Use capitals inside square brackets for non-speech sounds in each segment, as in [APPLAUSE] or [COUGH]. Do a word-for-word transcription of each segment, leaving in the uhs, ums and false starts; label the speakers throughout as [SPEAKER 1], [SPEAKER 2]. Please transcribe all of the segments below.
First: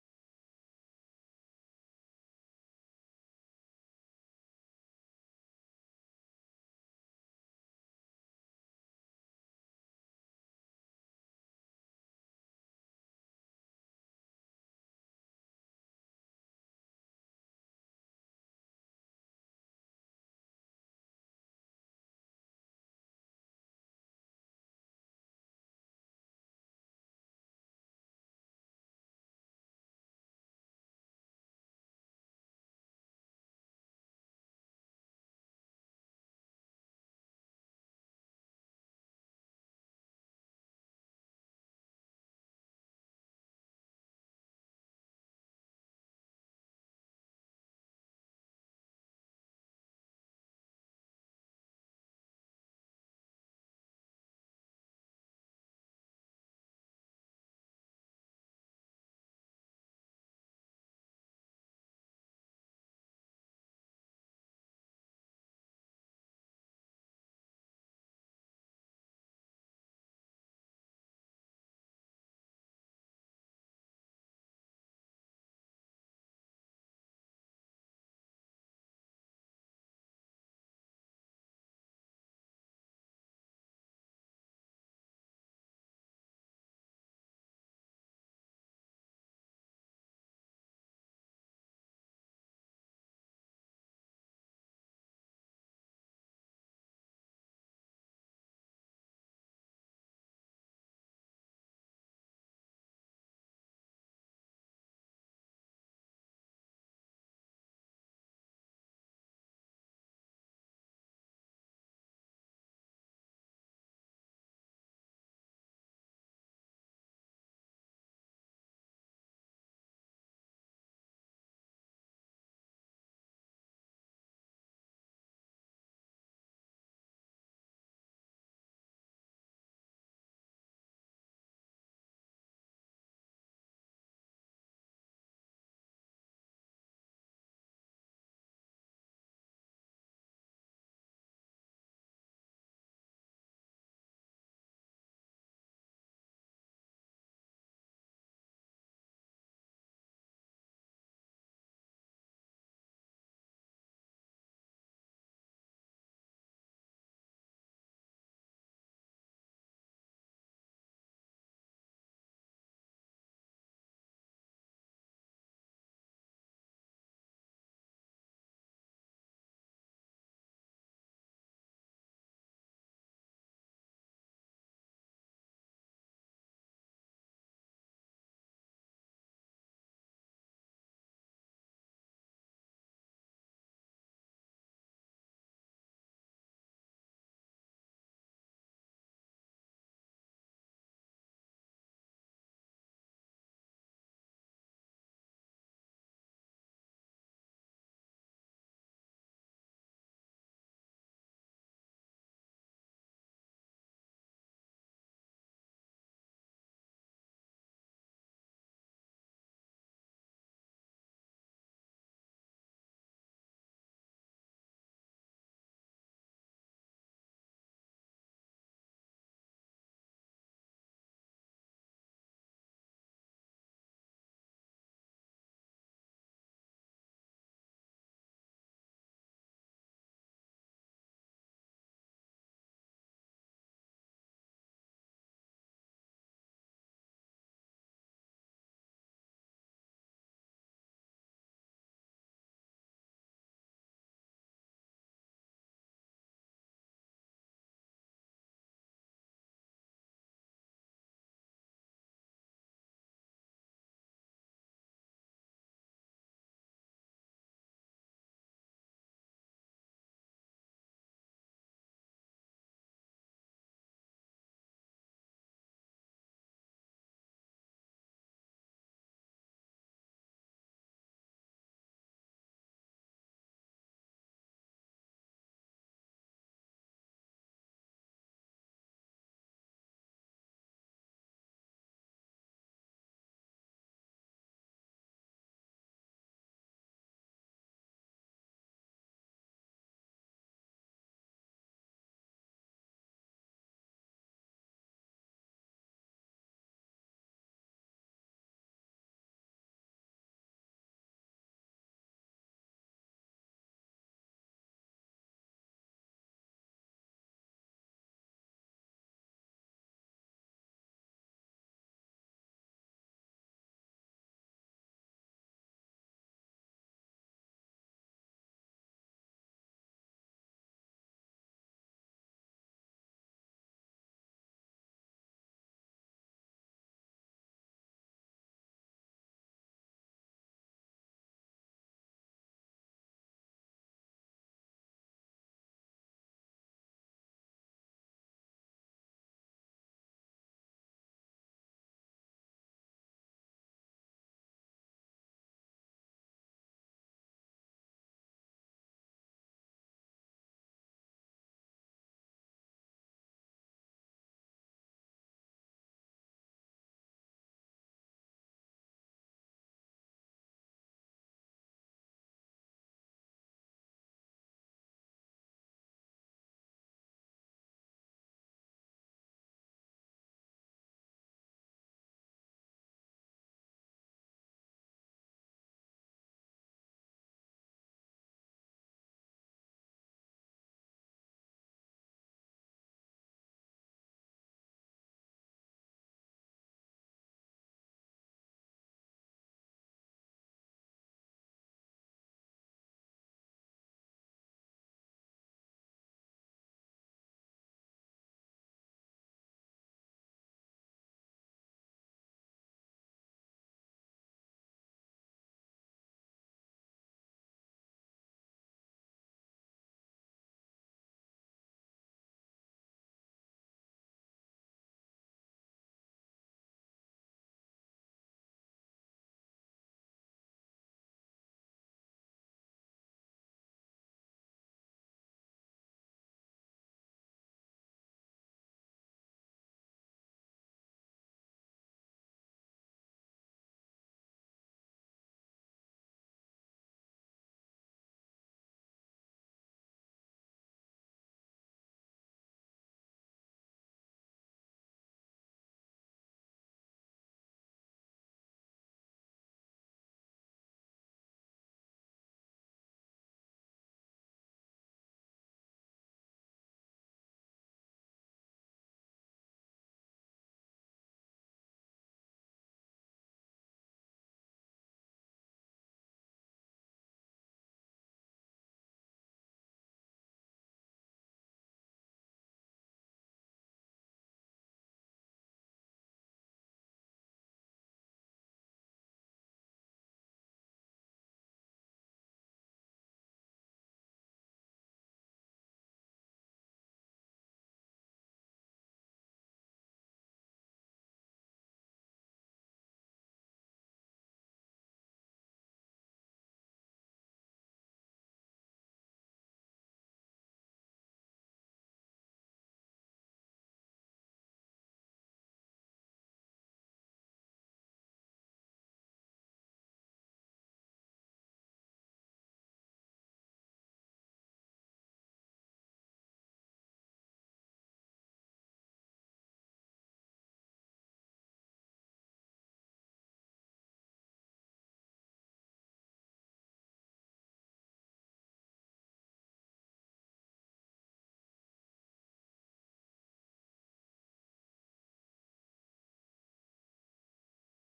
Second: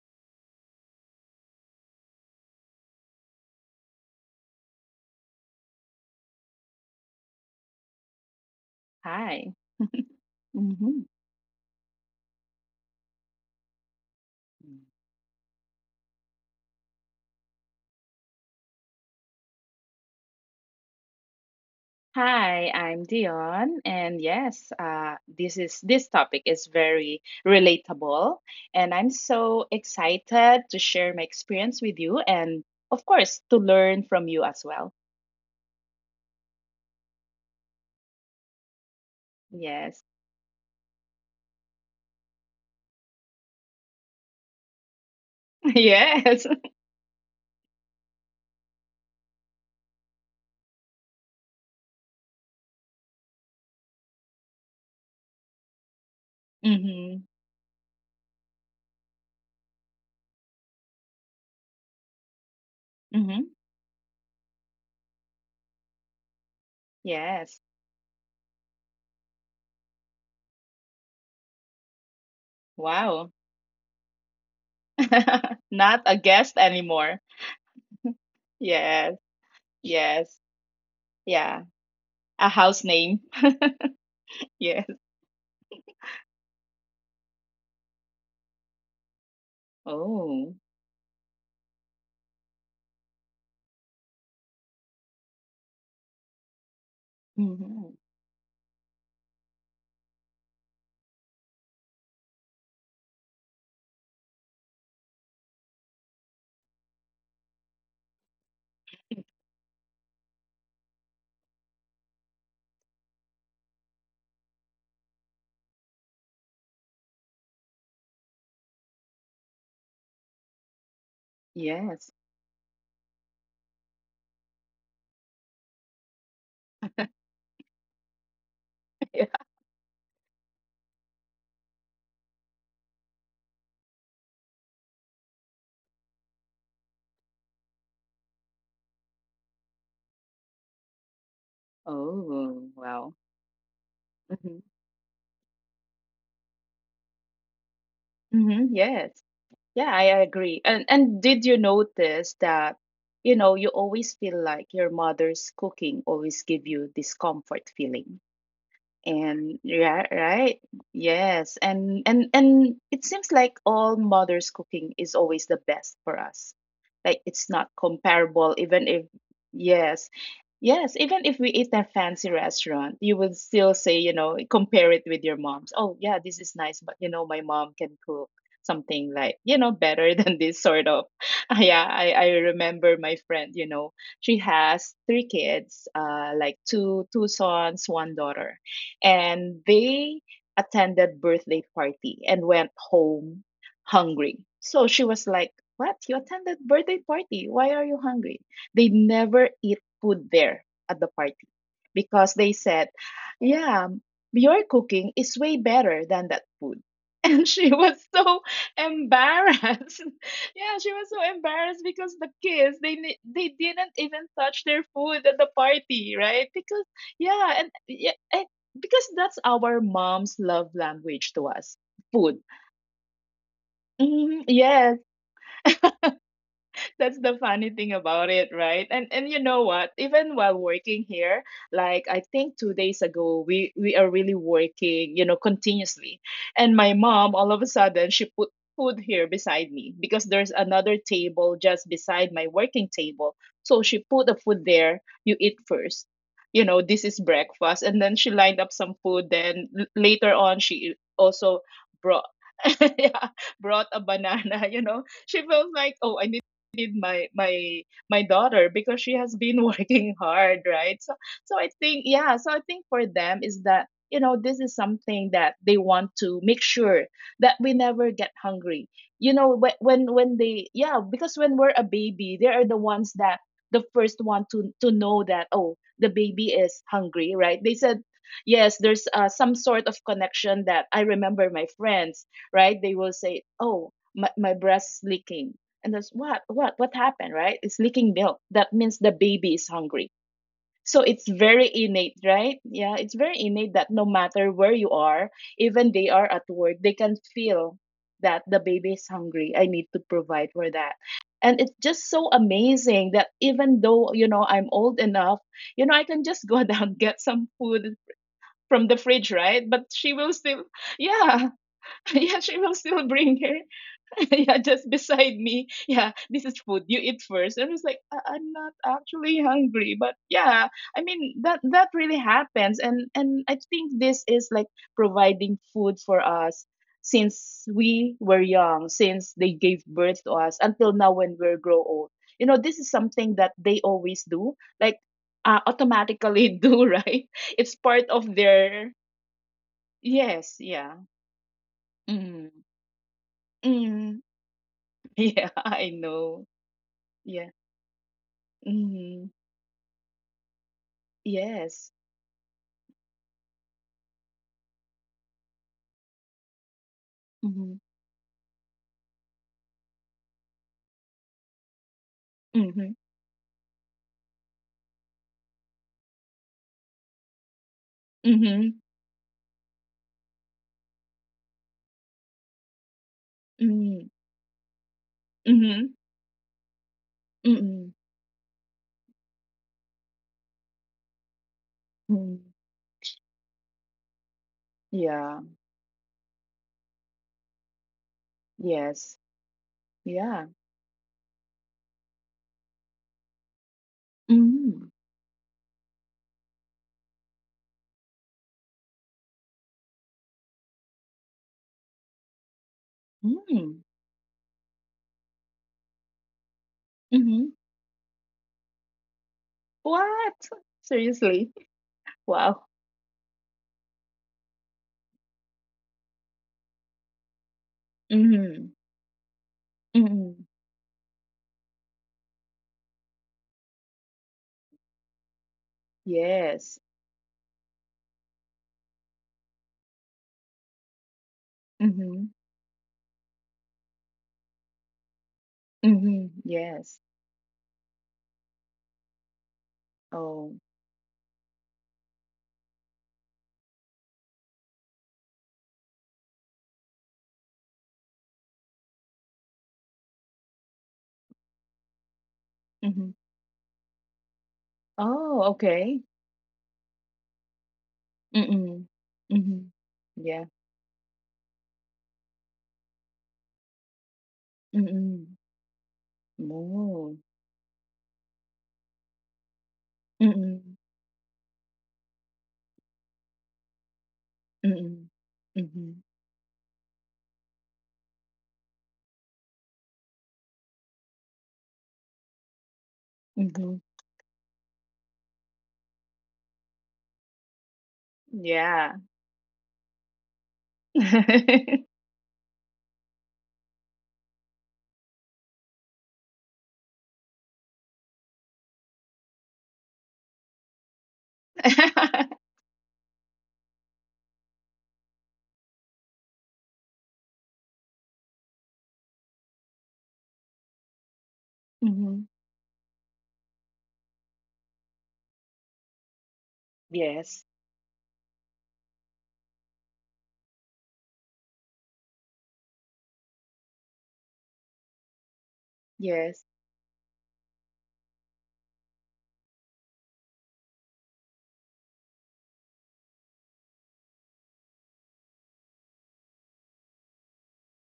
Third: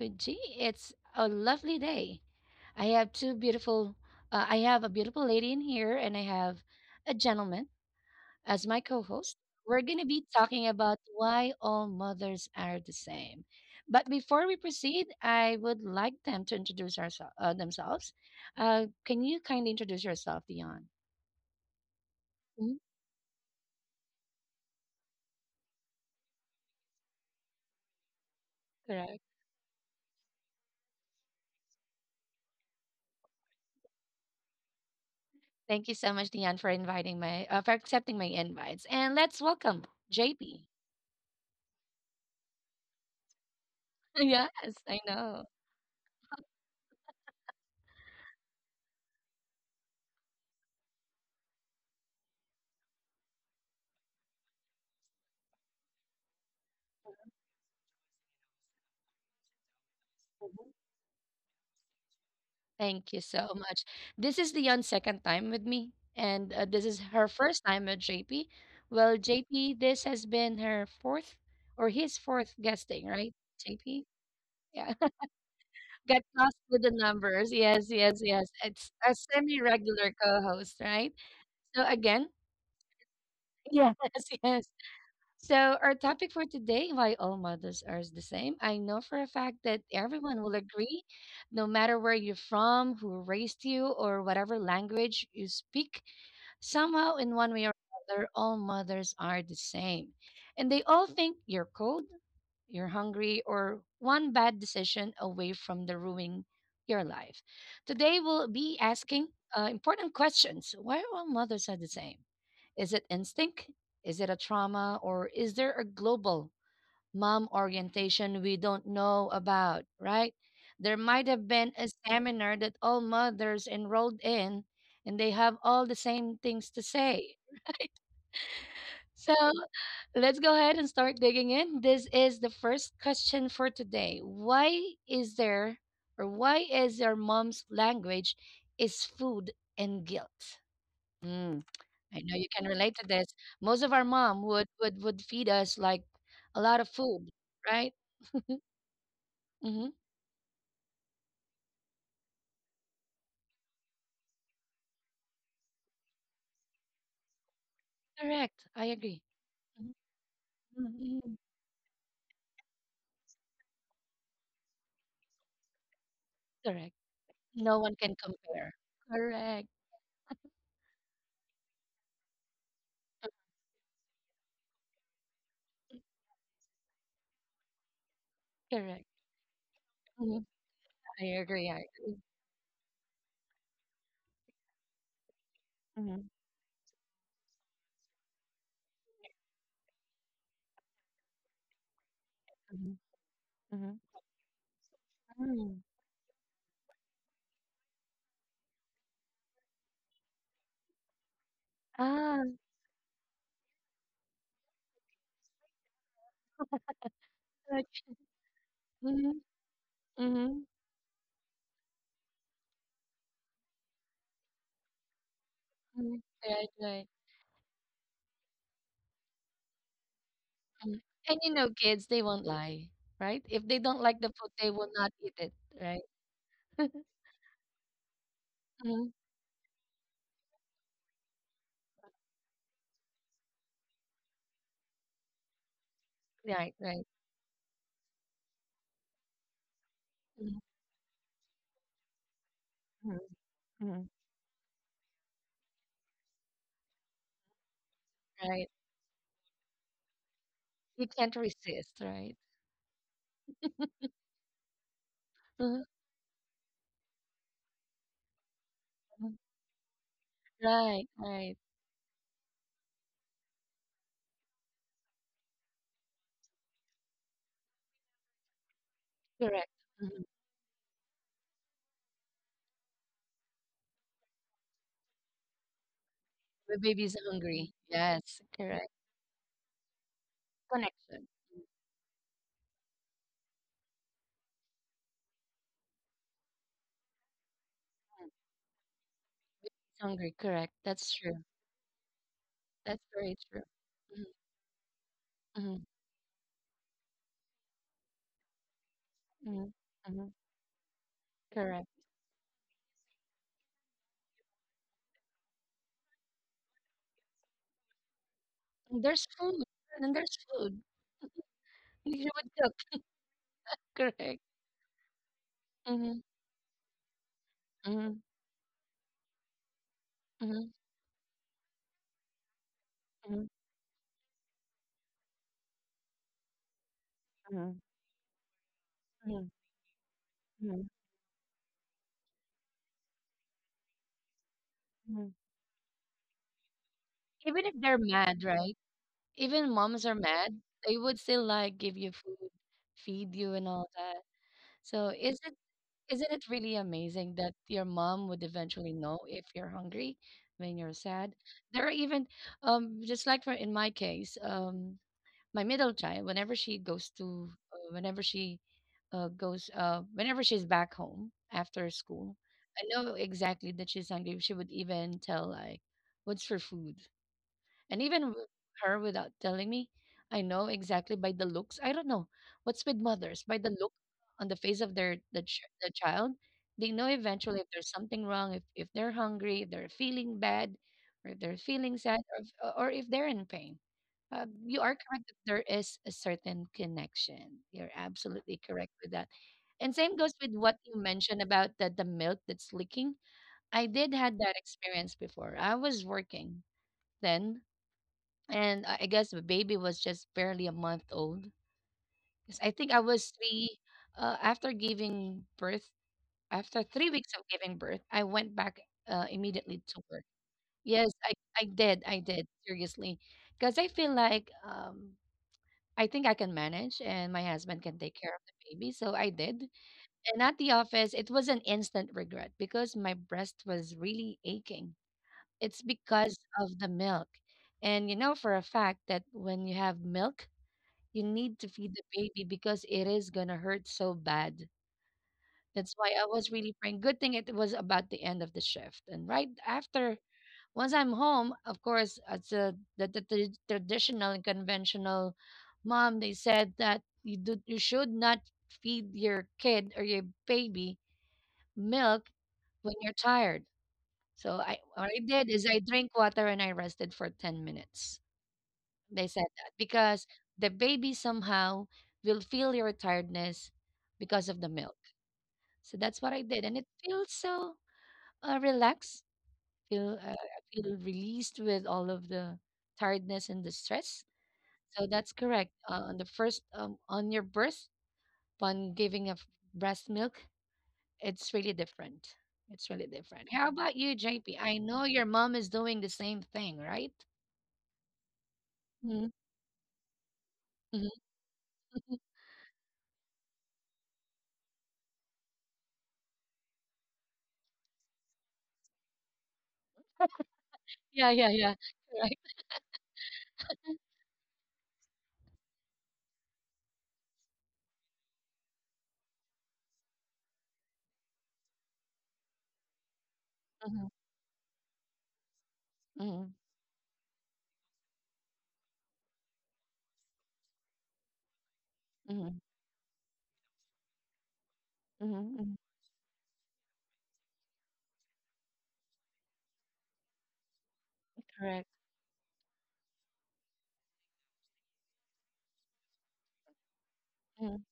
[SPEAKER 1] with G. It's a lovely day. I have two beautiful, uh, I have a beautiful lady in here, and I have a gentleman as my co host.
[SPEAKER 2] Hi.
[SPEAKER 1] We're going to be
[SPEAKER 2] [LAUGHS]
[SPEAKER 1] talking about
[SPEAKER 2] Mhm.
[SPEAKER 1] why all mothers are the same. But before we
[SPEAKER 2] Mm.
[SPEAKER 1] proceed, I would like them to introduce ourselves uh, themselves. Uh, can you kindly introduce yourself, Dion?
[SPEAKER 2] Hi,
[SPEAKER 1] Mhm,
[SPEAKER 2] I'm Dion, and yes, uh, this is this topic is very relatable, and I'm
[SPEAKER 1] correct.
[SPEAKER 2] so excited to share my experience with you, and of course, to learn from you as well.
[SPEAKER 1] Thank you so much, Dion, for inviting my, uh, for accepting my invites. And let's welcome
[SPEAKER 2] Yes,
[SPEAKER 1] J P. Yes, I know.
[SPEAKER 2] [LAUGHS] yes, mm-hmm.
[SPEAKER 1] Thank you so
[SPEAKER 2] Mm-hmm.
[SPEAKER 1] much. This is Leon's second time with me, and uh, this is her
[SPEAKER 2] Yes.
[SPEAKER 1] first time with J P. Well, J P, this has been her fourth or his fourth guesting, right?
[SPEAKER 2] Wow,
[SPEAKER 1] J P? Yeah.
[SPEAKER 2] [LAUGHS]
[SPEAKER 1] [LAUGHS]
[SPEAKER 2] not a
[SPEAKER 1] Got lost
[SPEAKER 2] guest
[SPEAKER 1] with the
[SPEAKER 2] anymore.
[SPEAKER 1] numbers. Yes, yes, yes. It's a
[SPEAKER 2] Yes,
[SPEAKER 1] semi regular co
[SPEAKER 2] yes,
[SPEAKER 1] host, right?
[SPEAKER 2] yeah,
[SPEAKER 1] So, again,
[SPEAKER 2] a house name. [LAUGHS]
[SPEAKER 1] yes, [LAUGHS] yes.
[SPEAKER 2] Yes.
[SPEAKER 1] So, our topic for today why all mothers are the same. I know for a fact that everyone will
[SPEAKER 2] Oh,
[SPEAKER 1] agree, no matter where you're from, who raised you, or whatever language you speak, somehow in one way or
[SPEAKER 2] mm-hmm.
[SPEAKER 1] another, all mothers are the same. And they all think you're cold, you're hungry, or one bad decision away from the ruining your life. Today, we'll be asking uh, important questions. Why all mothers are the same? Is it instinct? Is it a trauma? Or is there a global mom orientation we don't know about, right? There might have been a
[SPEAKER 2] Yes.
[SPEAKER 1] seminar that all mothers enrolled in and they have all the same things to say.
[SPEAKER 2] Yeah.
[SPEAKER 1] So let's go ahead and start digging in. This is the first question for today. Why is there or why is your mom's language is food and guilt? Mm, I know you can
[SPEAKER 2] Oh,
[SPEAKER 1] relate to
[SPEAKER 2] wow.
[SPEAKER 1] this. Most of our mom
[SPEAKER 2] hmm
[SPEAKER 1] would would would feed us like a lot of food, right?
[SPEAKER 2] hmm Yes. Yeah,
[SPEAKER 1] Mm-hmm.
[SPEAKER 2] I agree. And and did you notice that, you know, you always feel like your mother's cooking always give you this comfort feeling?
[SPEAKER 1] Correct. I agree.
[SPEAKER 2] And
[SPEAKER 1] Mhm,
[SPEAKER 2] yeah, right.
[SPEAKER 1] mhm, mhm.
[SPEAKER 2] Yes. And and and it seems like all mother's cooking is always the best for us.
[SPEAKER 1] Correct.
[SPEAKER 2] Like it's not
[SPEAKER 1] No one can
[SPEAKER 2] comparable
[SPEAKER 1] compare.
[SPEAKER 2] even if
[SPEAKER 1] Correct.
[SPEAKER 2] yes. Yes, even if we eat a fancy restaurant, you would still say, you know, compare it with your mom's. Oh, yeah, this is nice, but you know, my mom can cook something
[SPEAKER 1] Correct.
[SPEAKER 2] like, you know, better [LAUGHS] than
[SPEAKER 1] Mhm.
[SPEAKER 2] this sort of.
[SPEAKER 1] I
[SPEAKER 2] [LAUGHS]
[SPEAKER 1] agree. I
[SPEAKER 2] Yeah, I,
[SPEAKER 1] agree.
[SPEAKER 2] I remember my friend, you know, she has three kids, uh,
[SPEAKER 1] Mhm,
[SPEAKER 2] like two two sons, one daughter and they attended birthday party and went
[SPEAKER 1] mhm,
[SPEAKER 2] home
[SPEAKER 1] mhm.
[SPEAKER 2] hungry. So she was like,
[SPEAKER 1] Mm.
[SPEAKER 2] "What? You attended birthday party? Why are you hungry?" They never eat food there at the party because they
[SPEAKER 1] Ah,
[SPEAKER 2] said, "Yeah, your cooking is way better than that food." [LAUGHS] And she was
[SPEAKER 1] such.
[SPEAKER 2] so embarrassed. [LAUGHS] Yeah,
[SPEAKER 1] Mm-hmm.
[SPEAKER 2] she was so embarrassed because the kids they ni- they didn't even touch their food at the
[SPEAKER 1] Hmm.
[SPEAKER 2] party, right?
[SPEAKER 1] Right,
[SPEAKER 2] Because
[SPEAKER 1] right.
[SPEAKER 2] yeah, and yeah, because that's our mom's love
[SPEAKER 1] Mhm.
[SPEAKER 2] language
[SPEAKER 1] And
[SPEAKER 2] to
[SPEAKER 1] you know,
[SPEAKER 2] us
[SPEAKER 1] kids, they
[SPEAKER 2] food.
[SPEAKER 1] won't lie, right? If they don't like the
[SPEAKER 2] Mm,
[SPEAKER 1] food, they will
[SPEAKER 2] yes.
[SPEAKER 1] not eat it, right? [LAUGHS]
[SPEAKER 2] That's the funny thing about it, right? And
[SPEAKER 1] Hmm.
[SPEAKER 2] and you know what? Even while working here, like I think two days ago, we we are really working, you know, continuously.
[SPEAKER 1] Right,
[SPEAKER 2] And my
[SPEAKER 1] right.
[SPEAKER 2] mom, all of a sudden, she put food here beside me because there's
[SPEAKER 1] Mm-hmm.
[SPEAKER 2] another table just beside my working table. So
[SPEAKER 1] Hmm.
[SPEAKER 2] she put the food there. You eat first. You know, this is breakfast, and then she lined up
[SPEAKER 1] Right.
[SPEAKER 2] some food. Then l- later on, she
[SPEAKER 1] You can't
[SPEAKER 2] also
[SPEAKER 1] resist,
[SPEAKER 2] brought
[SPEAKER 1] right?
[SPEAKER 2] [LAUGHS] yeah brought a banana. [LAUGHS] You know, she feels
[SPEAKER 1] Mhm,
[SPEAKER 2] like, oh, I need need my my my daughter because she has
[SPEAKER 1] mhm.
[SPEAKER 2] been [LAUGHS] working hard right
[SPEAKER 1] Right,
[SPEAKER 2] so so
[SPEAKER 1] right.
[SPEAKER 2] I think yeah so I think for them is that you know this is something that they want to make sure that we never get hungry you know
[SPEAKER 1] Correct.
[SPEAKER 2] whe- when
[SPEAKER 1] Hmm.
[SPEAKER 2] when they yeah because when we're a baby they are the ones that the first one to to know that oh the baby is
[SPEAKER 1] The baby's
[SPEAKER 2] hungry right they
[SPEAKER 1] hungry.
[SPEAKER 2] said
[SPEAKER 1] Yes,
[SPEAKER 2] yes
[SPEAKER 1] correct.
[SPEAKER 2] there's uh, some sort of connection that I
[SPEAKER 1] Connection.
[SPEAKER 2] remember my friends right they will say oh my, my breast is leaking and that's what what what happened right it's leaking milk
[SPEAKER 1] Mhm.
[SPEAKER 2] that means the baby is hungry
[SPEAKER 1] Baby's hungry. Correct.
[SPEAKER 2] so it's
[SPEAKER 1] That's true.
[SPEAKER 2] very innate right yeah it's
[SPEAKER 1] That's
[SPEAKER 2] very
[SPEAKER 1] very
[SPEAKER 2] innate
[SPEAKER 1] true.
[SPEAKER 2] that no matter where you are even
[SPEAKER 1] Mm-hmm.
[SPEAKER 2] they are at work they can feel that the baby is hungry I
[SPEAKER 1] Hmm.
[SPEAKER 2] need to
[SPEAKER 1] Hmm.
[SPEAKER 2] provide for that and it's
[SPEAKER 1] Correct.
[SPEAKER 2] just so amazing that even though you know I'm old enough you know I can just go [LAUGHS] down get some food from the
[SPEAKER 1] And
[SPEAKER 2] fridge
[SPEAKER 1] there's
[SPEAKER 2] right
[SPEAKER 1] food.
[SPEAKER 2] but she will
[SPEAKER 1] And there's
[SPEAKER 2] still
[SPEAKER 1] food.
[SPEAKER 2] yeah [LAUGHS] yeah
[SPEAKER 1] You
[SPEAKER 2] she
[SPEAKER 1] would
[SPEAKER 2] will still
[SPEAKER 1] cook.
[SPEAKER 2] bring her
[SPEAKER 1] [LAUGHS]
[SPEAKER 2] [LAUGHS]
[SPEAKER 1] Correct.
[SPEAKER 2] yeah, just beside me. Yeah,
[SPEAKER 1] Mhm,
[SPEAKER 2] this is food. You eat first. And I was like,
[SPEAKER 1] mhm,
[SPEAKER 2] I- I'm not actually hungry, but yeah,
[SPEAKER 1] mhm,
[SPEAKER 2] I mean that that really happens, and and I
[SPEAKER 1] mhm,
[SPEAKER 2] think this is like providing food for us since
[SPEAKER 1] mhm,
[SPEAKER 2] we were young, since they
[SPEAKER 1] mhm,
[SPEAKER 2] gave birth to us until
[SPEAKER 1] mhm,
[SPEAKER 2] now when we're grow old. You know, this is something that they always do, like
[SPEAKER 1] mhm.
[SPEAKER 2] uh, automatically [LAUGHS] do, right? It's
[SPEAKER 1] Even if
[SPEAKER 2] part
[SPEAKER 1] they're
[SPEAKER 2] of
[SPEAKER 1] mad, right?
[SPEAKER 2] their
[SPEAKER 1] Even moms are
[SPEAKER 2] yes,
[SPEAKER 1] mad,
[SPEAKER 2] yeah.
[SPEAKER 1] they would still like give you
[SPEAKER 2] Mm,
[SPEAKER 1] food, feed you and all
[SPEAKER 2] mm,
[SPEAKER 1] that.
[SPEAKER 2] [LAUGHS]
[SPEAKER 1] So
[SPEAKER 2] yeah,
[SPEAKER 1] is it
[SPEAKER 2] I know.
[SPEAKER 1] isn't it really
[SPEAKER 2] Yeah.
[SPEAKER 1] amazing that your mom would eventually
[SPEAKER 2] Mhm.
[SPEAKER 1] know if you're hungry, when you're sad?
[SPEAKER 2] Yes.
[SPEAKER 1] There are even um just like for in my case, um my middle child, whenever she goes to,
[SPEAKER 2] Mhm.
[SPEAKER 1] uh, whenever she uh, goes, uh, whenever she's back home after school,
[SPEAKER 2] Mhm.
[SPEAKER 1] I know exactly that she's hungry. She would even tell like, "What's for food?" And even with
[SPEAKER 2] Mhm.
[SPEAKER 1] her without telling me, I know exactly by the looks. I don't know what's with mothers. By the look
[SPEAKER 2] Mhm.
[SPEAKER 1] on the face of their the, ch-
[SPEAKER 2] Mhm.
[SPEAKER 1] the child, they know eventually if
[SPEAKER 2] Mhm.
[SPEAKER 1] there's something wrong, if, if they're hungry, if they're feeling bad, or if they're feeling sad,
[SPEAKER 2] Mhm.
[SPEAKER 1] or if, or if they're in pain. Uh, you are
[SPEAKER 2] Yeah.
[SPEAKER 1] correct that there is a certain connection. You're absolutely correct
[SPEAKER 2] Yes.
[SPEAKER 1] with that. And same goes
[SPEAKER 2] Yeah.
[SPEAKER 1] with what you mentioned about the, the milk that's leaking. I did had that
[SPEAKER 2] Mhm.
[SPEAKER 1] experience before. I was working then and I I guess the baby was just barely a month old. 'Cause I think I was
[SPEAKER 2] Mhm.
[SPEAKER 1] three. Uh, after giving birth, After three weeks
[SPEAKER 2] Mhm.
[SPEAKER 1] of giving birth, I went back uh, immediately to
[SPEAKER 2] What?
[SPEAKER 1] work. Yes, I,
[SPEAKER 2] Seriously? [LAUGHS]
[SPEAKER 1] I did. I did
[SPEAKER 2] Wow.
[SPEAKER 1] seriously, because I feel like um, I think I can manage, and my husband can take care of the
[SPEAKER 2] Mhm.
[SPEAKER 1] baby. So I did.
[SPEAKER 2] Mhm.
[SPEAKER 1] And at the office, it was an instant regret because my breast was really aching. It's because
[SPEAKER 2] Yes.
[SPEAKER 1] of the milk. And you know for a fact that when you have milk you need to feed the
[SPEAKER 2] Mhm.
[SPEAKER 1] baby because it is gonna hurt so bad. That's why
[SPEAKER 2] Mhm.
[SPEAKER 1] I was really
[SPEAKER 2] Yes.
[SPEAKER 1] praying. Good thing it was about the end of the shift. And right after,
[SPEAKER 2] Oh.
[SPEAKER 1] once I'm home, of course, as a, the, the, the traditional and conventional mom, they said that you do you should not feed your kid or your baby milk
[SPEAKER 2] Mhm.
[SPEAKER 1] when you're tired. So I what I
[SPEAKER 2] Oh,
[SPEAKER 1] did is I
[SPEAKER 2] okay.
[SPEAKER 1] drank water and I rested for ten minutes.
[SPEAKER 2] Mhm.
[SPEAKER 1] They said
[SPEAKER 2] Mhm.
[SPEAKER 1] that
[SPEAKER 2] Yeah.
[SPEAKER 1] because the baby somehow will feel your tiredness because of the milk.
[SPEAKER 2] Mhm.
[SPEAKER 1] So that's what I did, and it
[SPEAKER 2] Oh.
[SPEAKER 1] feels so uh, relaxed. Feel uh,
[SPEAKER 2] Mhm.
[SPEAKER 1] I feel released with all of the tiredness and the stress.
[SPEAKER 2] Mhm.
[SPEAKER 1] So that's correct.
[SPEAKER 2] Mhm.
[SPEAKER 1] Uh, on the first um, On your birth, upon giving of breast milk, it's really different. It's really different.
[SPEAKER 2] Mhm.
[SPEAKER 1] How about you, J P? I know your mom is doing the same thing, right?
[SPEAKER 2] Yeah.
[SPEAKER 1] Mhm, mhm.
[SPEAKER 2] [LAUGHS]
[SPEAKER 1] Yeah, yeah, yeah. [LAUGHS] Right.
[SPEAKER 2] Mhm.
[SPEAKER 1] Mm-hmm. Mm-hmm.
[SPEAKER 2] Yes.
[SPEAKER 1] Mm-hmm. Mm-hmm, mm,
[SPEAKER 2] Yes.
[SPEAKER 1] correct. Mm,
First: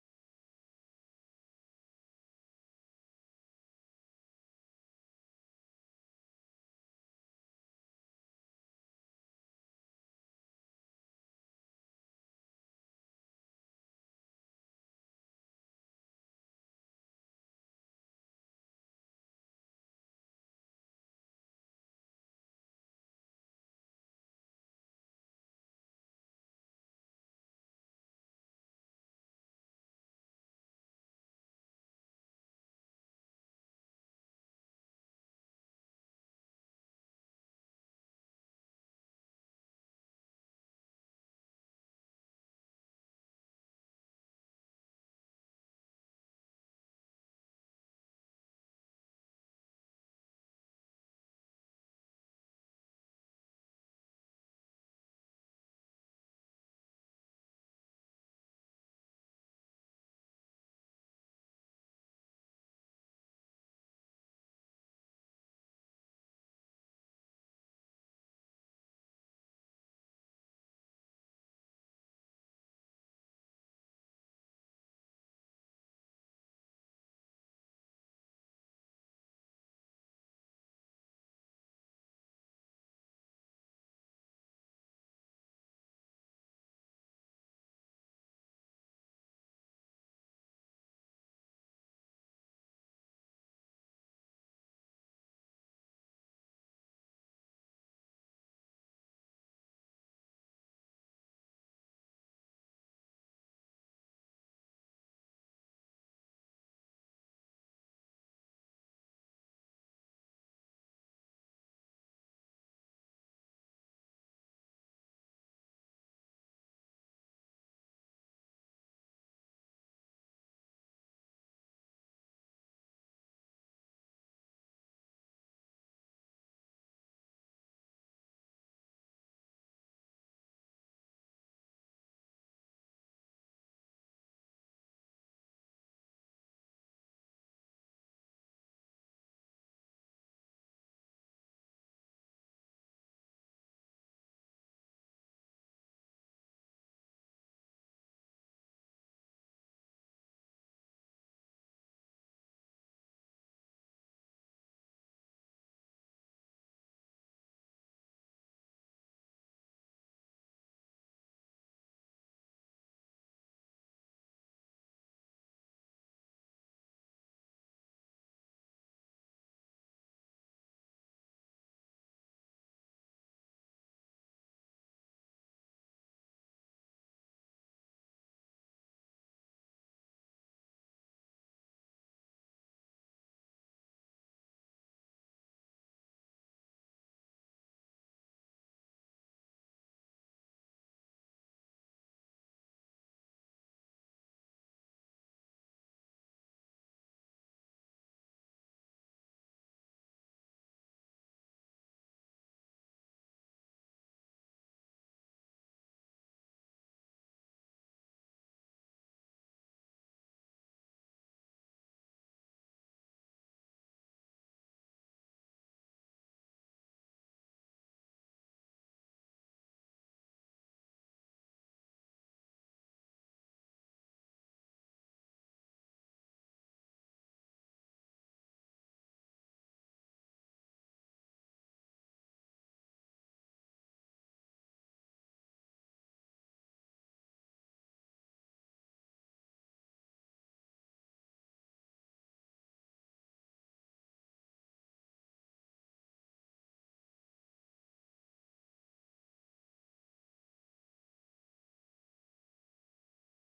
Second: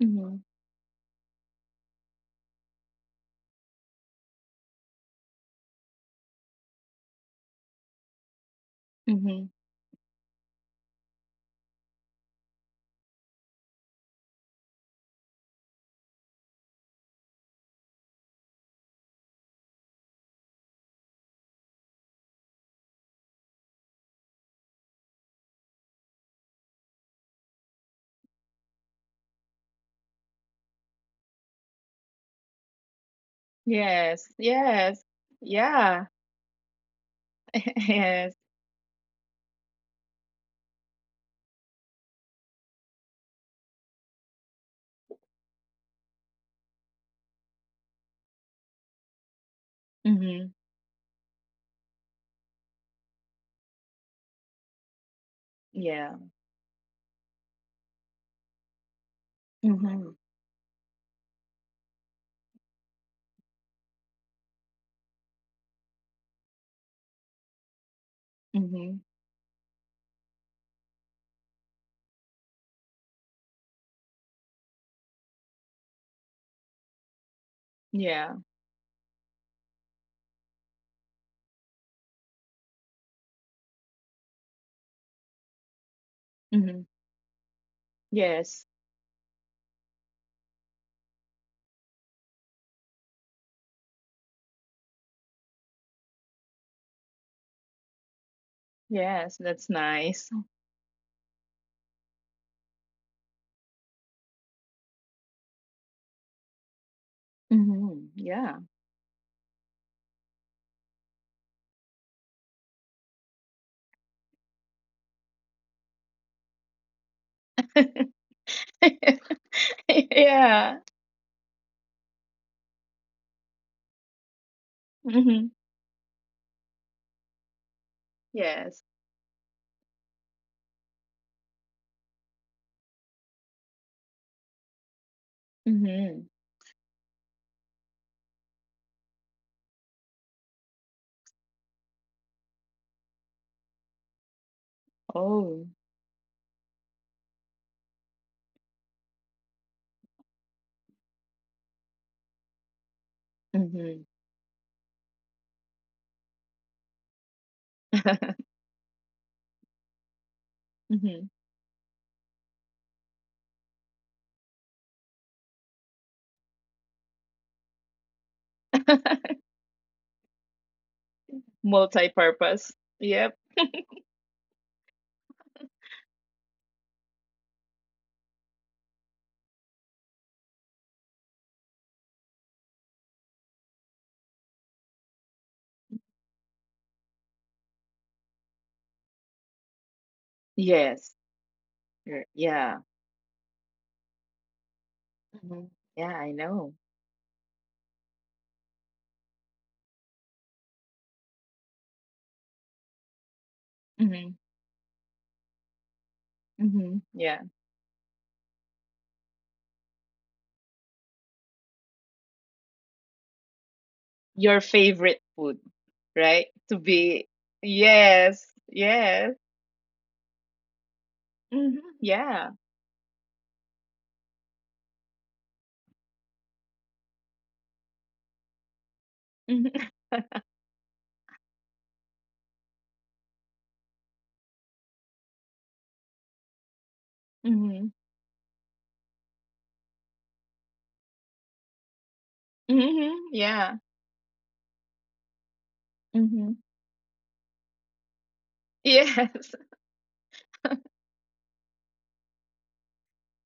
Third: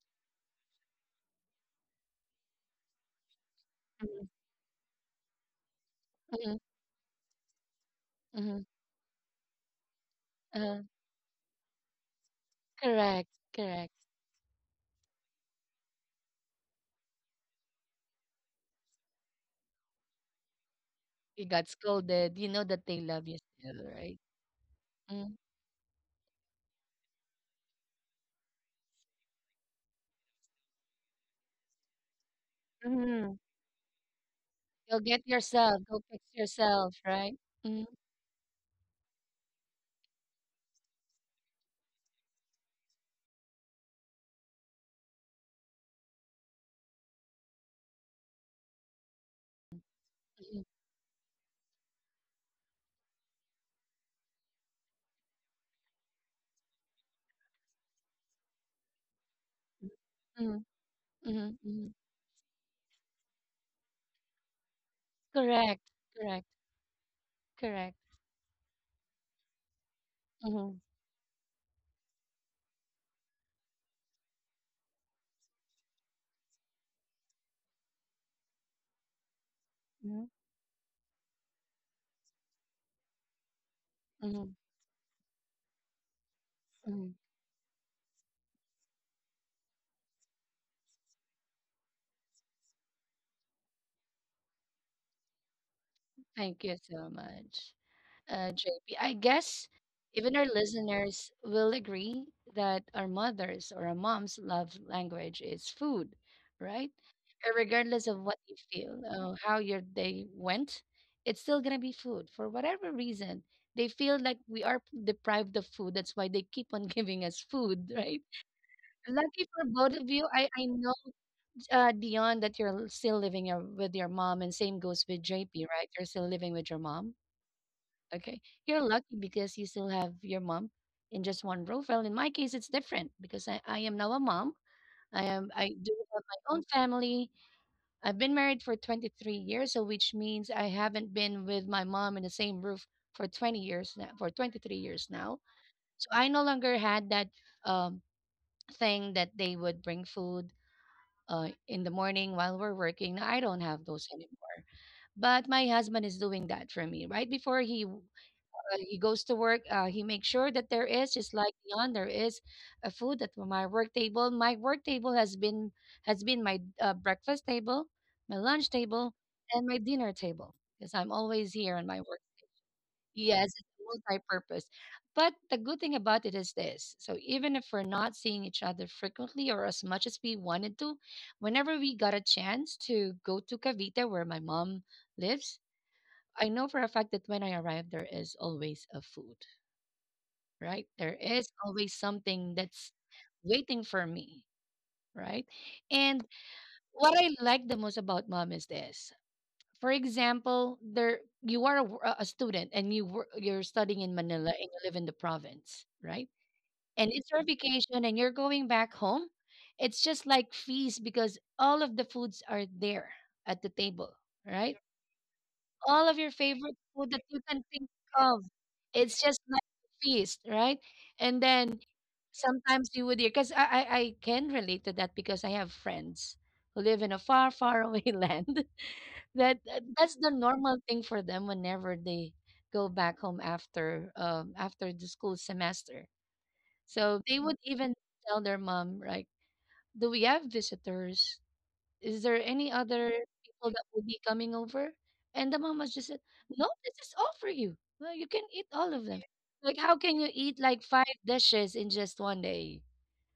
[SPEAKER 2] Mhm.
[SPEAKER 1] mhm, mhm, mhm,
[SPEAKER 2] Mhm.
[SPEAKER 1] uh-huh, correct, correct. You got scolded. You know that they love you still, right? Mm, mhm.
[SPEAKER 2] Yes.
[SPEAKER 1] Go
[SPEAKER 2] Yes.
[SPEAKER 1] get yourself. Go
[SPEAKER 2] Yeah.
[SPEAKER 1] fix yourself, right? Mm,
[SPEAKER 2] [LAUGHS] Yes.
[SPEAKER 1] mhm,
[SPEAKER 2] Mhm. Yeah. Mhm.
[SPEAKER 1] mhm, mhm, mhm. Correct, correct, correct.
[SPEAKER 2] Mhm.
[SPEAKER 1] Mhm,
[SPEAKER 2] Yeah.
[SPEAKER 1] mhm, mhm,
[SPEAKER 2] Mhm.
[SPEAKER 1] mhm.
[SPEAKER 2] Yes.
[SPEAKER 1] Thank you so much, uh, J P.
[SPEAKER 2] Yes,
[SPEAKER 1] Guess
[SPEAKER 2] that's
[SPEAKER 1] even our
[SPEAKER 2] nice.
[SPEAKER 1] listeners will agree that our mothers or our moms' love language is food, right? Uh, regardless of
[SPEAKER 2] Mhm.
[SPEAKER 1] what you
[SPEAKER 2] Yeah.
[SPEAKER 1] feel or how your day went, it's still gonna be food for whatever reason. They feel like we are deprived of food. That's why they keep on [LAUGHS] giving us food, right?
[SPEAKER 2] [LAUGHS]
[SPEAKER 1] Lucky for both of you. I, I know,
[SPEAKER 2] Yeah.
[SPEAKER 1] uh, Dion, that you're still living your, with your mom, and same goes with
[SPEAKER 2] Mhm.
[SPEAKER 1] J P, right? You're still living with your mom. Okay. You're
[SPEAKER 2] Yes.
[SPEAKER 1] lucky because you still have your mom in just one row. Well, in my case, it's different because I, I am now a mom. I am I do have
[SPEAKER 2] Mhm.
[SPEAKER 1] my own family. I've been married for twenty-three years, so which means I haven't been with my mom in the same roof for twenty years now, for twenty-three years now.
[SPEAKER 2] Oh.
[SPEAKER 1] So I no longer had that um, thing that they would bring food uh, in the morning while we're working. I don't have
[SPEAKER 2] Mhm.
[SPEAKER 1] those anymore. But my husband is doing that for me. Right before he w- uh, he goes to work. Uh, he makes sure that there is,
[SPEAKER 2] Mhm.
[SPEAKER 1] just like Dion, there is a food at my work table. My work table has been has been my uh, breakfast table, my lunch table,
[SPEAKER 2] [LAUGHS] [LAUGHS]
[SPEAKER 1] and my dinner table because I'm always here on my work.
[SPEAKER 2] Multi-purpose. Yep.
[SPEAKER 1] Yes, it's multi-purpose. But the good thing about it is this: so even if we're not seeing each other frequently or as much as we wanted to, whenever we got a chance to go to Cavite, where my mom lives, I know for a fact that when I arrive, there is always a food, right?
[SPEAKER 2] Yes.
[SPEAKER 1] There is always
[SPEAKER 2] Er,
[SPEAKER 1] something
[SPEAKER 2] Yeah.
[SPEAKER 1] that's waiting for me, right?
[SPEAKER 2] Mhm. Yeah,
[SPEAKER 1] And
[SPEAKER 2] I know.
[SPEAKER 1] what I like the most about mom is this. For example, there you are a, w- a student and you wor- you're studying in
[SPEAKER 2] hmm
[SPEAKER 1] Manila and you live in the province, right?
[SPEAKER 2] hmm
[SPEAKER 1] And it's
[SPEAKER 2] Yeah.
[SPEAKER 1] your vacation and you're going back home. It's just like feast because all of the foods are there at the table,
[SPEAKER 2] Your
[SPEAKER 1] right?
[SPEAKER 2] favorite food,
[SPEAKER 1] All of your
[SPEAKER 2] right? To
[SPEAKER 1] favorite food
[SPEAKER 2] be.
[SPEAKER 1] that you can think
[SPEAKER 2] Yes.
[SPEAKER 1] of. It's
[SPEAKER 2] Yes.
[SPEAKER 1] just like a feast, right? And
[SPEAKER 2] hmm
[SPEAKER 1] then
[SPEAKER 2] Yeah.
[SPEAKER 1] sometimes you would hear, because I, I I can relate to that because I have friends who live in a far, far away [LAUGHS] land that uh,
[SPEAKER 2] hmm
[SPEAKER 1] that's the normal thing for them whenever they go back home after um after the school semester. So they would
[SPEAKER 2] hmm
[SPEAKER 1] even tell their mom, like, do we have visitors? Is there any
[SPEAKER 2] hmm
[SPEAKER 1] other
[SPEAKER 2] [LAUGHS] Yeah.
[SPEAKER 1] people that will be coming over? And the mom was just said,
[SPEAKER 2] hmm
[SPEAKER 1] no, this is all for you. Well, you can eat all of them.
[SPEAKER 2] Yes. [LAUGHS]
[SPEAKER 1] Like, how can you eat like five dishes in just one day?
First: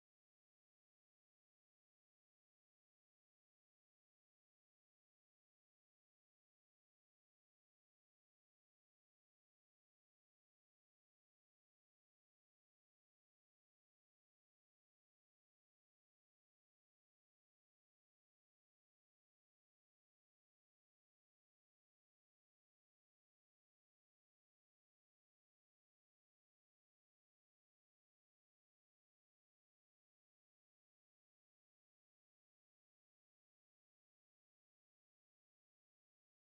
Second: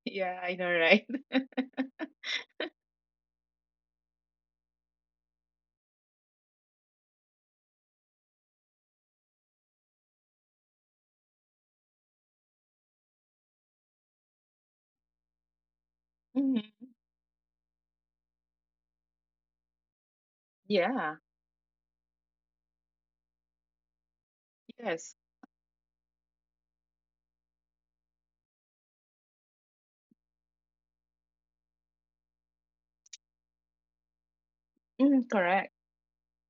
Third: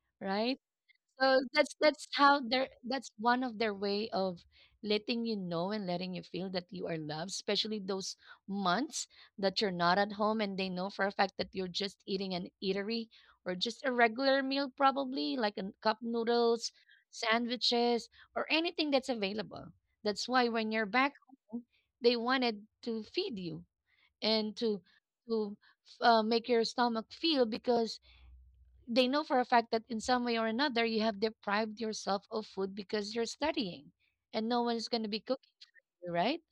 [SPEAKER 2] Yeah, I
[SPEAKER 1] Right?
[SPEAKER 2] know, right?
[SPEAKER 1] So
[SPEAKER 2] [LAUGHS]
[SPEAKER 1] that's that's how their that's one of their way of letting you know and letting you feel that you are loved, especially those months that you're not at home and they know for a fact that you're just eating an eatery or just a regular meal probably like a cup noodles,
[SPEAKER 2] hmm
[SPEAKER 1] sandwiches, or anything that's available. That's why when you're back
[SPEAKER 2] Yeah.
[SPEAKER 1] home, they wanted to feed you and to
[SPEAKER 2] Yes.
[SPEAKER 1] to uh, make your stomach feel because they know for a fact that in some way or another you have deprived yourself of food because you're studying and no one is going to be
[SPEAKER 2] Mm,
[SPEAKER 1] cooking
[SPEAKER 2] correct.
[SPEAKER 1] for you, right?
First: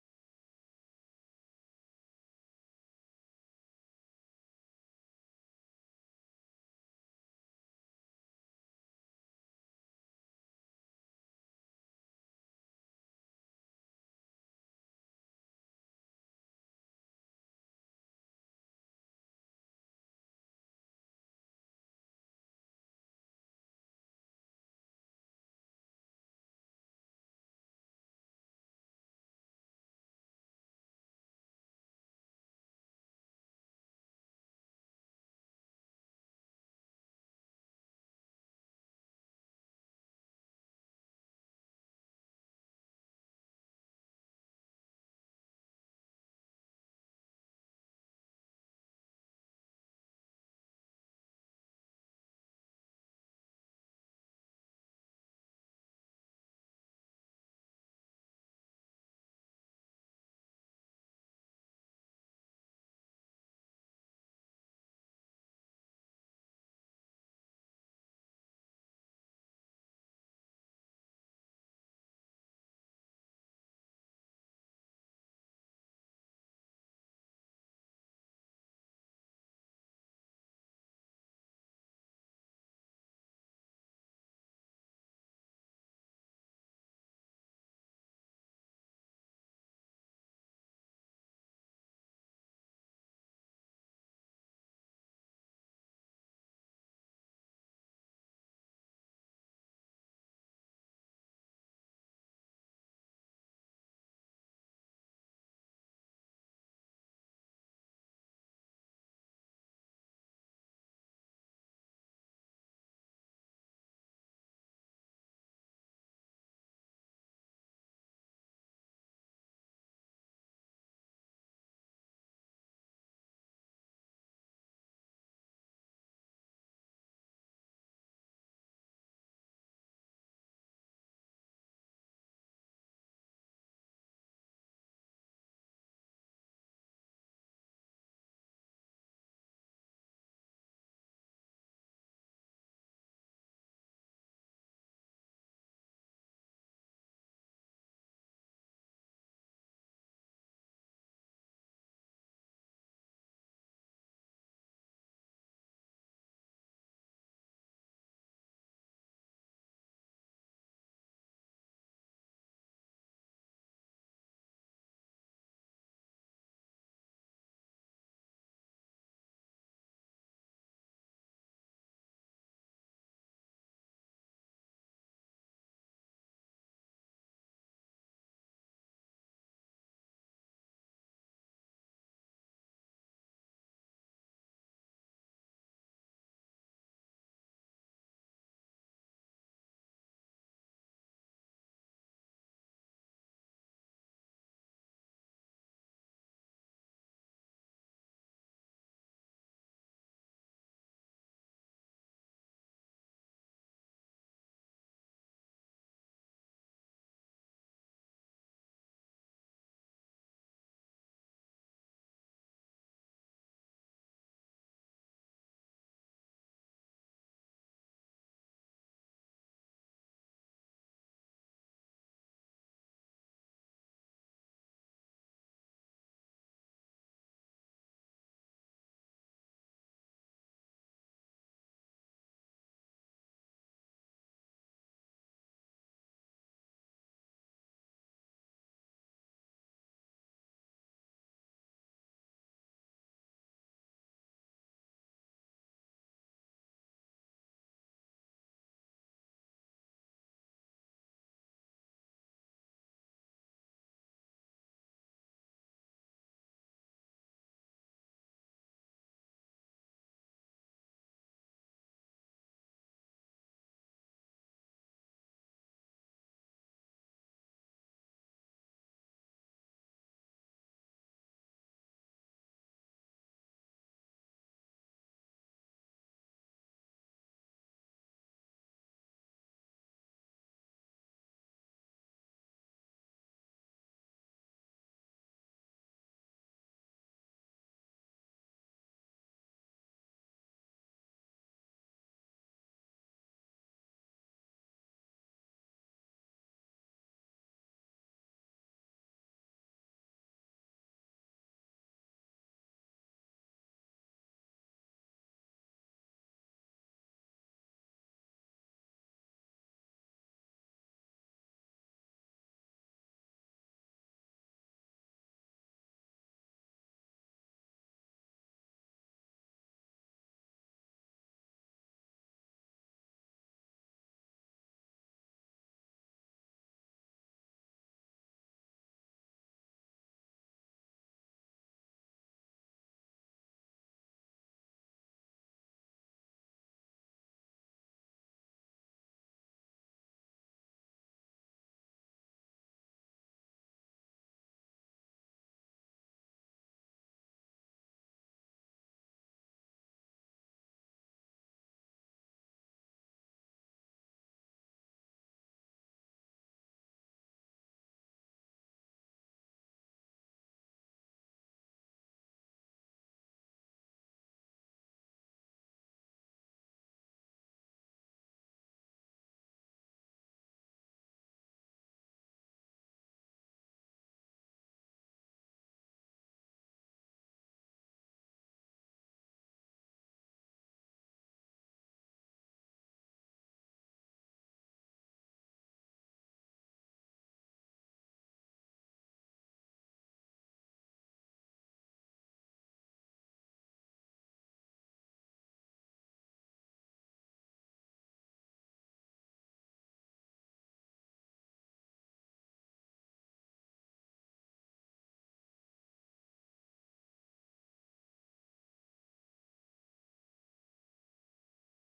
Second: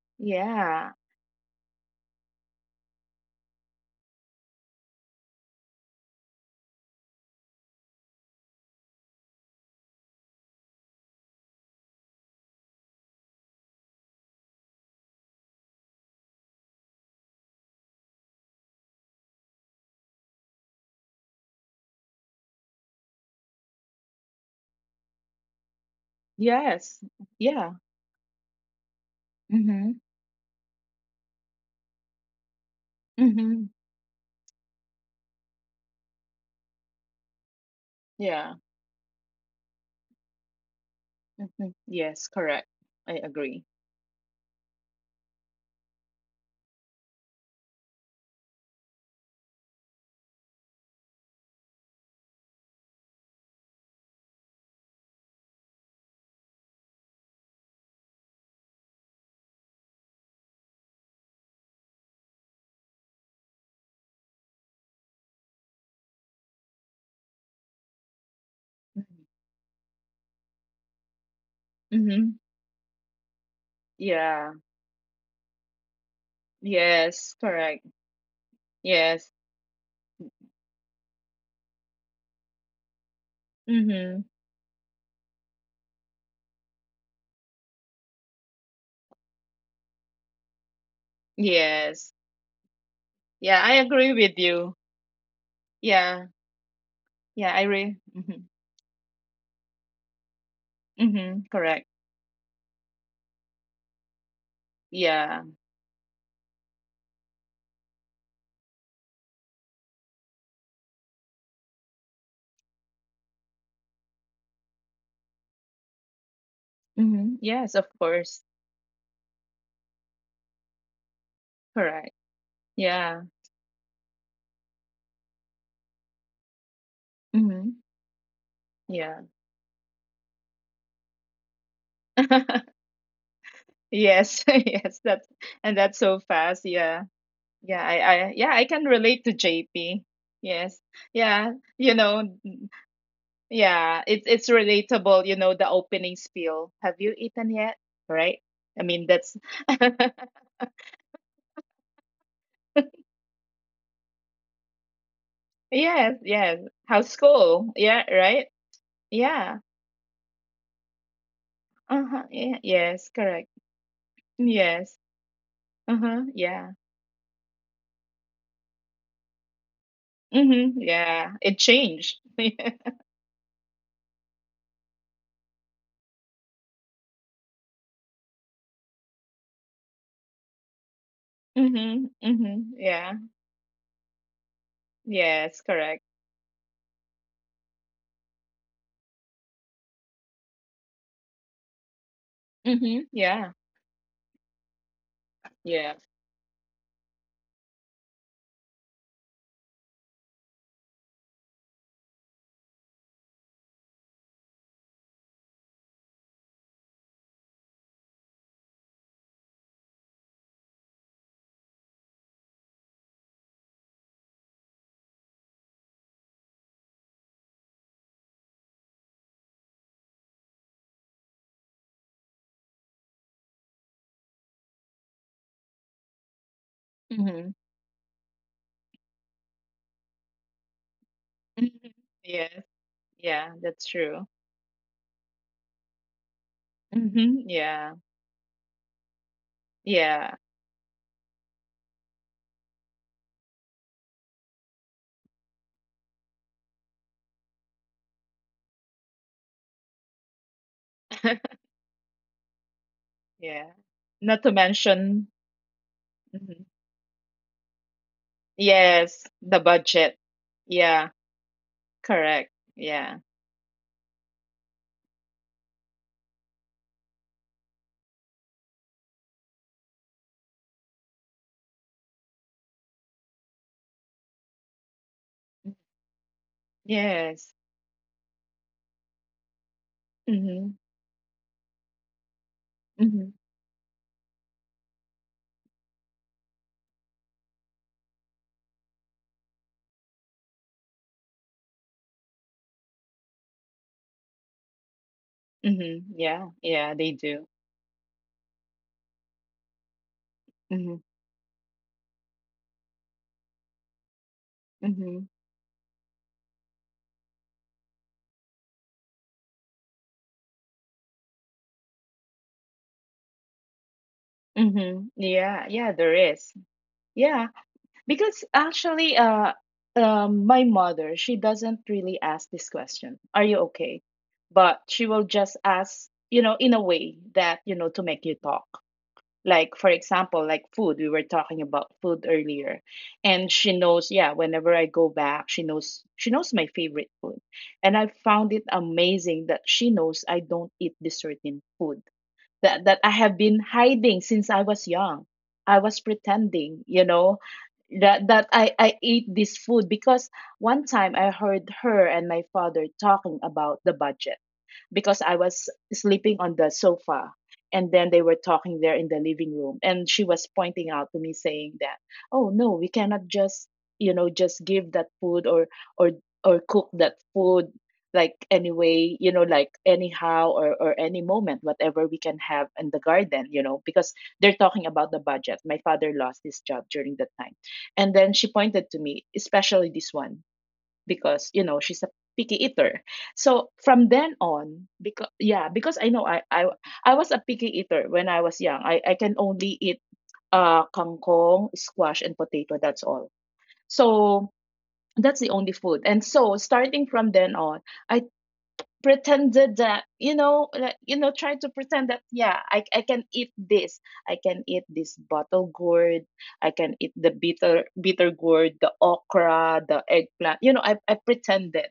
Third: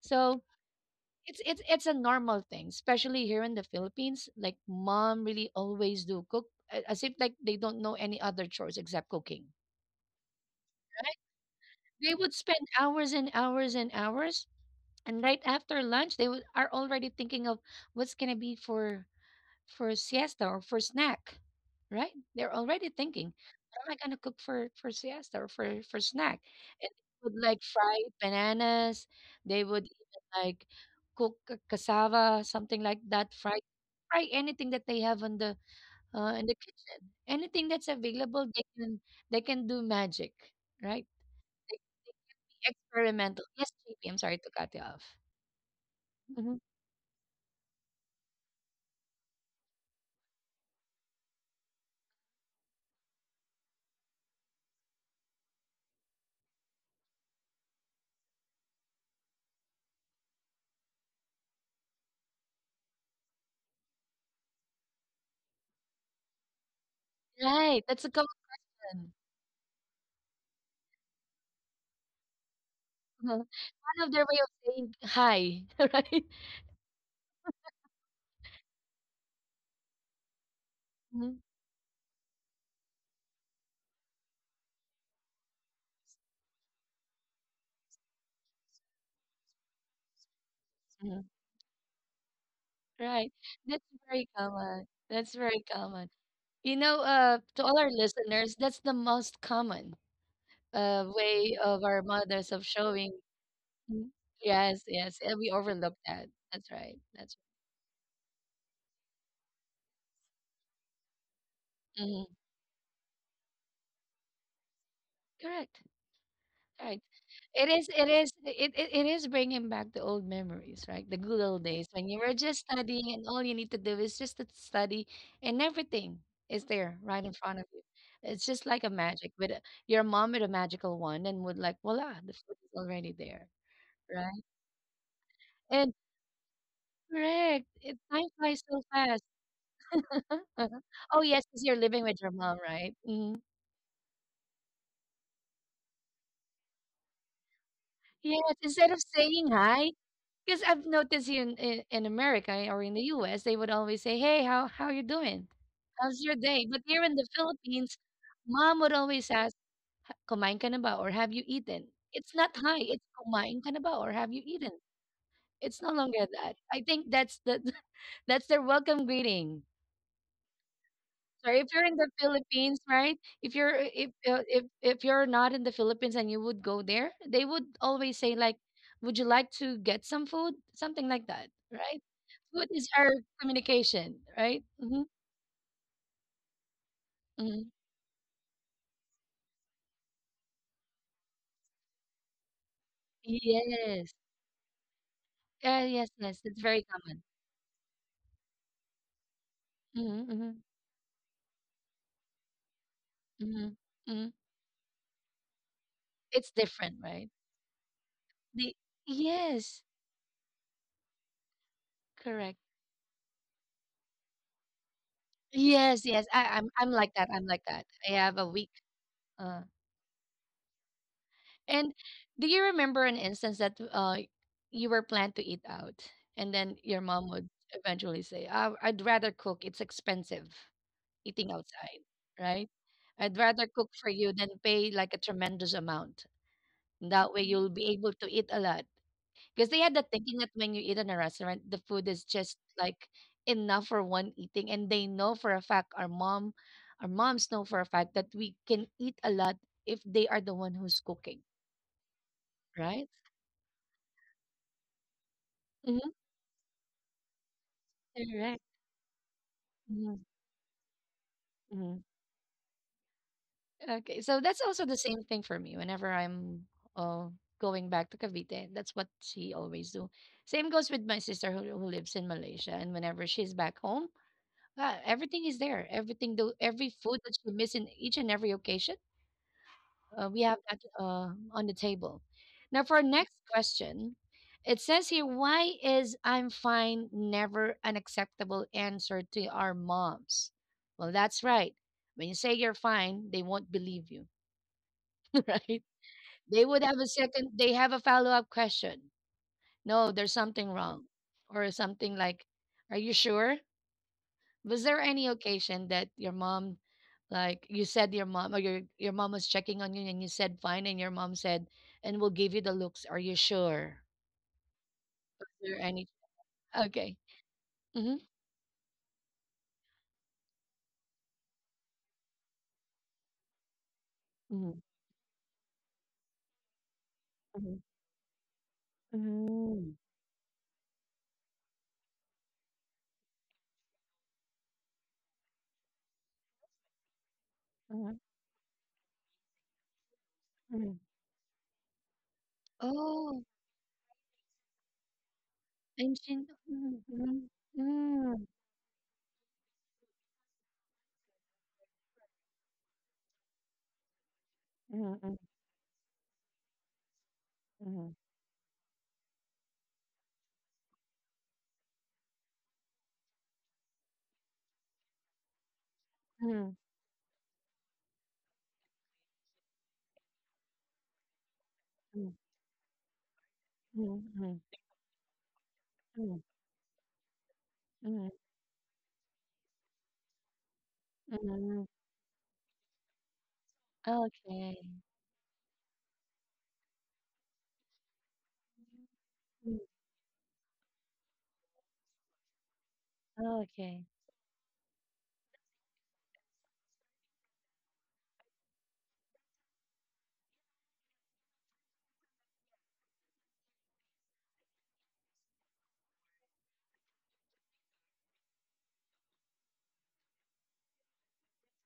[SPEAKER 1] So
[SPEAKER 2] Yeah.
[SPEAKER 1] it's it's it's a normal thing, especially here in the Philippines. Like mom really always do cook a- as if like they don't know any other chores except cooking. They would spend hours and hours and hours, and right after lunch they would, are already thinking of what's going to be for for siesta or for snack, right? They're already thinking, what am I gonna cook for for siesta or for for snack? And
[SPEAKER 2] Yes.
[SPEAKER 1] they would like
[SPEAKER 2] Yeah.
[SPEAKER 1] fry bananas. They would
[SPEAKER 2] hmm
[SPEAKER 1] even like cook a cassava, something like that. Fry
[SPEAKER 2] hmm
[SPEAKER 1] fry anything that they have on the uh, in the kitchen. Anything that's available,
[SPEAKER 2] Yeah.
[SPEAKER 1] they can they can do magic, right?
[SPEAKER 2] hmm
[SPEAKER 1] They
[SPEAKER 2] Yes,
[SPEAKER 1] can be
[SPEAKER 2] correct. I
[SPEAKER 1] experimental.
[SPEAKER 2] agree.
[SPEAKER 1] Yes, J P, I'm sorry to cut you off. Mhm. Right, that's a common.
[SPEAKER 2] hmm hmm
[SPEAKER 1] uh Kind of their way of
[SPEAKER 2] Yeah.
[SPEAKER 1] saying hi, [LAUGHS] right?
[SPEAKER 2] Yes, correct. Yes.
[SPEAKER 1] Mhm.
[SPEAKER 2] Mm-hmm.
[SPEAKER 1] Mhm.
[SPEAKER 2] Yes.
[SPEAKER 1] Right.
[SPEAKER 2] Yeah, I
[SPEAKER 1] That's
[SPEAKER 2] agree
[SPEAKER 1] very
[SPEAKER 2] with you.
[SPEAKER 1] common. That's very common.
[SPEAKER 2] Yeah.
[SPEAKER 1] You know, uh,
[SPEAKER 2] Yeah, I
[SPEAKER 1] to all our
[SPEAKER 2] agree. Mm-hmm.
[SPEAKER 1] listeners, that's the most common uh,
[SPEAKER 2] Mm-hmm.
[SPEAKER 1] way
[SPEAKER 2] Correct.
[SPEAKER 1] of our mothers of showing. Mhm. Yes, yes. And
[SPEAKER 2] Yeah.
[SPEAKER 1] we overlook that. That's right. That's Mhm. correct. Right.
[SPEAKER 2] Mm-hmm. Yes,
[SPEAKER 1] It
[SPEAKER 2] of
[SPEAKER 1] is, it is,
[SPEAKER 2] course.
[SPEAKER 1] it, it, it is bringing back the old memories, right? The good old days
[SPEAKER 2] Correct.
[SPEAKER 1] when you were just studying
[SPEAKER 2] Yeah.
[SPEAKER 1] and all you need to do is just to study, and everything is there right in front
[SPEAKER 2] Mm-hmm.
[SPEAKER 1] of you. It's just like a
[SPEAKER 2] Yeah.
[SPEAKER 1] magic with a, your mom with a magical wand and would like, voila, the food
[SPEAKER 2] [LAUGHS]
[SPEAKER 1] is already there,
[SPEAKER 2] Yes.
[SPEAKER 1] right?
[SPEAKER 2] [LAUGHS] Yes. That's and that's
[SPEAKER 1] And
[SPEAKER 2] so fast. Yeah.
[SPEAKER 1] correct,
[SPEAKER 2] Yeah. I,
[SPEAKER 1] it,
[SPEAKER 2] I
[SPEAKER 1] time
[SPEAKER 2] yeah, I
[SPEAKER 1] flies
[SPEAKER 2] can
[SPEAKER 1] so
[SPEAKER 2] relate
[SPEAKER 1] fast.
[SPEAKER 2] to J P. Yes.
[SPEAKER 1] [LAUGHS] Oh, yes,
[SPEAKER 2] Yeah.
[SPEAKER 1] because you're
[SPEAKER 2] You
[SPEAKER 1] living
[SPEAKER 2] know,
[SPEAKER 1] with your mom, right? Mhm.
[SPEAKER 2] yeah, it's it's relatable, you know, the opening spiel. Have you eaten yet? Right?
[SPEAKER 1] Yes,
[SPEAKER 2] I
[SPEAKER 1] instead of
[SPEAKER 2] mean, that's
[SPEAKER 1] saying
[SPEAKER 2] [LAUGHS]
[SPEAKER 1] hi, because I've noticed here in, in, in America or in the U S, they would always say, Hey, how, how you doing?
[SPEAKER 2] Yes,
[SPEAKER 1] How's your
[SPEAKER 2] yes.
[SPEAKER 1] day? But
[SPEAKER 2] How's
[SPEAKER 1] here in the
[SPEAKER 2] school? Yeah,
[SPEAKER 1] Philippines,
[SPEAKER 2] right?
[SPEAKER 1] mom would always
[SPEAKER 2] Yeah.
[SPEAKER 1] ask, "Ha- Kumain ka na ba? Or have you eaten?"
[SPEAKER 2] Uh-huh.
[SPEAKER 1] It's
[SPEAKER 2] Yeah.
[SPEAKER 1] not hi,
[SPEAKER 2] Yes,
[SPEAKER 1] it's
[SPEAKER 2] correct.
[SPEAKER 1] kumain ka na ba? Or have you eaten?
[SPEAKER 2] Yes.
[SPEAKER 1] It's no
[SPEAKER 2] Uh-huh.
[SPEAKER 1] longer that.
[SPEAKER 2] Yeah.
[SPEAKER 1] I think that's the [LAUGHS] that's their welcome greeting.
[SPEAKER 2] Mm-hmm. Yeah. It
[SPEAKER 1] So if you're in
[SPEAKER 2] changed.
[SPEAKER 1] the
[SPEAKER 2] [LAUGHS] Yeah.
[SPEAKER 1] Philippines, right? If you're if uh, if if you're not in the Philippines and you would go there, they would always say like, "Would you like to get some food?" Something like that, right?
[SPEAKER 2] Mm-hmm. Mm-hmm.
[SPEAKER 1] Food is
[SPEAKER 2] Yeah.
[SPEAKER 1] our communication, right? Mhm,
[SPEAKER 2] Yes, correct.
[SPEAKER 1] mhm.
[SPEAKER 2] Mm-hmm. Yeah.
[SPEAKER 1] Yes. Yeah,
[SPEAKER 2] Yeah.
[SPEAKER 1] yes, yes, it's very common. Mhm, mhm, mhm, mhm. It's different, right? The Yes, correct. Yes, yes, I I'm I'm like that, I'm like that. I have a week. Uh, and do you remember an instance that uh you were planned to eat out and then your mom
[SPEAKER 2] Mm-hmm.
[SPEAKER 1] would eventually say, "Oh, I'd rather cook, it's expensive." Eating
[SPEAKER 2] Mm-hmm.
[SPEAKER 1] outside,
[SPEAKER 2] Yes.
[SPEAKER 1] right? I'd
[SPEAKER 2] Yeah,
[SPEAKER 1] rather
[SPEAKER 2] that's
[SPEAKER 1] cook for
[SPEAKER 2] true.
[SPEAKER 1] you than pay like a tremendous amount. That way
[SPEAKER 2] Mm-hmm.
[SPEAKER 1] you'll be
[SPEAKER 2] Yeah.
[SPEAKER 1] able to eat a lot. Because they had the
[SPEAKER 2] Yeah.
[SPEAKER 1] thinking that when you eat in a restaurant, the food is just like enough for one eating. And they know for a fact, our mom, our moms know for a fact that we can eat a lot if they are the one who's cooking,
[SPEAKER 2] [LAUGHS]
[SPEAKER 1] right?
[SPEAKER 2] Yeah. Not to mention,
[SPEAKER 1] Mm-hmm.
[SPEAKER 2] Mhm.
[SPEAKER 1] Correct.
[SPEAKER 2] yes, the budget. Yeah,
[SPEAKER 1] Mm-hmm.
[SPEAKER 2] correct. Yeah.
[SPEAKER 1] Okay, so that's also the same thing for me whenever I'm uh, going back to Cavite. That's what she always do. Same goes with my sister who, who lives in Malaysia, and whenever she's back home, uh, everything is there. Everything, do every food that
[SPEAKER 2] Yes.
[SPEAKER 1] she miss in each and every occasion, uh, we have
[SPEAKER 2] Mm-hmm.
[SPEAKER 1] that uh, on the table. Now, for our
[SPEAKER 2] Mm-hmm.
[SPEAKER 1] next question, it says here, why is "I'm fine" never an acceptable answer to our moms? Well, that's right. When you say you're fine, they won't believe you, [LAUGHS] right?
[SPEAKER 2] Mhm. Yeah.
[SPEAKER 1] They would
[SPEAKER 2] Yeah,
[SPEAKER 1] have a
[SPEAKER 2] they do.
[SPEAKER 1] second, they have a follow up question. No, there's something
[SPEAKER 2] Mhm.
[SPEAKER 1] wrong. Or something like, Are you sure? Was there
[SPEAKER 2] Mhm.
[SPEAKER 1] any occasion that your mom, like you said, your mom or your, your mom was checking on you and you said fine, and your mom said, and will give you the looks. Are you sure?
[SPEAKER 2] Mhm.
[SPEAKER 1] Is
[SPEAKER 2] Yeah.
[SPEAKER 1] there
[SPEAKER 2] Yeah, there
[SPEAKER 1] any?
[SPEAKER 2] is.
[SPEAKER 1] Okay.
[SPEAKER 2] Yeah,
[SPEAKER 1] Mm-hmm.
[SPEAKER 2] because actually uh um my mother, she doesn't really ask this question. Are you okay? But
[SPEAKER 1] Mm-hmm.
[SPEAKER 2] she will just ask, you know, in a way that, you
[SPEAKER 1] Mm-hmm.
[SPEAKER 2] know, to make you talk. Like for example, like food, we were talking about food earlier. And she knows, yeah, whenever I go back, she knows she knows my favorite food. And I
[SPEAKER 1] Mm-hmm.
[SPEAKER 2] found it amazing that she knows I don't eat
[SPEAKER 1] Mm-hmm.
[SPEAKER 2] this certain food that that I have
[SPEAKER 1] Oh,
[SPEAKER 2] been hiding since I was young. I was
[SPEAKER 1] and she.
[SPEAKER 2] pretending, you know,
[SPEAKER 1] Mm-hmm.
[SPEAKER 2] that that
[SPEAKER 1] Mm-hmm.
[SPEAKER 2] I I ate this food because one time I heard her and my father talking about the budget because I
[SPEAKER 1] Mm-hmm.
[SPEAKER 2] was sleeping on the sofa. And then
[SPEAKER 1] Mm-hmm.
[SPEAKER 2] they were talking there in the living room. And she was pointing out to me saying that, oh no, we cannot just, you know, just give that food or or or
[SPEAKER 1] Mm-hmm.
[SPEAKER 2] cook that food like anyway, you know, like anyhow or, or any moment, whatever we can have in the garden, you know, because they're
[SPEAKER 1] Mm-hmm.
[SPEAKER 2] talking about the budget. My father lost his job during that time. And then she pointed to me, especially this one because you know
[SPEAKER 1] Mm-hmm.
[SPEAKER 2] she's a picky eater so from then
[SPEAKER 1] Okay.
[SPEAKER 2] on because yeah because i know i i, I was a picky eater when i was young i, I can only
[SPEAKER 1] Mm,
[SPEAKER 2] eat uh kangkong, squash and potato, that's all,
[SPEAKER 1] okay.
[SPEAKER 2] so that's the only food and so starting from then on I pretended that you know like you know trying to pretend that yeah I, I can eat this, I can eat this bottle gourd, I can eat the bitter bitter gourd, the okra, the eggplant, you know, i, I pretended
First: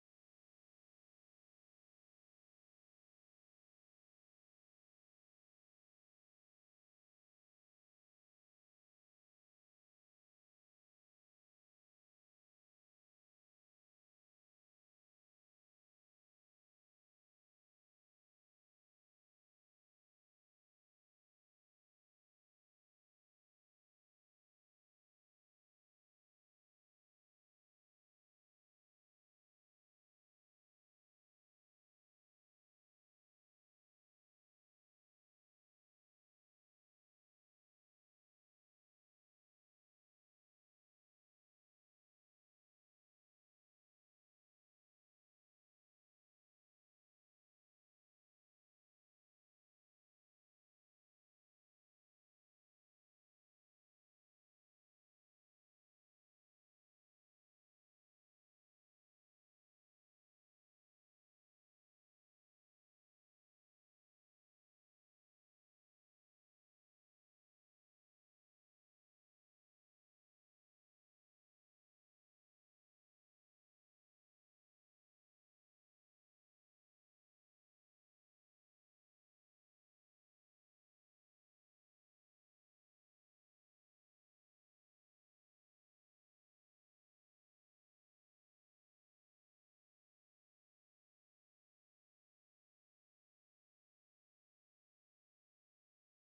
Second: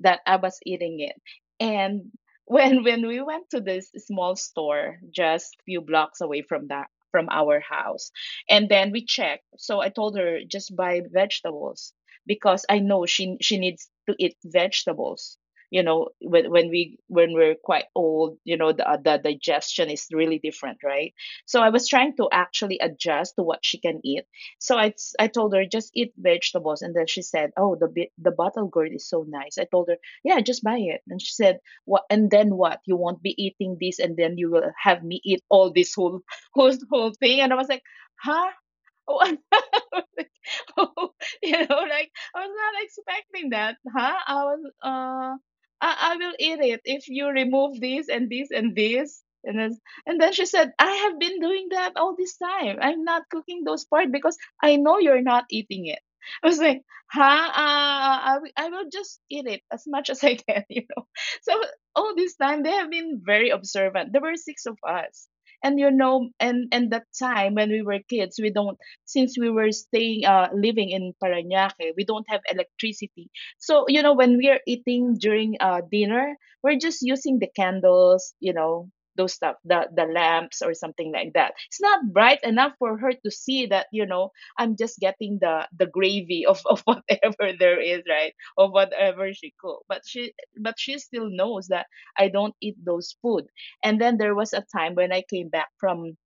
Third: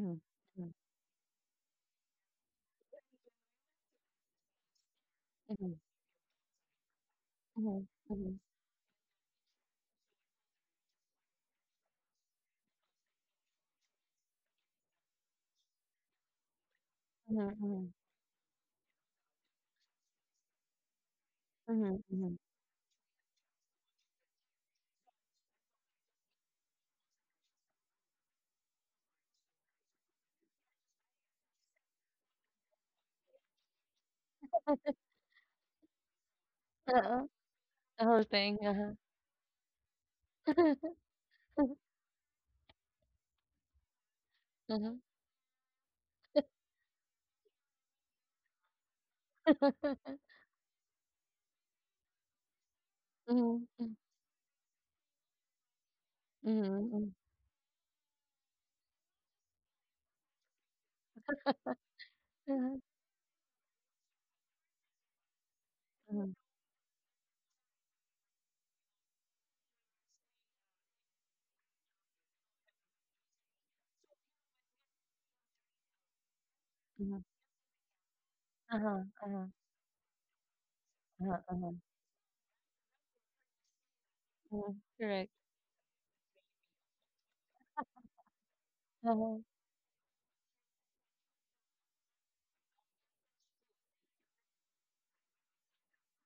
[SPEAKER 2] that I was
[SPEAKER 1] mhm,
[SPEAKER 2] eating it and [LAUGHS] when when we went to this small store just
[SPEAKER 1] mhm,
[SPEAKER 2] few blocks away from that from our
[SPEAKER 1] mhm,
[SPEAKER 2] house
[SPEAKER 1] mhm,
[SPEAKER 2] and then we checked so I told her just buy vegetables because I know she she needs to eat vegetables you know when when we when
[SPEAKER 1] mhm,
[SPEAKER 2] we're quite
[SPEAKER 1] mhm,
[SPEAKER 2] old you know the, uh, the digestion is really different right so I was
[SPEAKER 1] mhm,
[SPEAKER 2] trying to
[SPEAKER 1] mhm.
[SPEAKER 2] actually adjust to what she can eat so i i told her just eat vegetables and then she said oh the bi- the bottle gourd is so nice I told her yeah just buy it and she said what and then what you won't be eating this and then you will have me eat all this whole [LAUGHS] whole whole
[SPEAKER 1] Uh-uh.
[SPEAKER 2] thing and I was like
[SPEAKER 1] The whole
[SPEAKER 2] huh.
[SPEAKER 1] thing. Uh-huh.
[SPEAKER 2] Oh, [LAUGHS] I was like,
[SPEAKER 1] [LAUGHS]
[SPEAKER 2] oh, [LAUGHS] you know, like I was not expecting that, huh? I was,
[SPEAKER 1] Mhm.
[SPEAKER 2] uh, I, I will eat it if you remove this and this and this. And then, and then
[SPEAKER 1] [LAUGHS]
[SPEAKER 2] she said, I have been doing that all this time. I'm not cooking those
[SPEAKER 1] Mhm,
[SPEAKER 2] part because I know you're not eating it. [LAUGHS] I was like,
[SPEAKER 1] mhm,
[SPEAKER 2] huh? Uh, I, will- I will just eat it as much [LAUGHS] as I can, [LAUGHS] you know. So all this time they
[SPEAKER 1] mhm, [LAUGHS]
[SPEAKER 2] have been very observant. There were six of us and you know and and that time when we were kids we don't since we were staying uh, living in Parañaque, we don't have electricity. So you know when we are eating during uh, dinner, we're just using the candles, you know,
[SPEAKER 1] Uh-huh.
[SPEAKER 2] those
[SPEAKER 1] Uh huh.
[SPEAKER 2] stuff, the the lamps or something
[SPEAKER 1] mhm,
[SPEAKER 2] like
[SPEAKER 1] Uh-huh.
[SPEAKER 2] that.
[SPEAKER 1] Uh-huh. Uh huh.
[SPEAKER 2] It's not bright enough for her to see that you know I'm
[SPEAKER 1] mhm,
[SPEAKER 2] just
[SPEAKER 1] Correct.
[SPEAKER 2] getting the the gravy of of [LAUGHS] whatever there is, right? Of whatever
[SPEAKER 1] Uh-huh.
[SPEAKER 2] she cook. But she but she still knows that I don't eat those food. And then there was a time when I came back from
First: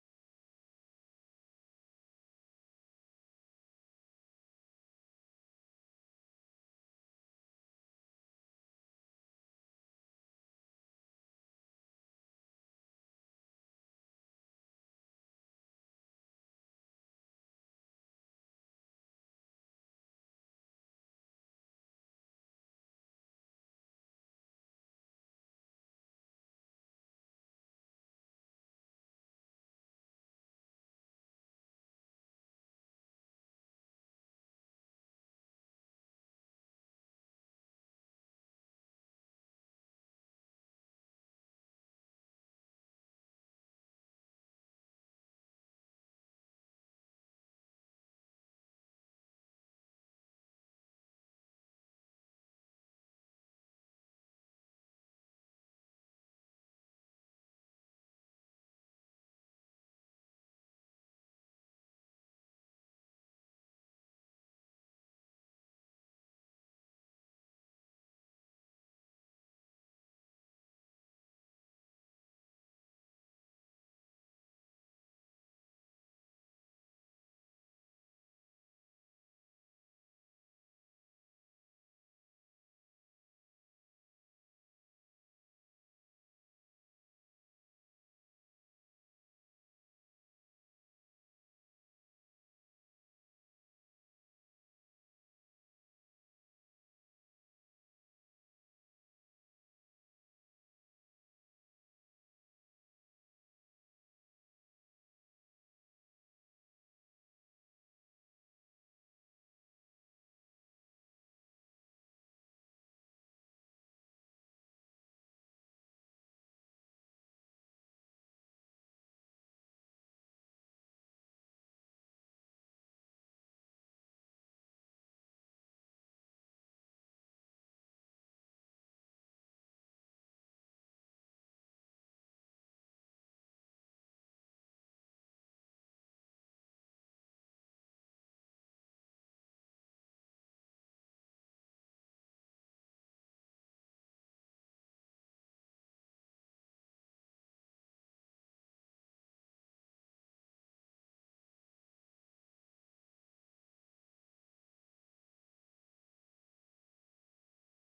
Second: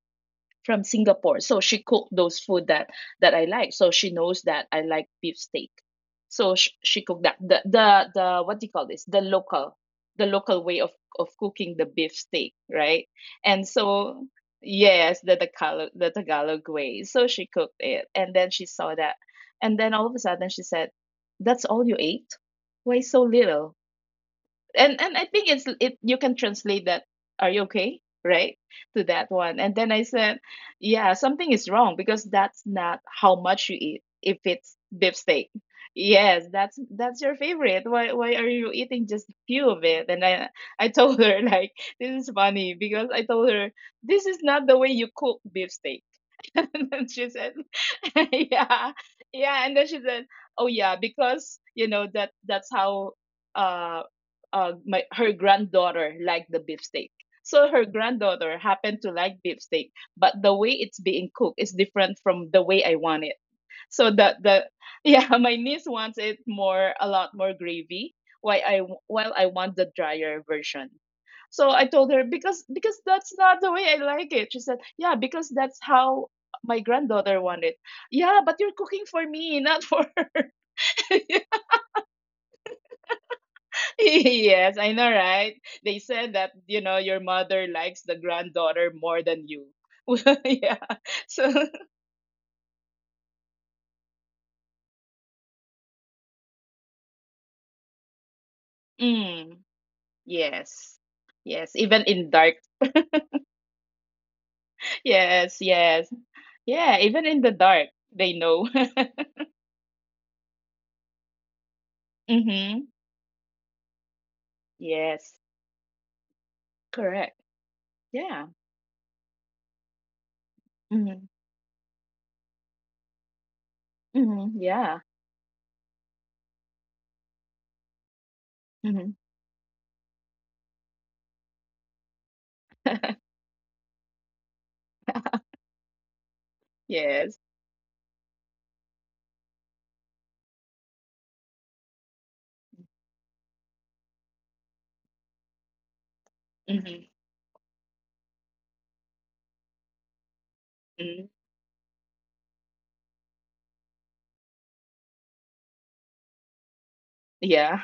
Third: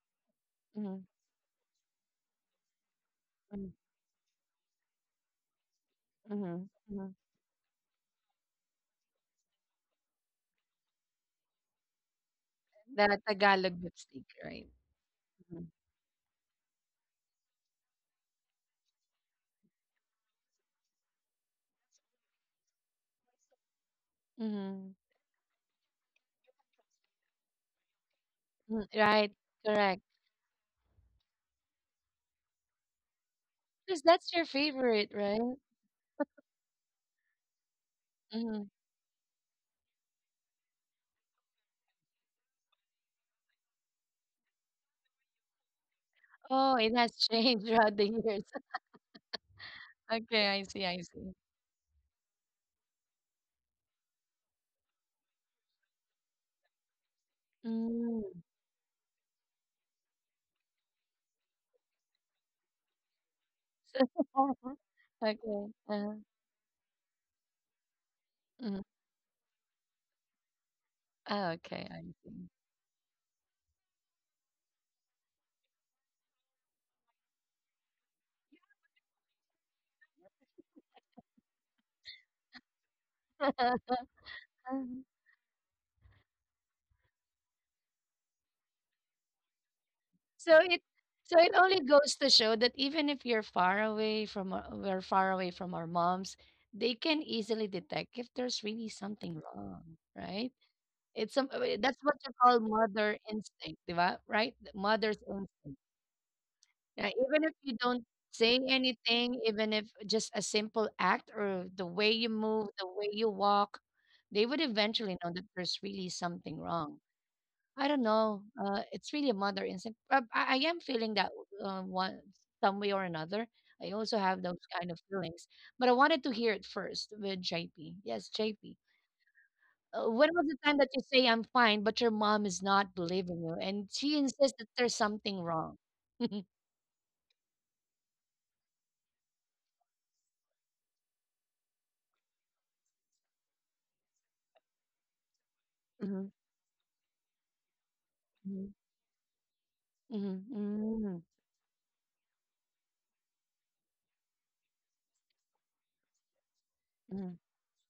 [SPEAKER 2] from
[SPEAKER 1] mhm,
[SPEAKER 2] Singapore. So she cooked those food that that I
[SPEAKER 1] mhm,
[SPEAKER 2] like. So she knows that I like beef steak. So
[SPEAKER 1] mhm,
[SPEAKER 2] she, she
[SPEAKER 1] mhm,
[SPEAKER 2] cooked that the the the what do you call this? The local the local way of of cooking the beef steak, right?
[SPEAKER 1] The
[SPEAKER 2] And
[SPEAKER 1] Tagalog lipstick,
[SPEAKER 2] so
[SPEAKER 1] right?
[SPEAKER 2] yes, the
[SPEAKER 1] mhm.
[SPEAKER 2] Tagalog the Tagalog way. So she cooked it, and then she saw that, and then all of a sudden she said, "That's all you ate? Why so little?"
[SPEAKER 1] Mm-hmm.
[SPEAKER 2] and and I think it's it you can translate that, are you okay, right,
[SPEAKER 1] Mm,
[SPEAKER 2] to that
[SPEAKER 1] Right.
[SPEAKER 2] one. And then
[SPEAKER 1] Correct.
[SPEAKER 2] I said, yeah, something is wrong, because that's not how much you eat
[SPEAKER 1] Because that's
[SPEAKER 2] if
[SPEAKER 1] your
[SPEAKER 2] it's
[SPEAKER 1] favorite,
[SPEAKER 2] beefsteak.
[SPEAKER 1] right?
[SPEAKER 2] Yes, that's that's your favorite. Why why are
[SPEAKER 1] Mm-hmm.
[SPEAKER 2] you eating just a few of it? And I I told her [LAUGHS] like, this is funny, because I told her, this is not the way you cook beefsteak. [LAUGHS]
[SPEAKER 1] Oh,
[SPEAKER 2] And
[SPEAKER 1] it
[SPEAKER 2] then
[SPEAKER 1] has
[SPEAKER 2] she
[SPEAKER 1] [LAUGHS]
[SPEAKER 2] said,
[SPEAKER 1] changed throughout the
[SPEAKER 2] [LAUGHS]
[SPEAKER 1] years. [LAUGHS]
[SPEAKER 2] yeah, yeah. And then she said,
[SPEAKER 1] Okay, I
[SPEAKER 2] oh
[SPEAKER 1] see,
[SPEAKER 2] yeah,
[SPEAKER 1] I see.
[SPEAKER 2] because you know that that's how uh uh my her granddaughter liked the beefsteak. So her
[SPEAKER 1] Mm.
[SPEAKER 2] granddaughter happened to like beefsteak, but the way it's being cooked is different from the way I want it. So the the
[SPEAKER 1] [LAUGHS]
[SPEAKER 2] yeah, [LAUGHS]
[SPEAKER 1] Okay.
[SPEAKER 2] my niece
[SPEAKER 1] Uh-huh.
[SPEAKER 2] wants it more, a lot more gravy. Why I
[SPEAKER 1] Mhm.
[SPEAKER 2] While I want the drier version.
[SPEAKER 1] Ah,
[SPEAKER 2] So I
[SPEAKER 1] Okay, I
[SPEAKER 2] told her,
[SPEAKER 1] see.
[SPEAKER 2] because because that's not the way I like it. She said, yeah, because that's how my granddaughter wanted. Yeah, but you're cooking for me, not for her. [LAUGHS]
[SPEAKER 1] [LAUGHS]
[SPEAKER 2] Yes, I know, right? They said that, you know, your mother likes the granddaughter more than you. [LAUGHS]
[SPEAKER 1] So
[SPEAKER 2] Yeah.
[SPEAKER 1] it so it
[SPEAKER 2] So
[SPEAKER 1] only goes to show that even if you're far away from our, we're far away from our moms, they can easily detect if there's really something
[SPEAKER 2] mm,
[SPEAKER 1] wrong, right?
[SPEAKER 2] yes,
[SPEAKER 1] It's some uh,
[SPEAKER 2] yes,
[SPEAKER 1] that's
[SPEAKER 2] even
[SPEAKER 1] what
[SPEAKER 2] in
[SPEAKER 1] you
[SPEAKER 2] dark.
[SPEAKER 1] call mother instinct, di ba? Right? Mother's
[SPEAKER 2] Yes,
[SPEAKER 1] instinct.
[SPEAKER 2] yes. Yeah,
[SPEAKER 1] Yeah,
[SPEAKER 2] even in
[SPEAKER 1] even
[SPEAKER 2] the
[SPEAKER 1] if you
[SPEAKER 2] dark,
[SPEAKER 1] don't
[SPEAKER 2] they
[SPEAKER 1] say
[SPEAKER 2] know. [LAUGHS]
[SPEAKER 1] anything, even if just a simple act or the way you move,
[SPEAKER 2] hmm
[SPEAKER 1] the way you walk, they would eventually know
[SPEAKER 2] Yes,
[SPEAKER 1] that there's really something wrong.
[SPEAKER 2] correct.
[SPEAKER 1] I don't know.
[SPEAKER 2] Yeah.
[SPEAKER 1] Uh, it's really a mother instinct. Uh, I, I am feeling
[SPEAKER 2] hmm
[SPEAKER 1] that uh, one some way or another. I also have
[SPEAKER 2] hmm
[SPEAKER 1] those kind
[SPEAKER 2] Yeah.
[SPEAKER 1] of feelings, but I wanted to hear it first with J P. Yes, J P.
[SPEAKER 2] hmm
[SPEAKER 1] Uh, when was the time that you say I'm fine, but your mom is not
[SPEAKER 2] [LAUGHS]
[SPEAKER 1] believing you, and she insists that there's something wrong? [LAUGHS]
[SPEAKER 2] Yes.
[SPEAKER 1] hmm
[SPEAKER 2] hmm
[SPEAKER 1] Mhm, mm,
[SPEAKER 2] hmm
[SPEAKER 1] mhm,
[SPEAKER 2] Yeah.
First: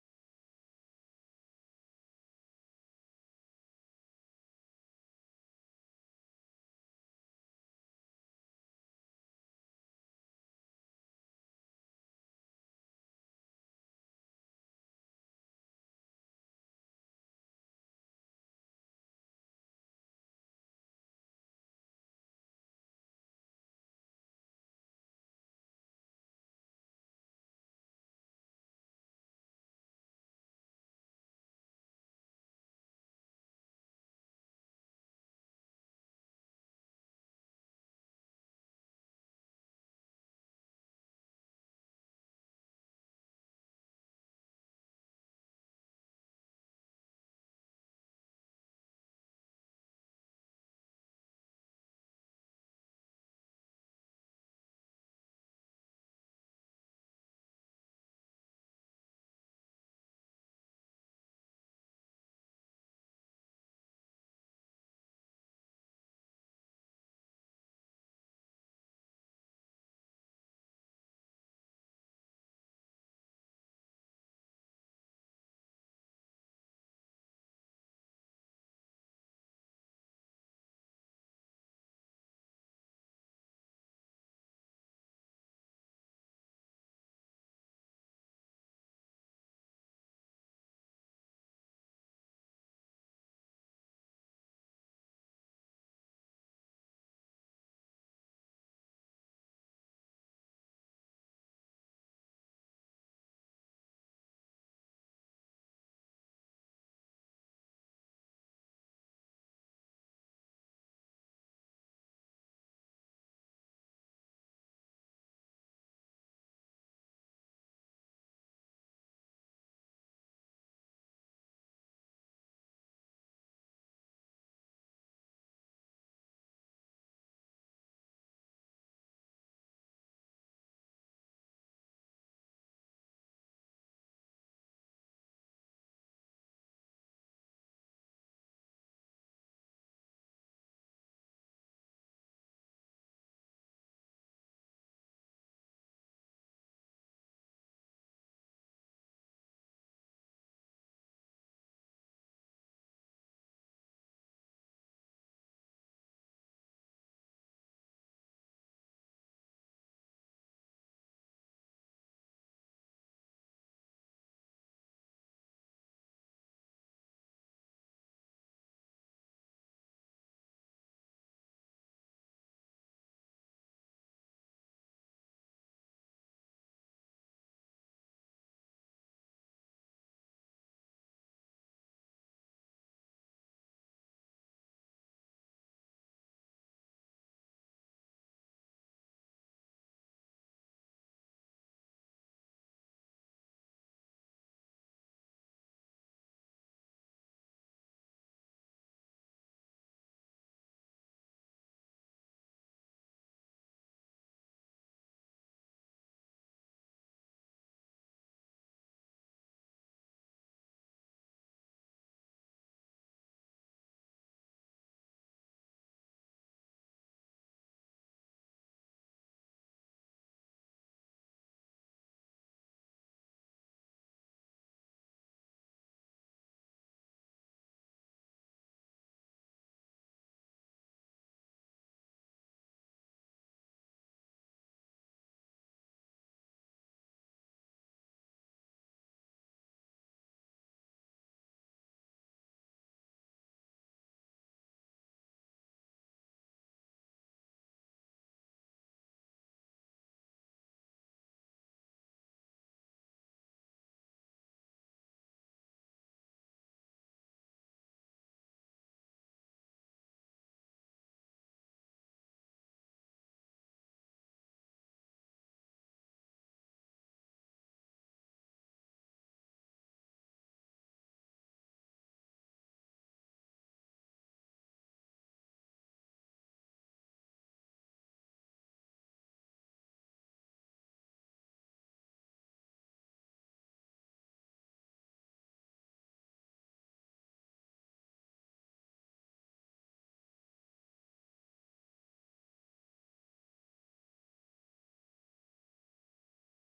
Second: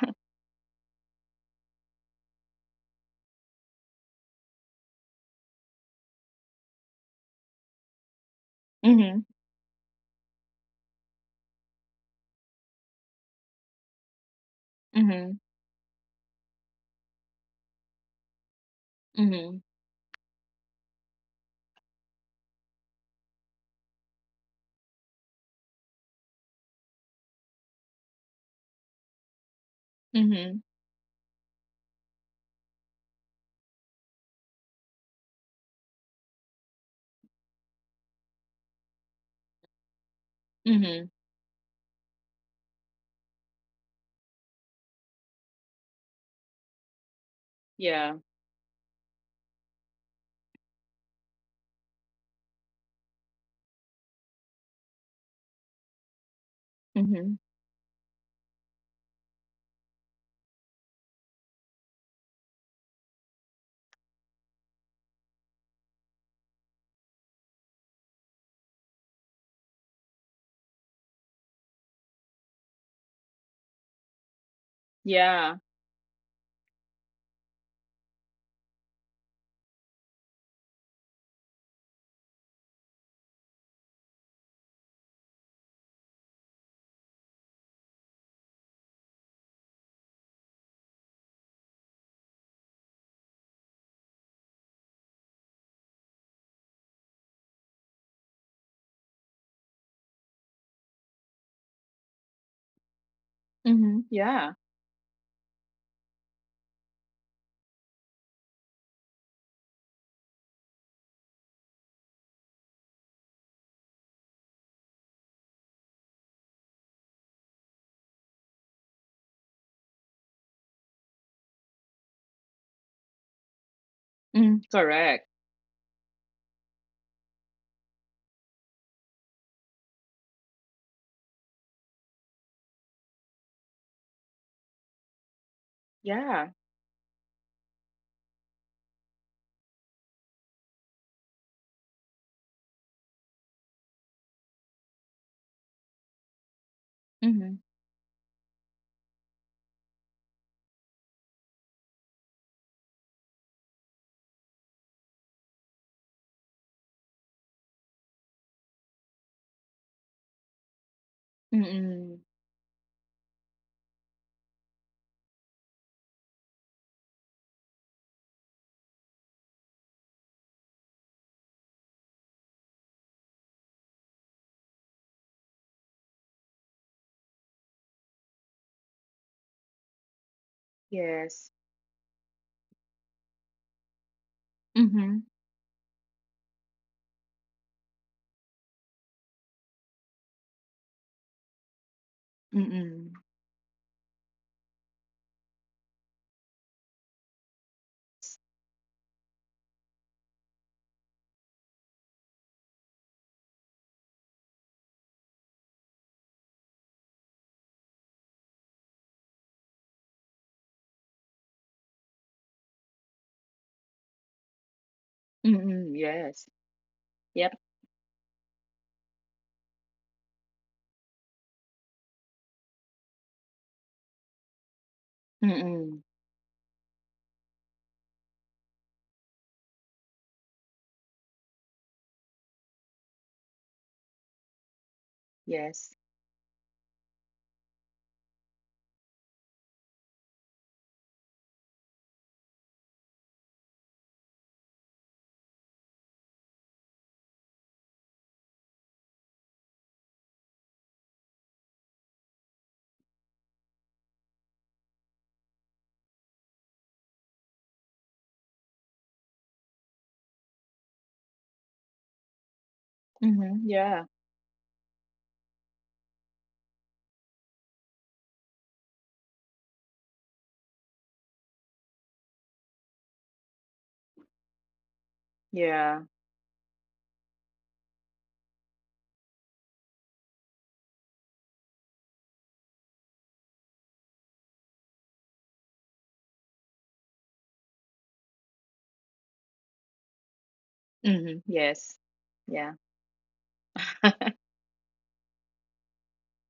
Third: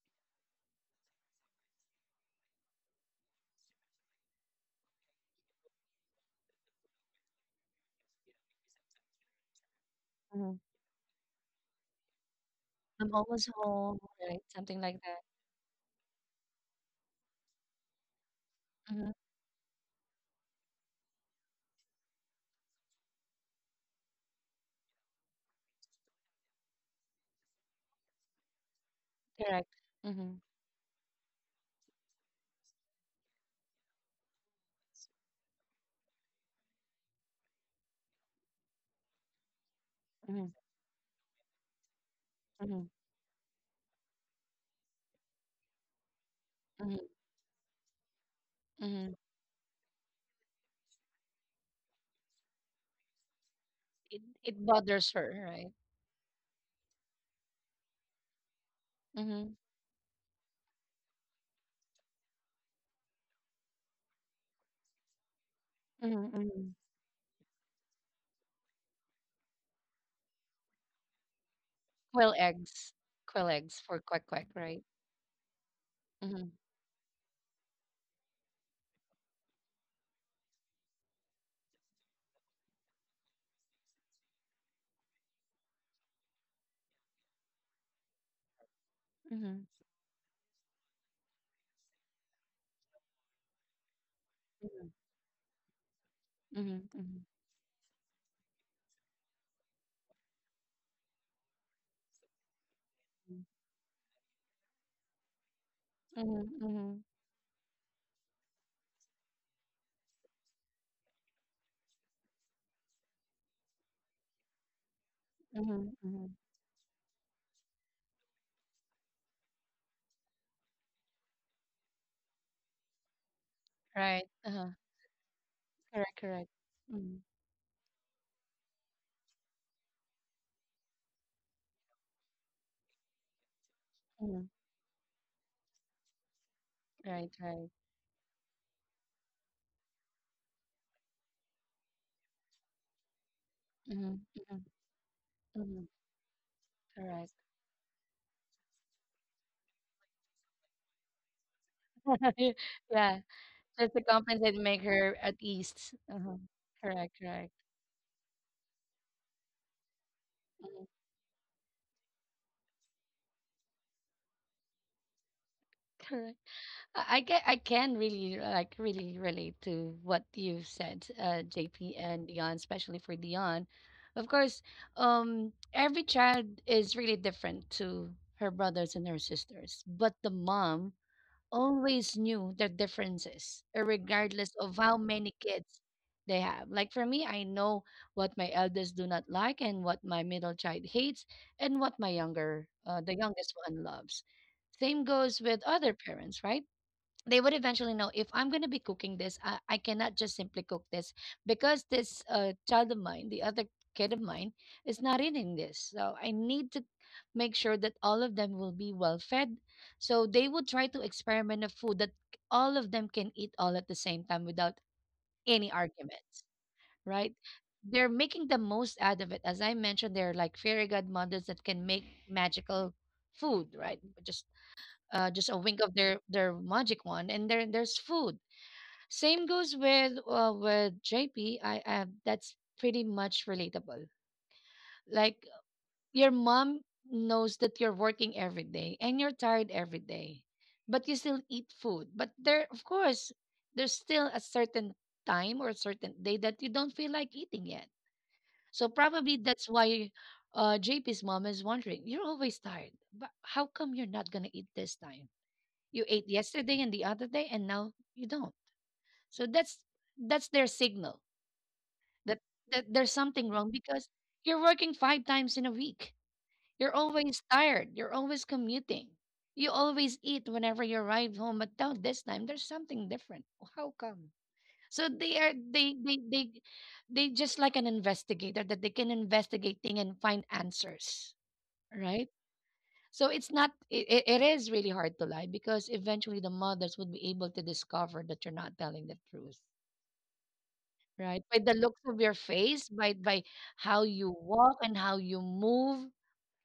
[SPEAKER 2] [LAUGHS] hmm
[SPEAKER 1] mhm. "I'm almost home," right? Something like that.
[SPEAKER 2] hmm
[SPEAKER 1] Mhm,
[SPEAKER 2] hmm
[SPEAKER 1] correct. Mhm,
[SPEAKER 2] hmm
[SPEAKER 1] mhm,
[SPEAKER 2] hmm
[SPEAKER 1] mhm, mhm,
[SPEAKER 2] Yeah.
[SPEAKER 1] mhm. It it bothers her, right?
[SPEAKER 2] hmm
[SPEAKER 1] Mhm, mhm, mhm. Quail eggs. Quail eggs for quack quack, right?
[SPEAKER 2] Yeah.
[SPEAKER 1] Mhm, mhm, mhm, mhm, mhm, mhm,
[SPEAKER 2] hmm Yeah.
[SPEAKER 1] mhm, mhm, mhm, mhm. Right,
[SPEAKER 2] mm
[SPEAKER 1] uh-huh.
[SPEAKER 2] Correct.
[SPEAKER 1] Correct, correct. Mhm, mhm.
[SPEAKER 2] Yeah.
[SPEAKER 1] Right, right. Mhm, mhm, mhm. Correct.
[SPEAKER 2] hmm
[SPEAKER 1] [LAUGHS] Yeah. Just to compensate, make her at least. Uh-huh. Correct, correct. Mm,
[SPEAKER 2] hmm
[SPEAKER 1] Correct. I I get I can really like really relate to what you said, uh, J P and Dion, especially for Dion. Of course, um, every child is really different to her brothers and her sisters, but the mom
[SPEAKER 2] Yes.
[SPEAKER 1] always knew their differences, uh, regardless of how
[SPEAKER 2] hmm
[SPEAKER 1] many kids they have. Like for me, I know what my eldest do not like and what my middle child hates and what my younger, uh,
[SPEAKER 2] hmm
[SPEAKER 1] the youngest one loves. Same goes with other parents, right? They would eventually know if I'm going to be cooking this, I, I cannot just simply cook this because this uh, child of mine, the other kid of mine, is not eating this. So I need to make sure that all of them will be well fed. So they would try to experiment a food that all of them can eat all at the same time without any
[SPEAKER 2] hmm
[SPEAKER 1] arguments,
[SPEAKER 2] Yes.
[SPEAKER 1] right?
[SPEAKER 2] Yep.
[SPEAKER 1] They're making the most out of it. As I mentioned, they're like fairy godmothers that can make magical food, right? Just uh, just a wink of
[SPEAKER 2] hmm
[SPEAKER 1] their their magic wand, and there there's food. Same goes with uh, with J P. I, I that's pretty much relatable. Like
[SPEAKER 2] Yes.
[SPEAKER 1] your mom knows that you're working every day and you're tired every day, but you still eat food. But there, of course, there's still a certain time or a certain day that you don't feel like eating yet. So probably that's why uh, J P's mom is wondering, you're always tired, but how come you're not gonna eat this time? You ate yesterday and the other day and now you don't, so that's that's their signal that, that there's something
[SPEAKER 2] hmm
[SPEAKER 1] wrong
[SPEAKER 2] Yeah.
[SPEAKER 1] because you're working five times in a week, you're always tired, you're always commuting, you always eat whenever you arrive home, but now this time there's something different. How come? So they are they
[SPEAKER 2] Yeah.
[SPEAKER 1] they they they just like an investigator that they can investigate things and find answers, right? So it's not it, it is really hard to lie because eventually the mothers would be able to discover that you're not telling the truth, right?
[SPEAKER 2] Mhm.
[SPEAKER 1] By the
[SPEAKER 2] Yes.
[SPEAKER 1] looks of your
[SPEAKER 2] Yeah.
[SPEAKER 1] face, by by how you
[SPEAKER 2] [LAUGHS]
[SPEAKER 1] walk and how you move.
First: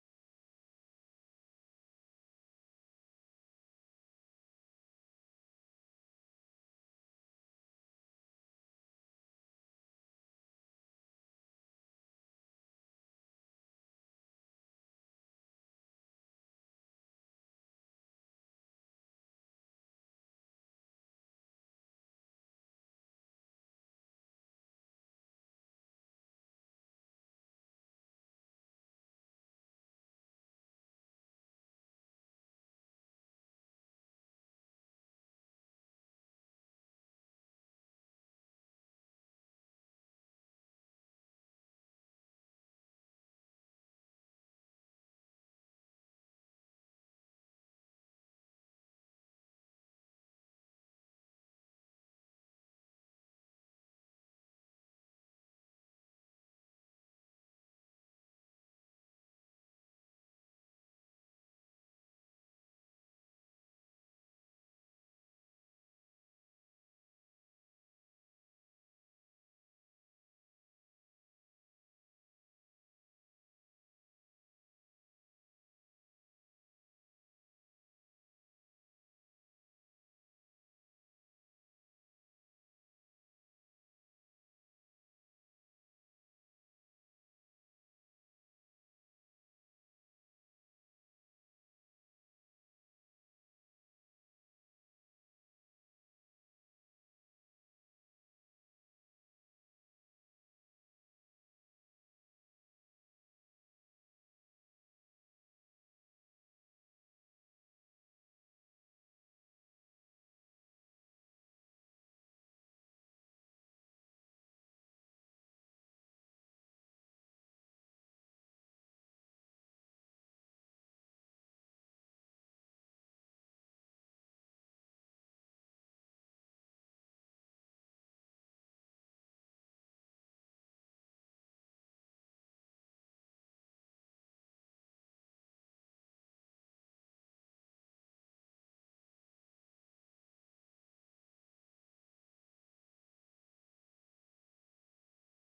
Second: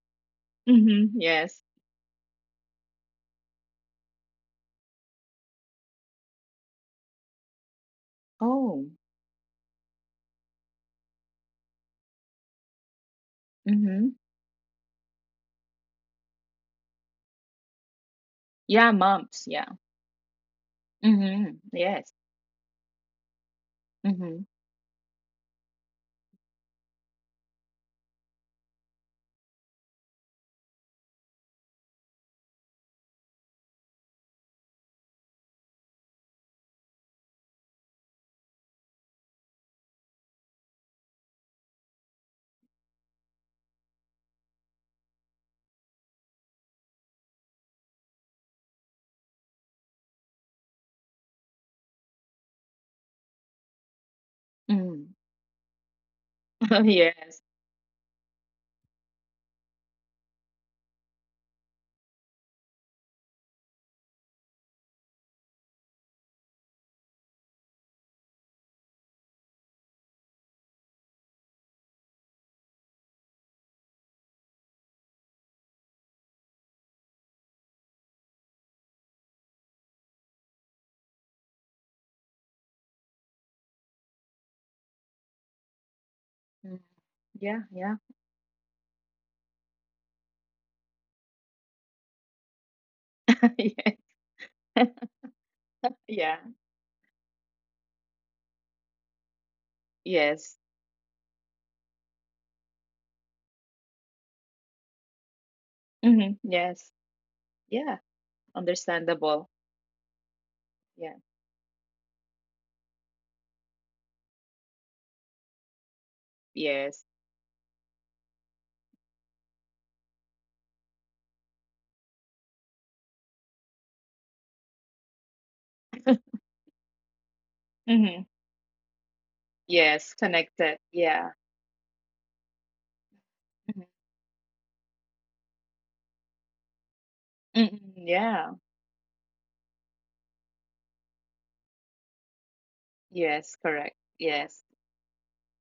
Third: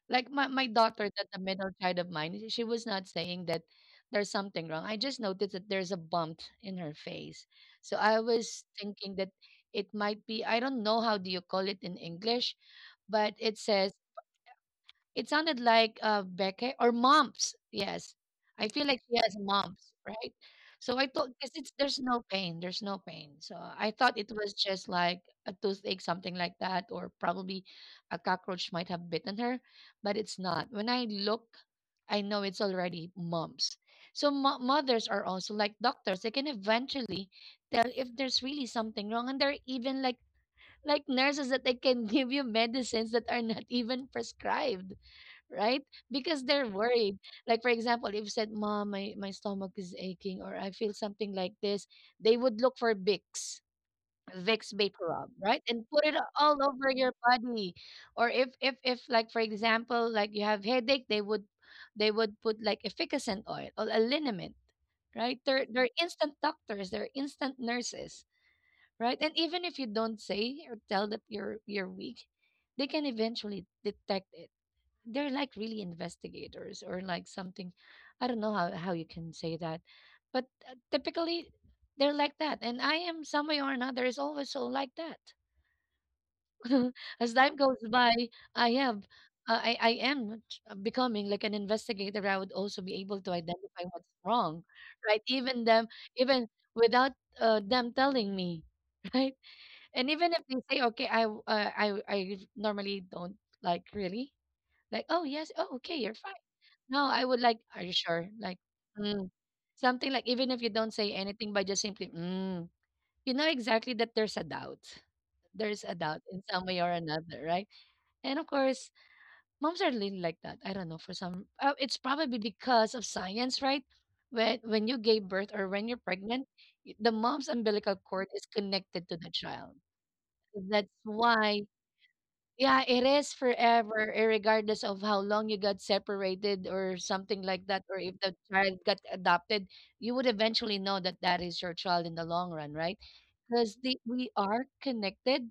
[SPEAKER 1] Like my, my daughter,
[SPEAKER 2] Mhm.
[SPEAKER 1] that the
[SPEAKER 2] Yes.
[SPEAKER 1] middle child of mine, she was not saying that there's something wrong. I just noticed that there's a bump in her face. So I was
[SPEAKER 2] Oh.
[SPEAKER 1] thinking that it might be I don't know how do you call it in English, but it says
[SPEAKER 2] Mhm.
[SPEAKER 1] it sounded like, uh, Beke or mumps, yes. I
[SPEAKER 2] Yeah,
[SPEAKER 1] feel like she
[SPEAKER 2] mumps.
[SPEAKER 1] has
[SPEAKER 2] Yeah.
[SPEAKER 1] mumps, right? So I thought
[SPEAKER 2] Mhm.
[SPEAKER 1] because it's
[SPEAKER 2] Yes.
[SPEAKER 1] there's no pain, there's no pain. So I thought
[SPEAKER 2] Mhm.
[SPEAKER 1] it was just like a toothache, something like that, or probably a cockroach might have bitten her, but it's not. When I look, I know it's already mumps. So mo mothers are also like doctors. They can eventually tell if there's really something wrong, and they're even like like nurses that they can [LAUGHS] give you medicines that are not even prescribed, right? Because they're worried. Like for example, if you said, "Mom, my my stomach is aching," or "I feel something like this," they would look for Vicks, Vicks
[SPEAKER 2] Mm.
[SPEAKER 1] vapor rub, right, and put it all
[SPEAKER 2] [LAUGHS]
[SPEAKER 1] over your
[SPEAKER 2] Yes.
[SPEAKER 1] body. Or if if if like for example, like you have headache, they would they would put like efficacent oil or a liniment, right? They're they're instant doctors, they're instant nurses, right? And even if you don't say or tell that you're you're weak, they can eventually detect it. They're like really investigators or like something. I don't know how, how you can say that, but uh, typically they're like that, and I am some way or another is always so like that.
[SPEAKER 2] Mm.
[SPEAKER 1] [LAUGHS] As
[SPEAKER 2] Yeah.
[SPEAKER 1] time
[SPEAKER 2] Yeah.
[SPEAKER 1] goes by I have uh, I, I am t- uh, becoming like an investigator. I would also be able to
[SPEAKER 2] [LAUGHS]
[SPEAKER 1] identify what's wrong,
[SPEAKER 2] Yeah. [LAUGHS]
[SPEAKER 1] right? Even them,
[SPEAKER 2] Yeah.
[SPEAKER 1] even without uh, them telling me. [LAUGHS] Right? And even
[SPEAKER 2] Yes.
[SPEAKER 1] if they say okay, I w- uh, I I normally don't, like really, like oh yes, oh okay, you're
[SPEAKER 2] Mhm.
[SPEAKER 1] fine.
[SPEAKER 2] Yes.
[SPEAKER 1] No, I would like, "Are
[SPEAKER 2] Yeah.
[SPEAKER 1] you sure?" Like, mm,
[SPEAKER 2] Understandable.
[SPEAKER 1] something like even if you don't
[SPEAKER 2] Yeah.
[SPEAKER 1] say anything by just simply, "Mm," you know exactly that there's a doubt. There's a doubt in some way or
[SPEAKER 2] Yes.
[SPEAKER 1] another, right? And of course, moms are really like that. I don't know for some. Uh, it's probably because of science, right? When when you gave birth or when you're pregnant, y- the mom's umbilical
[SPEAKER 2] Mhm.
[SPEAKER 1] cord is connected to the child.
[SPEAKER 2] Yes. Connected.
[SPEAKER 1] That's
[SPEAKER 2] Yeah.
[SPEAKER 1] why, yeah, it is
[SPEAKER 2] Mhm.
[SPEAKER 1] forever, eh, regardless of how long you got separated or something like that, or if the
[SPEAKER 2] Yeah.
[SPEAKER 1] child got adopted, you would eventually know that that is your child in the long run, right?
[SPEAKER 2] Yes.
[SPEAKER 1] Because
[SPEAKER 2] Correct.
[SPEAKER 1] we
[SPEAKER 2] Yes.
[SPEAKER 1] are connected,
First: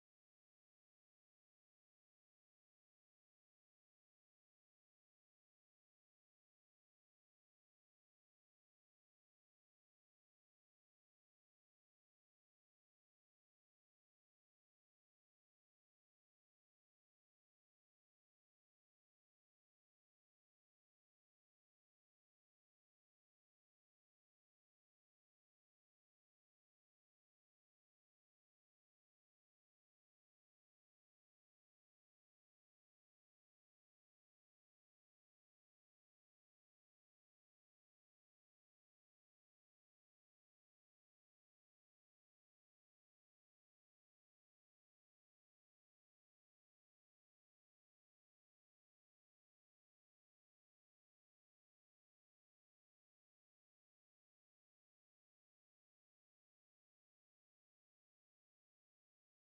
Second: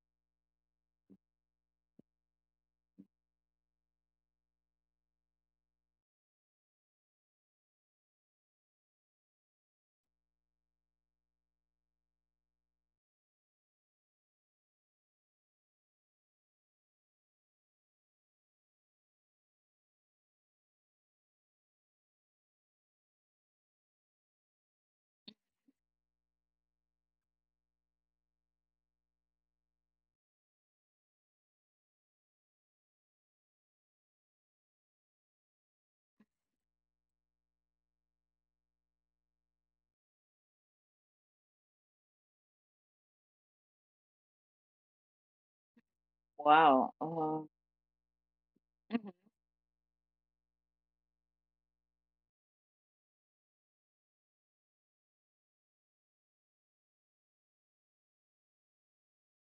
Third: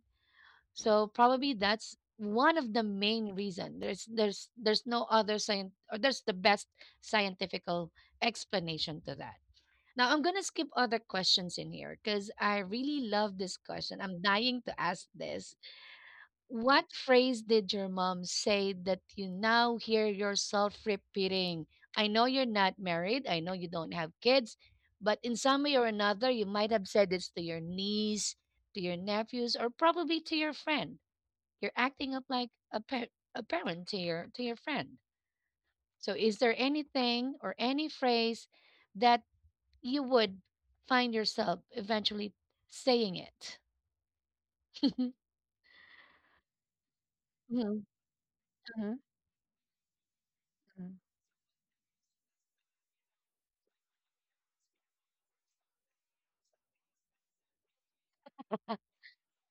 [SPEAKER 1] so probably that's one of the main reason. There's there's there's no other science, or there's the best scientifical explanation to that. Now I'm gonna skip other questions in here because I really love this question. I'm dying to ask this, what phrase did your mom say that you now hear yourself repeating? I know you're not married, I know you don't have kids, but in some way or another, you might have said this to your niece, to your nephews, or probably to your friend. You're acting up like a, pa- a parent to your to your friend. So, is there anything or any phrase that you would find yourself eventually saying it? [LAUGHS]
[SPEAKER 2] Wow. Oh.
[SPEAKER 1] Mhm, mhm,
[SPEAKER 2] Mhm.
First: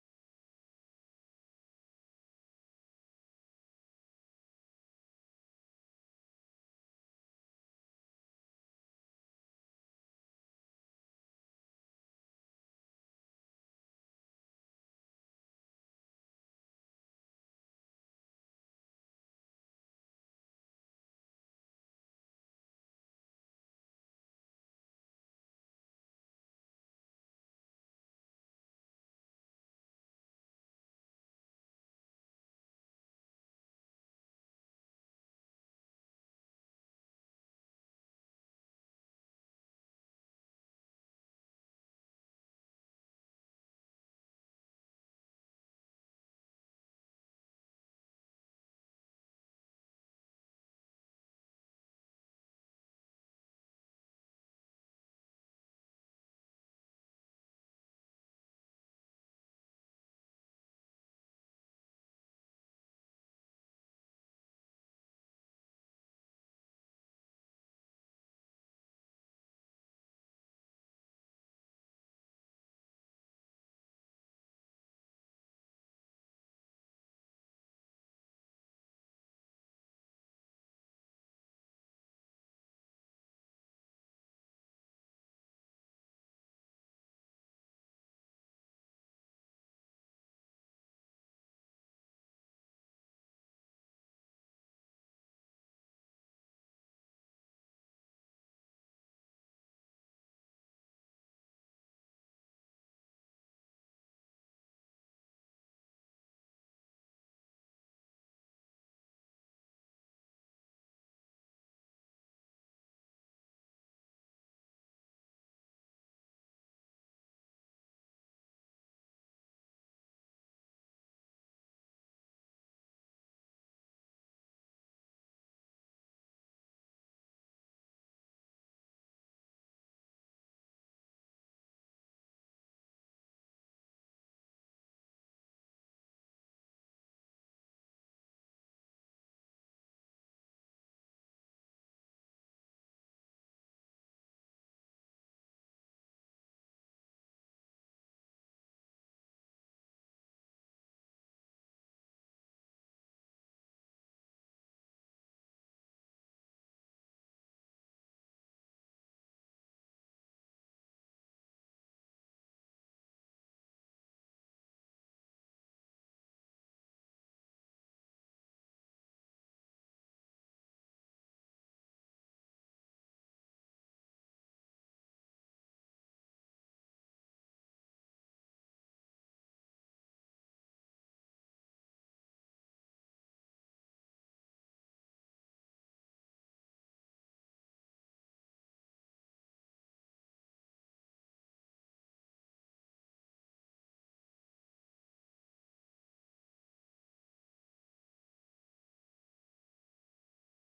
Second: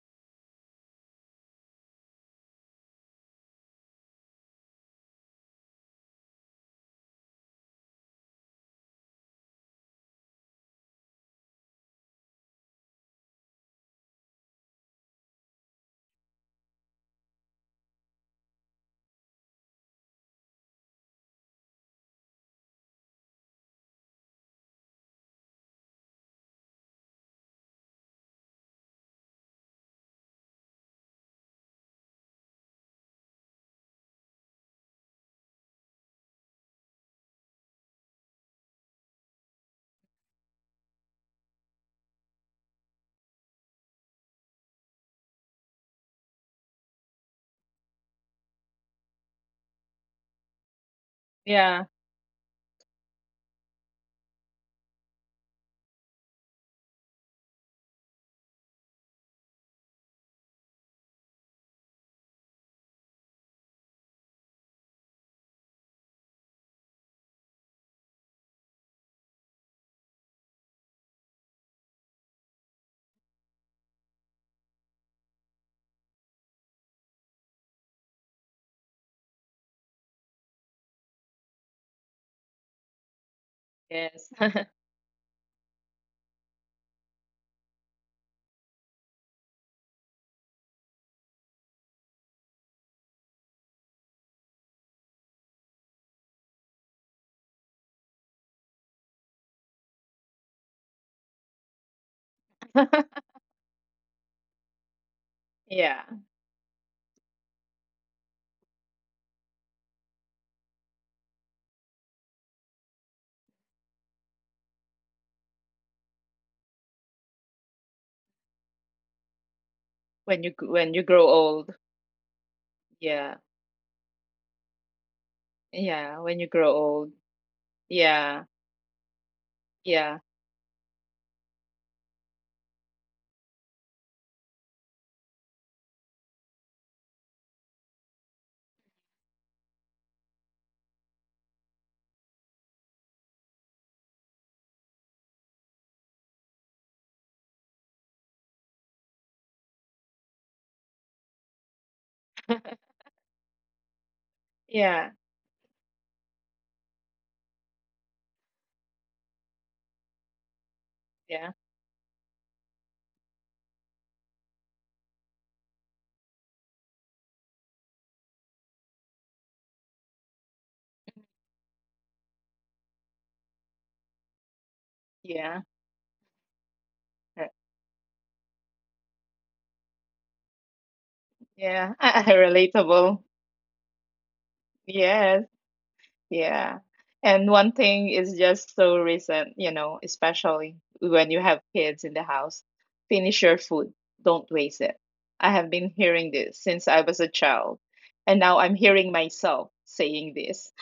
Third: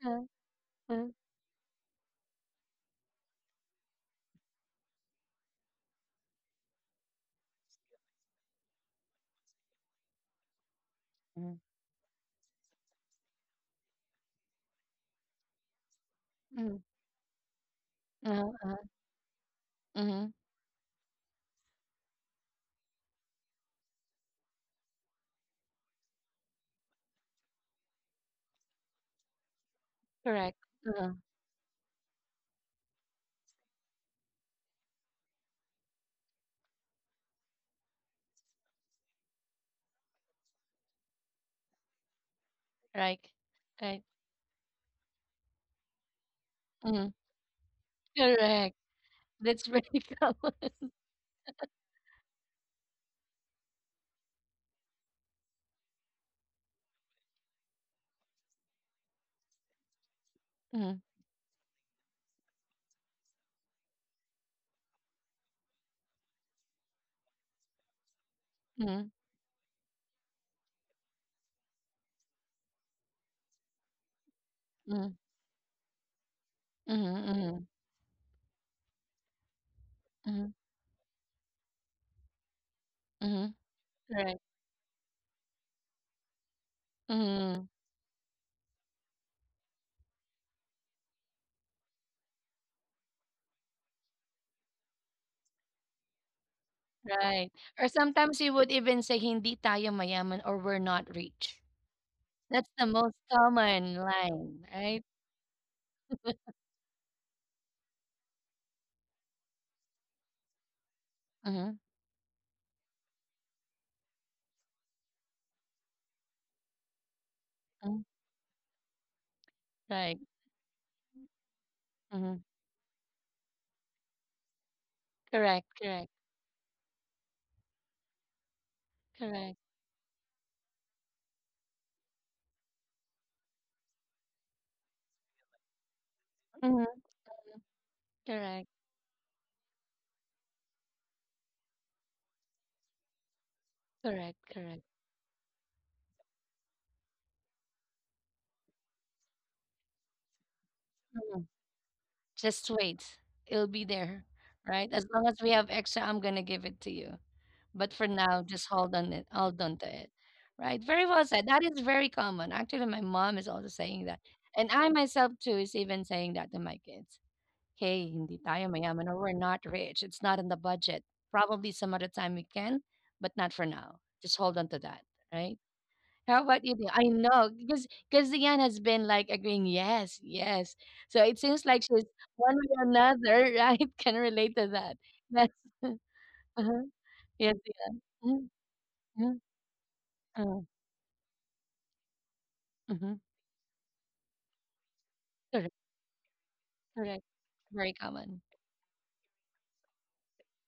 [SPEAKER 1] mm-hmm, mhm, mhm, mhm. Uh-huh, uh-huh. Mhm. Correct. Uh-huh. Right. Right. Mhm. Correct. That's very [LAUGHS] common.
[SPEAKER 2] Yeah.
[SPEAKER 1] Mhm, mhm, mhm, mhm, mhm, mhm, mhm.
[SPEAKER 2] Yes.
[SPEAKER 1] Correct. Mhm. Right. Or sometimes you would even say hindi tayo mayaman, or we're not rich. That's the most
[SPEAKER 2] [LAUGHS]
[SPEAKER 1] common line, right?
[SPEAKER 2] Yeah.
[SPEAKER 1] Mhm, mhm. Right.
[SPEAKER 2] When you g- when you grow old.
[SPEAKER 1] Mhm.
[SPEAKER 2] Yeah.
[SPEAKER 1] Correct. Correct.
[SPEAKER 2] Yeah, when you grow old. Yeah.
[SPEAKER 1] Correct.
[SPEAKER 2] Yeah.
[SPEAKER 1] Mhm. Correct. Correct. Correct. Correct. Just
[SPEAKER 2] [LAUGHS]
[SPEAKER 1] wait. It'll be there, right?
[SPEAKER 2] Yeah.
[SPEAKER 1] As long as we have extra, I'm gonna give it to you. But for now, just hold on it, hold on to it. Right? Very well
[SPEAKER 2] Yeah.
[SPEAKER 1] said. That is very common. Actually, my mom is also saying that. And I myself too is even saying that to my kids. Hey, hindi tayo mayaman, or we're not rich. It's not in the budget. Probably some other time we can, but not for now. Just hold on to that,
[SPEAKER 2] Yeah.
[SPEAKER 1] right? How about you? Neil? I
[SPEAKER 2] Uh,
[SPEAKER 1] know because because Diane has been like agreeing, yes, yes. So it seems like
[SPEAKER 2] yeah.
[SPEAKER 1] she's
[SPEAKER 2] [LAUGHS]
[SPEAKER 1] one way or
[SPEAKER 2] Relatable.
[SPEAKER 1] another, [LAUGHS] right? Can relate to that.
[SPEAKER 2] Yes.
[SPEAKER 1] Yes. [LAUGHS]
[SPEAKER 2] Yeah.
[SPEAKER 1] Uh-huh.
[SPEAKER 2] And
[SPEAKER 1] Yes,
[SPEAKER 2] one thing
[SPEAKER 1] Diane.
[SPEAKER 2] is just
[SPEAKER 1] Mm-hmm,
[SPEAKER 2] so
[SPEAKER 1] mm
[SPEAKER 2] recent, you know,
[SPEAKER 1] hmm
[SPEAKER 2] especially when you have kids in the house.
[SPEAKER 1] mm hmm
[SPEAKER 2] Finish your food. Don't waste it. I have
[SPEAKER 1] Correct.
[SPEAKER 2] been hearing this since I was a
[SPEAKER 1] Correct.
[SPEAKER 2] child.
[SPEAKER 1] Very
[SPEAKER 2] And
[SPEAKER 1] common.
[SPEAKER 2] now I'm hearing myself saying this.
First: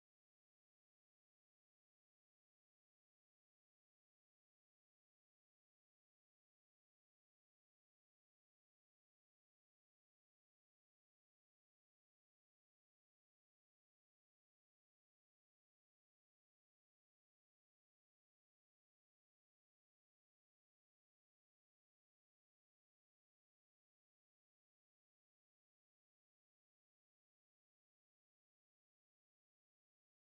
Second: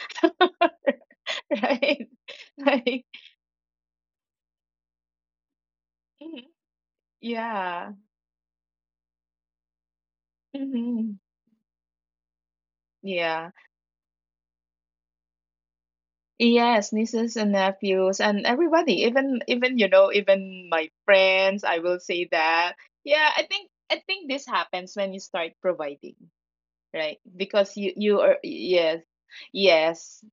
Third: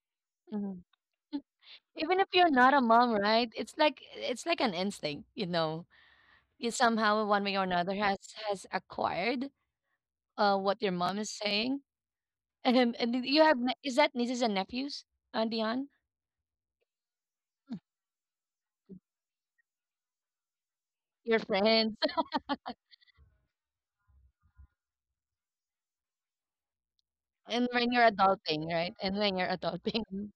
[SPEAKER 1] Mhm.
[SPEAKER 2] [LAUGHS] Right?
[SPEAKER 1] Even if you're
[SPEAKER 2] [LAUGHS]
[SPEAKER 1] not a
[SPEAKER 2] Like,
[SPEAKER 1] mom, right? It's like, it's like an instinct, you know.
[SPEAKER 2] mhm,
[SPEAKER 1] You somehow, one way or another,
[SPEAKER 2] yeah.
[SPEAKER 1] has has acquired uh what your mom
[SPEAKER 2] hmm
[SPEAKER 1] is saying, [LAUGHS] and and you
[SPEAKER 2] Yeah.
[SPEAKER 1] have ne- is that nieces and nephews, uh, Dion?
[SPEAKER 2] Yes, nieces and nephews and everybody, even even, you know, even my
[SPEAKER 1] Your
[SPEAKER 2] friends, I
[SPEAKER 1] friends,
[SPEAKER 2] will say that. Yeah, I think I think this happens when you start providing, right?
[SPEAKER 1] and
[SPEAKER 2] Because
[SPEAKER 1] when
[SPEAKER 2] you
[SPEAKER 1] you're
[SPEAKER 2] you are,
[SPEAKER 1] adulting, right?
[SPEAKER 2] yes.
[SPEAKER 1] And when you're adulting.
[SPEAKER 2] Yes.
[SPEAKER 1] Mhm.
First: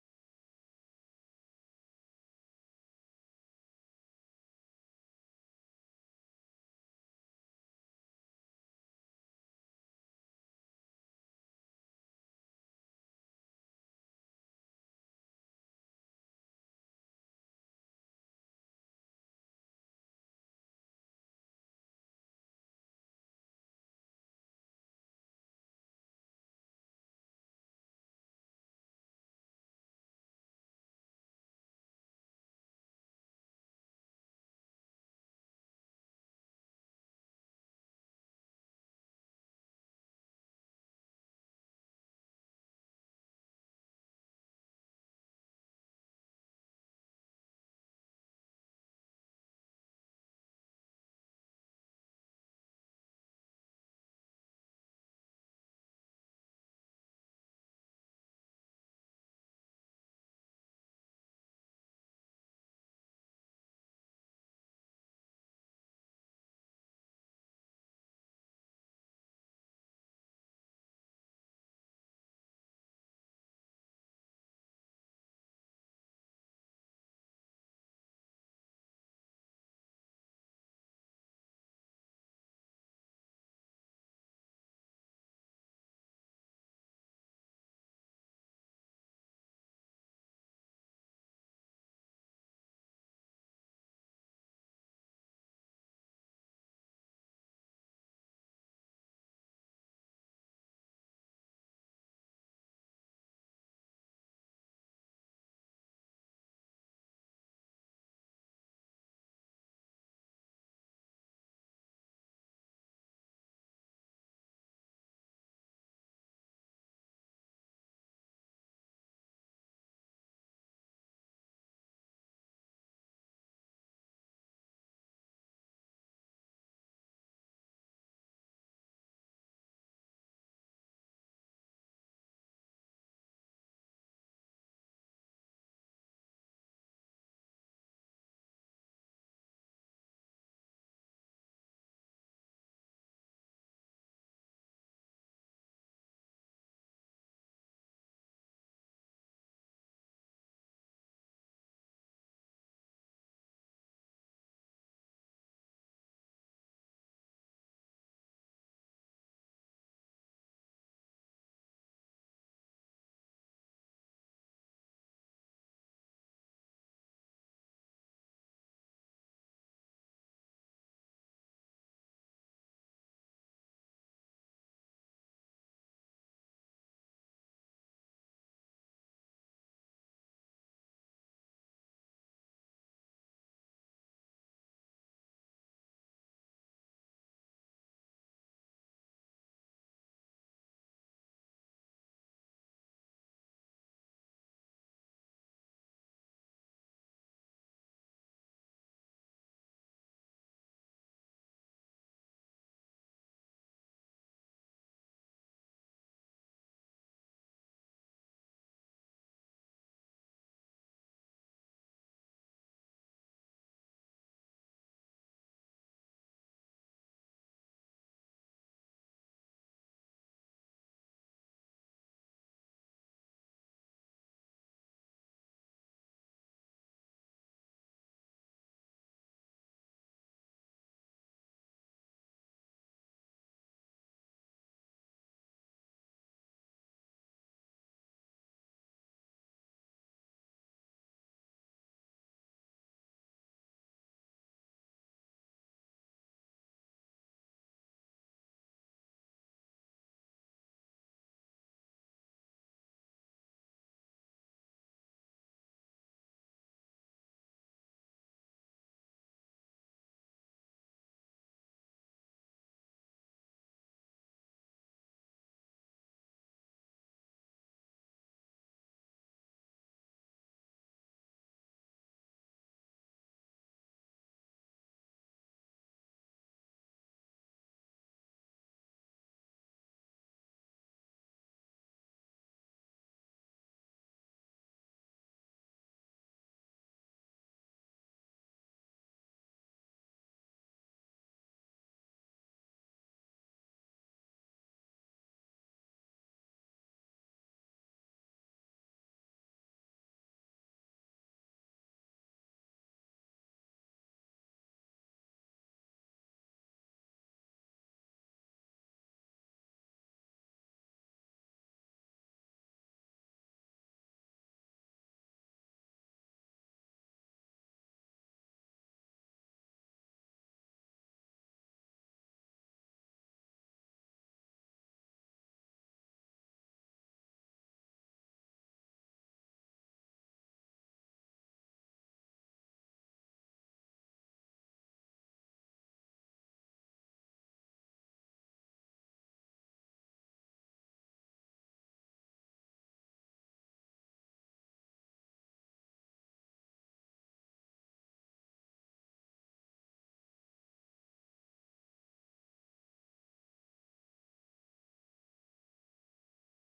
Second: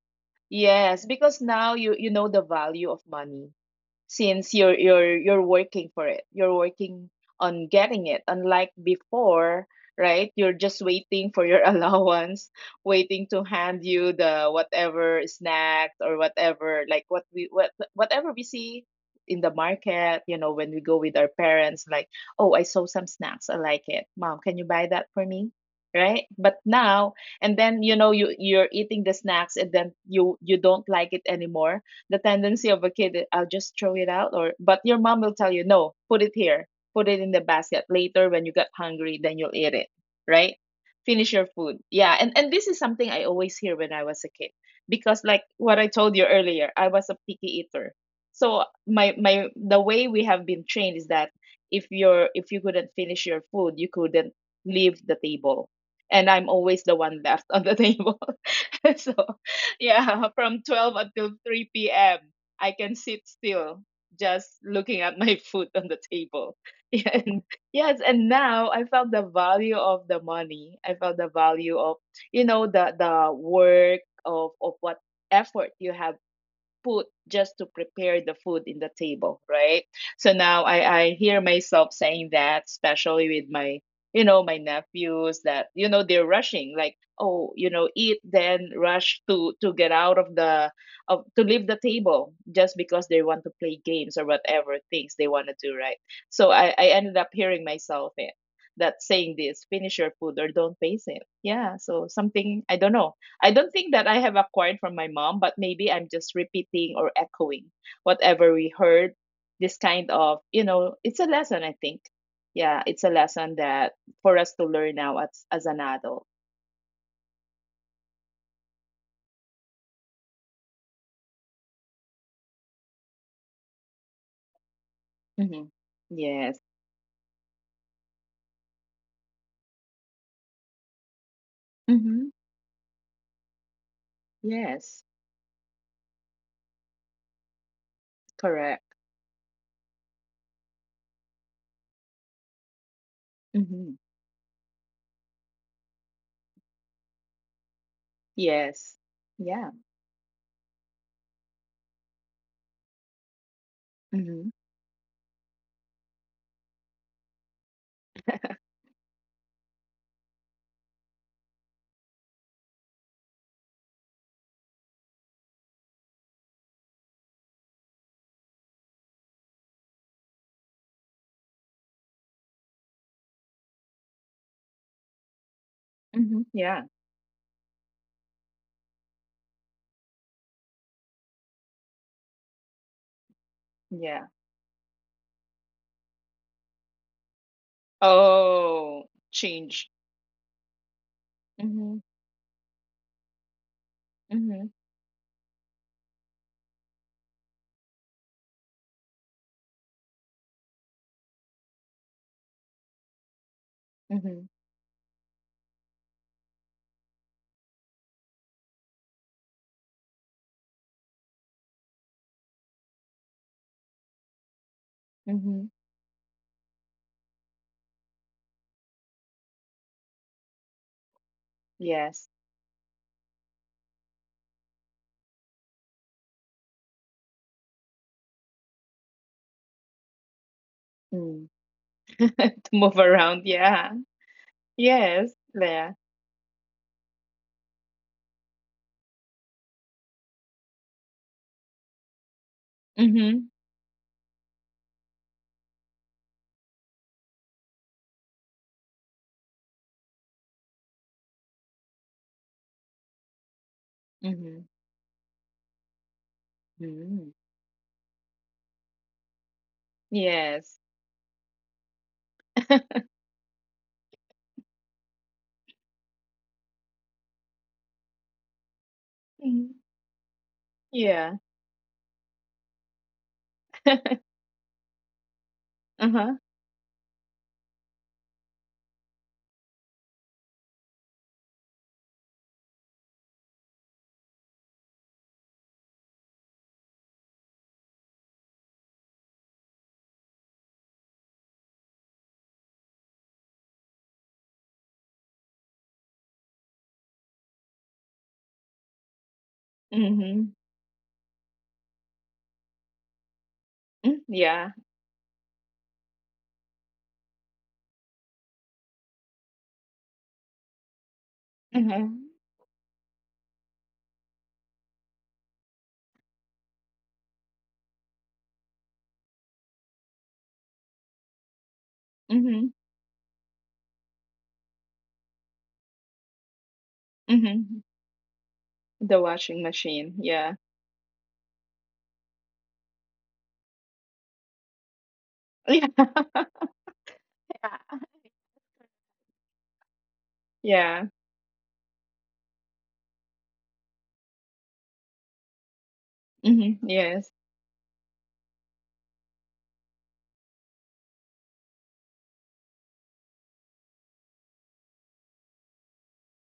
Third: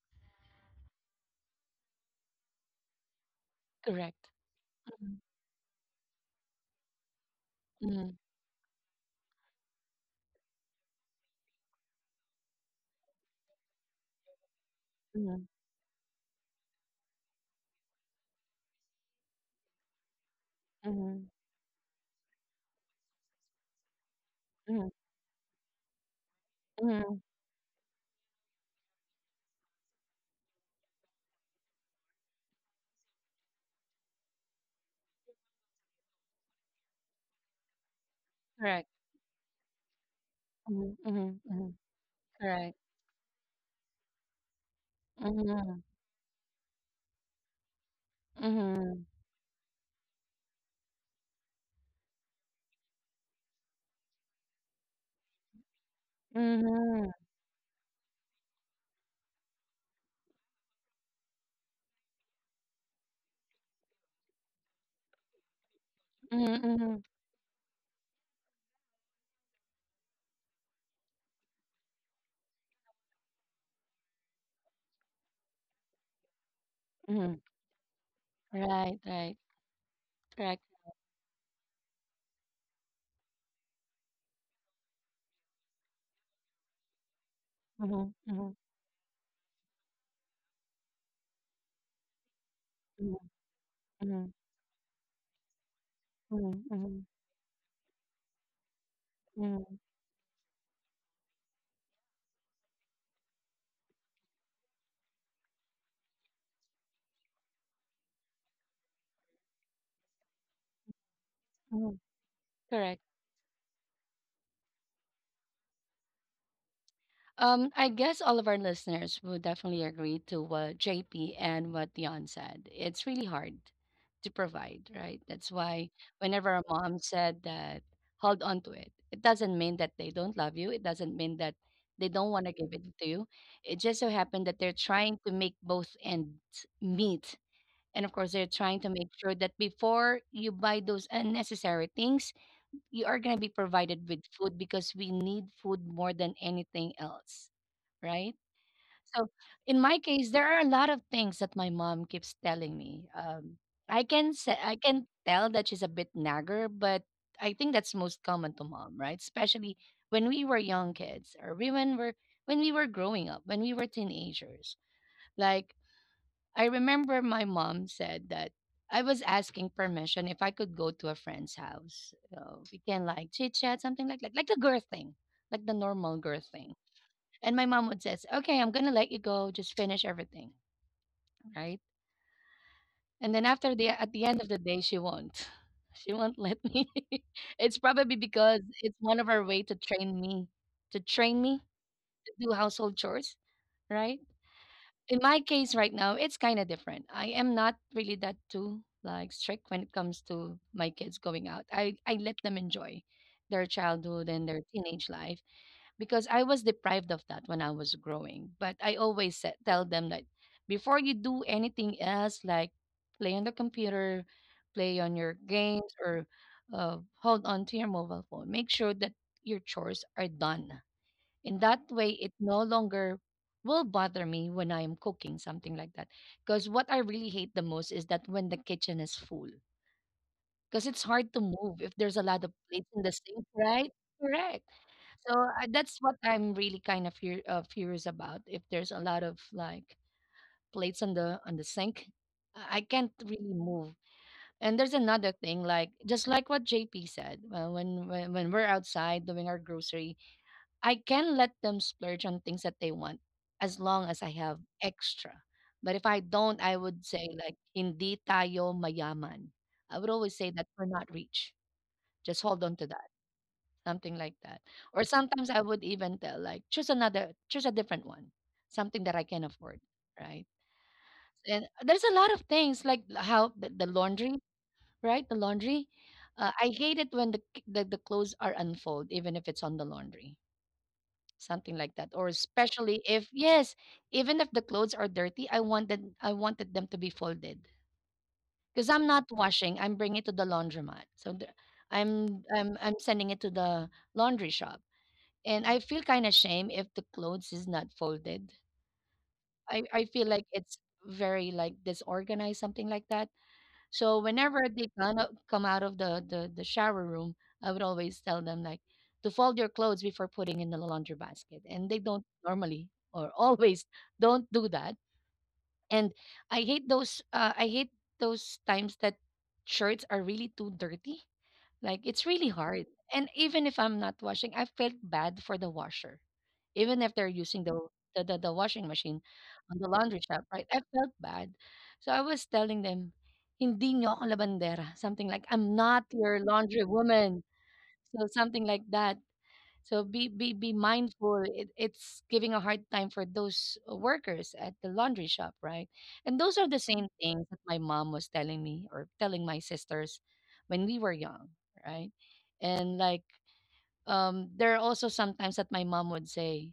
[SPEAKER 2] Yes, because now you you know the value of money,
[SPEAKER 1] Correct.
[SPEAKER 2] since you're you're
[SPEAKER 1] Mhm.
[SPEAKER 2] you're working for it. You're working on getting
[SPEAKER 1] Mhm.
[SPEAKER 2] it, unlike before. Right, you're just waiting for your [LAUGHS] allowance, waiting to hand you the whatever
[SPEAKER 1] Mhm.
[SPEAKER 2] snacks, or whatever like what we, what whatever we see in the market, you know, when we go with our
[SPEAKER 1] Mhm.
[SPEAKER 2] parents, like, oh, I saw some snacks, I like it, mom, can you buy
[SPEAKER 1] Mhm.
[SPEAKER 2] that for me? Right, but now,
[SPEAKER 1] Mhm.
[SPEAKER 2] and then, you know, you you're eating the snacks, and then you you don't like it anymore. The tendency of a kid, I'll just throw it out. Or but your mom will tell you, no, put it here, put it in the basket. Later when you get
[SPEAKER 1] Correct.
[SPEAKER 2] hungry, then you'll eat it, right?
[SPEAKER 1] Mhm.
[SPEAKER 2] Finish your
[SPEAKER 1] Mhm.
[SPEAKER 2] food,
[SPEAKER 1] Mhm.
[SPEAKER 2] yeah. And and this is
[SPEAKER 1] Correct.
[SPEAKER 2] something I always hear when I was a kid, because like what I
[SPEAKER 1] Mhm.
[SPEAKER 2] told you earlier, I was a picky eater. So
[SPEAKER 1] Mhm.
[SPEAKER 2] my my the way we have been trained is that if you're, if you couldn't finish your food, you couldn't leave the table. And I'm always the
[SPEAKER 1] Mhm.
[SPEAKER 2] one
[SPEAKER 1] Mhm.
[SPEAKER 2] left on the [LAUGHS] table. [LAUGHS] So [LAUGHS] yeah, from twelve until three p m. I can sit still, just looking at my [LAUGHS] food on the table. [LAUGHS]
[SPEAKER 1] Mhm.
[SPEAKER 2] Yeah, and, yes, and now I felt the value of the money. I felt the value of, you know, the the work of of what effort you have, food
[SPEAKER 1] Mhm.
[SPEAKER 2] just to prepare the food in the
[SPEAKER 1] Right.
[SPEAKER 2] table,
[SPEAKER 1] Right.
[SPEAKER 2] right? So now
[SPEAKER 1] Correct.
[SPEAKER 2] I, I hear myself saying that, especially with my, you know, my nephews, that, you know, they're rushing, like, oh, you know,
[SPEAKER 1] Mhm.
[SPEAKER 2] eat,
[SPEAKER 1] Mhm.
[SPEAKER 2] then rush to to get out of the, of to leave the table, just because
[SPEAKER 1] Mhm.
[SPEAKER 2] they want to play games or
[SPEAKER 1] Mhm.
[SPEAKER 2] whatever things they want to do, right? So
[SPEAKER 1] Mhm.
[SPEAKER 2] I, I
[SPEAKER 1] Mhm.
[SPEAKER 2] ended up hearing myself it, that saying this,
[SPEAKER 1] Mhm.
[SPEAKER 2] finish your food or don't face it. Yeah. So, something I don't know. I don't think that I have acquired from my mom, but maybe I'm just repeating or echoing whatever we heard. This kind of, you know, it's a lesson, I think.
[SPEAKER 1] Mhm.
[SPEAKER 2] Yeah, it's
[SPEAKER 1] Correct.
[SPEAKER 2] a lesson that for us to learn now as, as an adult.
[SPEAKER 1] Um, I guess all of our listeners would definitely agree to what J P and what Dion said. It's really hard to provide, right? That's
[SPEAKER 2] Hmm
[SPEAKER 1] why whenever
[SPEAKER 2] Yes.
[SPEAKER 1] a mom said that, hold on to it. It doesn't mean that they don't love you. It doesn't mean that they don't
[SPEAKER 2] hmm
[SPEAKER 1] want to give it to you. It just so happened that they're
[SPEAKER 2] Yes.
[SPEAKER 1] trying to make both ends meet. And of course, they're trying
[SPEAKER 2] Correct.
[SPEAKER 1] to make sure that before you buy those unnecessary things, you are going to be
[SPEAKER 2] Hmm
[SPEAKER 1] provided with food because we need food more than anything else, right?
[SPEAKER 2] Yes.
[SPEAKER 1] So
[SPEAKER 2] Yeah.
[SPEAKER 1] in my case, there are a lot of things that my mom keeps telling me. Um, I can
[SPEAKER 2] hmm
[SPEAKER 1] say, I can tell that she's a bit nagger, but I think that's most common to mom, right? Especially when we were young kids or we- when we're when we were growing up, when we were teenagers. Like I remember my mom said that I was asking permission if I could go to a friend's house. So we can like chit chat, something like that, like the girl thing, like the normal girl
[SPEAKER 2] hmm
[SPEAKER 1] thing.
[SPEAKER 2] Yeah.
[SPEAKER 1] And my mom would says, "Okay, I'm gonna let you go. Just finish everything, right?" And then after the at the
[SPEAKER 2] Yeah.
[SPEAKER 1] end of the day, she won't. [LAUGHS] She won't let me. [LAUGHS] It's probably because it's
[SPEAKER 2] Oh,
[SPEAKER 1] one of her way to
[SPEAKER 2] change.
[SPEAKER 1] train me, to train me to
[SPEAKER 2] Hmm
[SPEAKER 1] do household chores, right?
[SPEAKER 2] hmm
[SPEAKER 1] In my case right now, it's kind of different. I am not really that too like strict when it comes to my kids going out. I, I let them enjoy their childhood
[SPEAKER 2] hmm
[SPEAKER 1] and their teenage life because I was deprived of that when I was growing. But I always said, tell them that before you do anything else, like play on the computer, play on your
[SPEAKER 2] hmm
[SPEAKER 1] games, or uh, hold on to your mobile phone, make sure that your chores are done. In that way, it
[SPEAKER 2] Yes.
[SPEAKER 1] no longer will bother me when I am cooking, something like that. Because what I really hate the most is that when the kitchen is full, because it's hard to
[SPEAKER 2] Mm.
[SPEAKER 1] move if there's a
[SPEAKER 2] [LAUGHS]
[SPEAKER 1] lot of
[SPEAKER 2] to
[SPEAKER 1] plates in
[SPEAKER 2] move
[SPEAKER 1] the sink,
[SPEAKER 2] around.
[SPEAKER 1] right?
[SPEAKER 2] Yeah.
[SPEAKER 1] Correct. So
[SPEAKER 2] Yes,
[SPEAKER 1] I, that's
[SPEAKER 2] there.
[SPEAKER 1] what I'm really kind of fear, uh, furious about. If there's a lot of like plates on the on the sink, I I can't
[SPEAKER 2] Mhm,
[SPEAKER 1] really move. And there's another thing, like just like what J P said, uh, when, when when we're outside doing our grocery, I can let them splurge on things that they want as long as I have
[SPEAKER 2] mhm,
[SPEAKER 1] extra. But if I don't, I would say
[SPEAKER 2] mm.
[SPEAKER 1] like hindi tayo mayaman. I would always say that
[SPEAKER 2] Yes.
[SPEAKER 1] we're not rich. Just hold on to that.
[SPEAKER 2] [LAUGHS]
[SPEAKER 1] Something like that. Or sometimes I would even tell like choose another, choose a different one. Something that I can afford,
[SPEAKER 2] Mhm.
[SPEAKER 1] right?
[SPEAKER 2] Yeah.
[SPEAKER 1] And there's a lot of things like how the, the laundry,
[SPEAKER 2] [LAUGHS]
[SPEAKER 1] right? The laundry.
[SPEAKER 2] Uh-huh.
[SPEAKER 1] Uh, I hate it when the, the the clothes are unfold even if it's on the laundry, something like that, or especially if yes, even if the clothes are dirty, i wanted i wanted them to be folded because I'm not washing, I'm bringing it to the laundromat, so the- I'm, I'm i'm sending it to the laundry shop, and I feel kind of shame if the clothes is not folded. I i feel like
[SPEAKER 2] Mhm.
[SPEAKER 1] it's very like disorganized, something like that. So
[SPEAKER 2] Mm,
[SPEAKER 1] whenever
[SPEAKER 2] yeah.
[SPEAKER 1] they kind of come out of the, the the shower room, I would always tell them like to fold your clothes before putting in the laundry basket, and they don't
[SPEAKER 2] Mhm,
[SPEAKER 1] normally or [LAUGHS] always don't do that. And I hate those. Uh, I hate those times that shirts are really too dirty, like it's really
[SPEAKER 2] mhm,
[SPEAKER 1] hard. And even if I'm not washing, I felt bad for the washer. Even if they're using the
[SPEAKER 2] mhm.
[SPEAKER 1] the, the, the washing machine
[SPEAKER 2] The washing
[SPEAKER 1] on the laundry
[SPEAKER 2] machine,
[SPEAKER 1] shop,
[SPEAKER 2] yeah.
[SPEAKER 1] right? I felt bad. So I was telling them, hindi nyo ako labandera. Something like, I'm not your
[SPEAKER 2] [LAUGHS] Yeah.
[SPEAKER 1] laundry woman.
[SPEAKER 2] Yeah.
[SPEAKER 1] So something like that. So be be be
[SPEAKER 2] Yeah.
[SPEAKER 1] mindful. It, it's giving a hard time for those uh, workers at the laundry shop, right? And those are the
[SPEAKER 2] Mhm,
[SPEAKER 1] same
[SPEAKER 2] yes.
[SPEAKER 1] things that my mom was telling me or telling my sisters when we were young, right? And like um there are also sometimes that my mom would say,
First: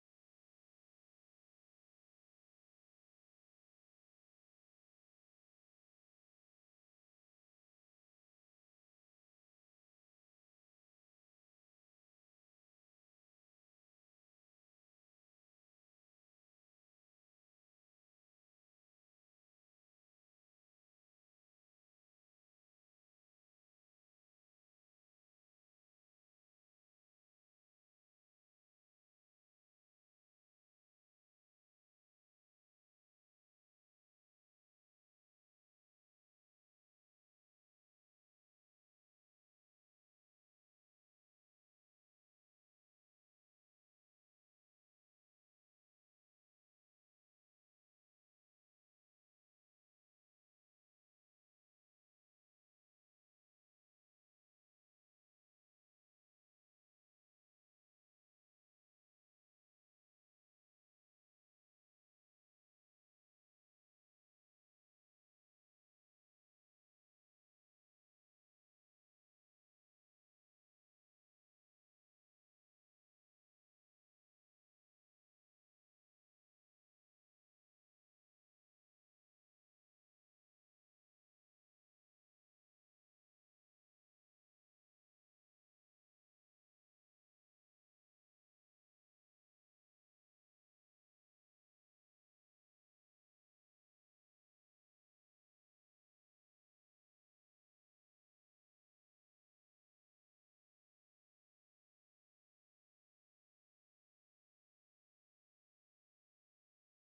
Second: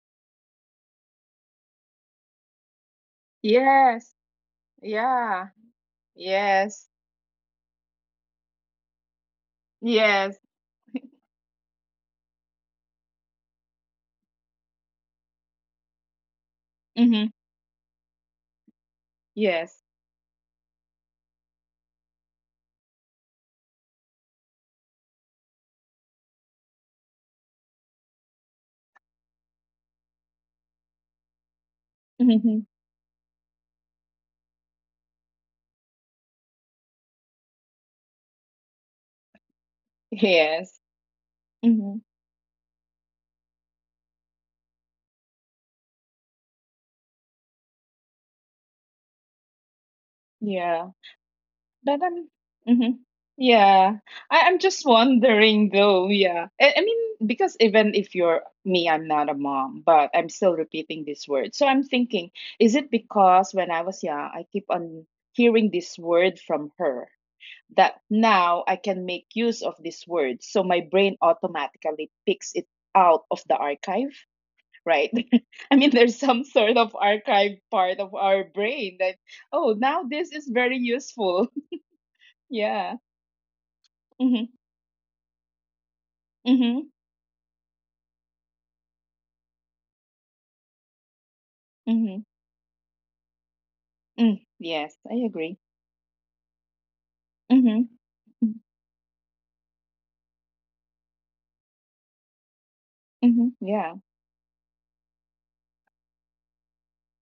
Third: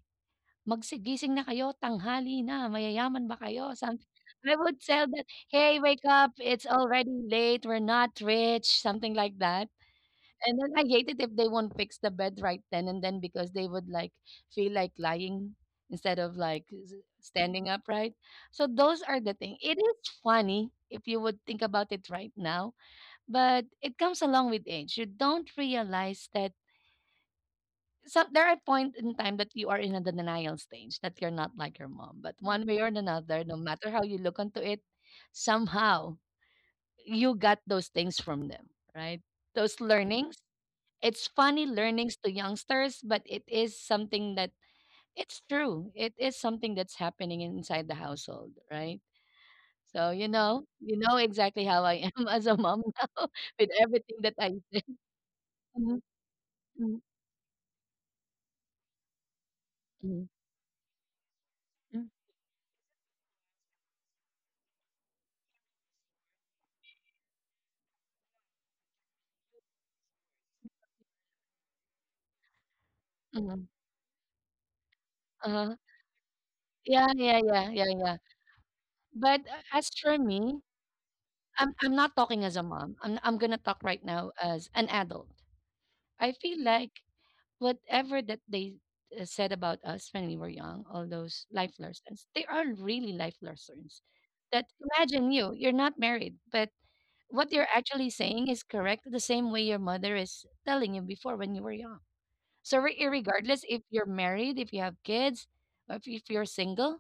[SPEAKER 1] "Magsigising na kayo, tanghali na, mayayaman ba kayo?" Something
[SPEAKER 2] Yes.
[SPEAKER 1] I would tell that,
[SPEAKER 2] Yeah.
[SPEAKER 1] "Hey, wake up. It's
[SPEAKER 2] Yes.
[SPEAKER 1] already late. We're not rich." Something like that.
[SPEAKER 2] Yes.
[SPEAKER 1] And then I hate it if they won't fix the bed right then and then because they would like feel like lying instead of like s-
[SPEAKER 2] Mhm.
[SPEAKER 1] standing upright. So those are the thing. It
[SPEAKER 2] Yes.
[SPEAKER 1] is funny if you would think about it right now, but it comes along with age. You don't realize that some there are points in time that you are in a denial stage that you're not like your mom. But
[SPEAKER 2] Mhm.
[SPEAKER 1] one way or another, no matter how you look onto it, somehow you got those things from them, right? Those learnings,
[SPEAKER 2] Yes.
[SPEAKER 1] it's funny
[SPEAKER 2] Mhm.
[SPEAKER 1] learnings to youngsters, but it is something that it's true. It is something that's happening inside the household, right? So you know,
[SPEAKER 2] Yeah.
[SPEAKER 1] you know exactly how
[SPEAKER 2] But
[SPEAKER 1] I
[SPEAKER 2] I'm,
[SPEAKER 1] am [LAUGHS] as a
[SPEAKER 2] hmm,
[SPEAKER 1] mom now [LAUGHS] with
[SPEAKER 2] yeah.
[SPEAKER 1] everything
[SPEAKER 2] I,
[SPEAKER 1] that
[SPEAKER 2] I'm
[SPEAKER 1] I
[SPEAKER 2] just
[SPEAKER 1] did.
[SPEAKER 2] wondering though.
[SPEAKER 1] Mhm,
[SPEAKER 2] Yeah. I, I mean,
[SPEAKER 1] mhm,
[SPEAKER 2] because even if you're me, I'm not a mom, but I'm
[SPEAKER 1] mhm,
[SPEAKER 2] still repeating this word. So I'm
[SPEAKER 1] mhm,
[SPEAKER 2] thinking, is it because when I was young, I keep on hearing this word from her, that now I can make use of this word. So my brain automatically picks it out of the
[SPEAKER 1] mhm.
[SPEAKER 2] archive, right? [LAUGHS] I mean,
[SPEAKER 1] Uh-huh.
[SPEAKER 2] there's some sort of
[SPEAKER 1] Yeah, yeah,
[SPEAKER 2] archive
[SPEAKER 1] yeah,
[SPEAKER 2] part
[SPEAKER 1] yeah,
[SPEAKER 2] of
[SPEAKER 1] yeah.
[SPEAKER 2] our brain that,
[SPEAKER 1] But
[SPEAKER 2] oh,
[SPEAKER 1] uh,
[SPEAKER 2] now
[SPEAKER 1] as
[SPEAKER 2] this
[SPEAKER 1] for
[SPEAKER 2] is very
[SPEAKER 1] me,
[SPEAKER 2] useful. [LAUGHS]
[SPEAKER 1] I'm I'm not talking as a
[SPEAKER 2] Yeah.
[SPEAKER 1] mom. I'm I'm gonna talk right now
[SPEAKER 2] Mhm,
[SPEAKER 1] as an adult. I feel
[SPEAKER 2] mhm,
[SPEAKER 1] like whatever that they uh, said about us when we were young, all those life
[SPEAKER 2] mhm,
[SPEAKER 1] lessons, they are really life lessons.
[SPEAKER 2] mm,
[SPEAKER 1] That
[SPEAKER 2] yes, I
[SPEAKER 1] imagine
[SPEAKER 2] agree.
[SPEAKER 1] you, you're not married, but what
[SPEAKER 2] Mhm,
[SPEAKER 1] you're actually
[SPEAKER 2] mm,
[SPEAKER 1] saying is correct, the same way your mother is telling you before when you were young. So re-
[SPEAKER 2] mhm,
[SPEAKER 1] regardless
[SPEAKER 2] yeah,
[SPEAKER 1] if you're married, if you have kids, or if, if you're single,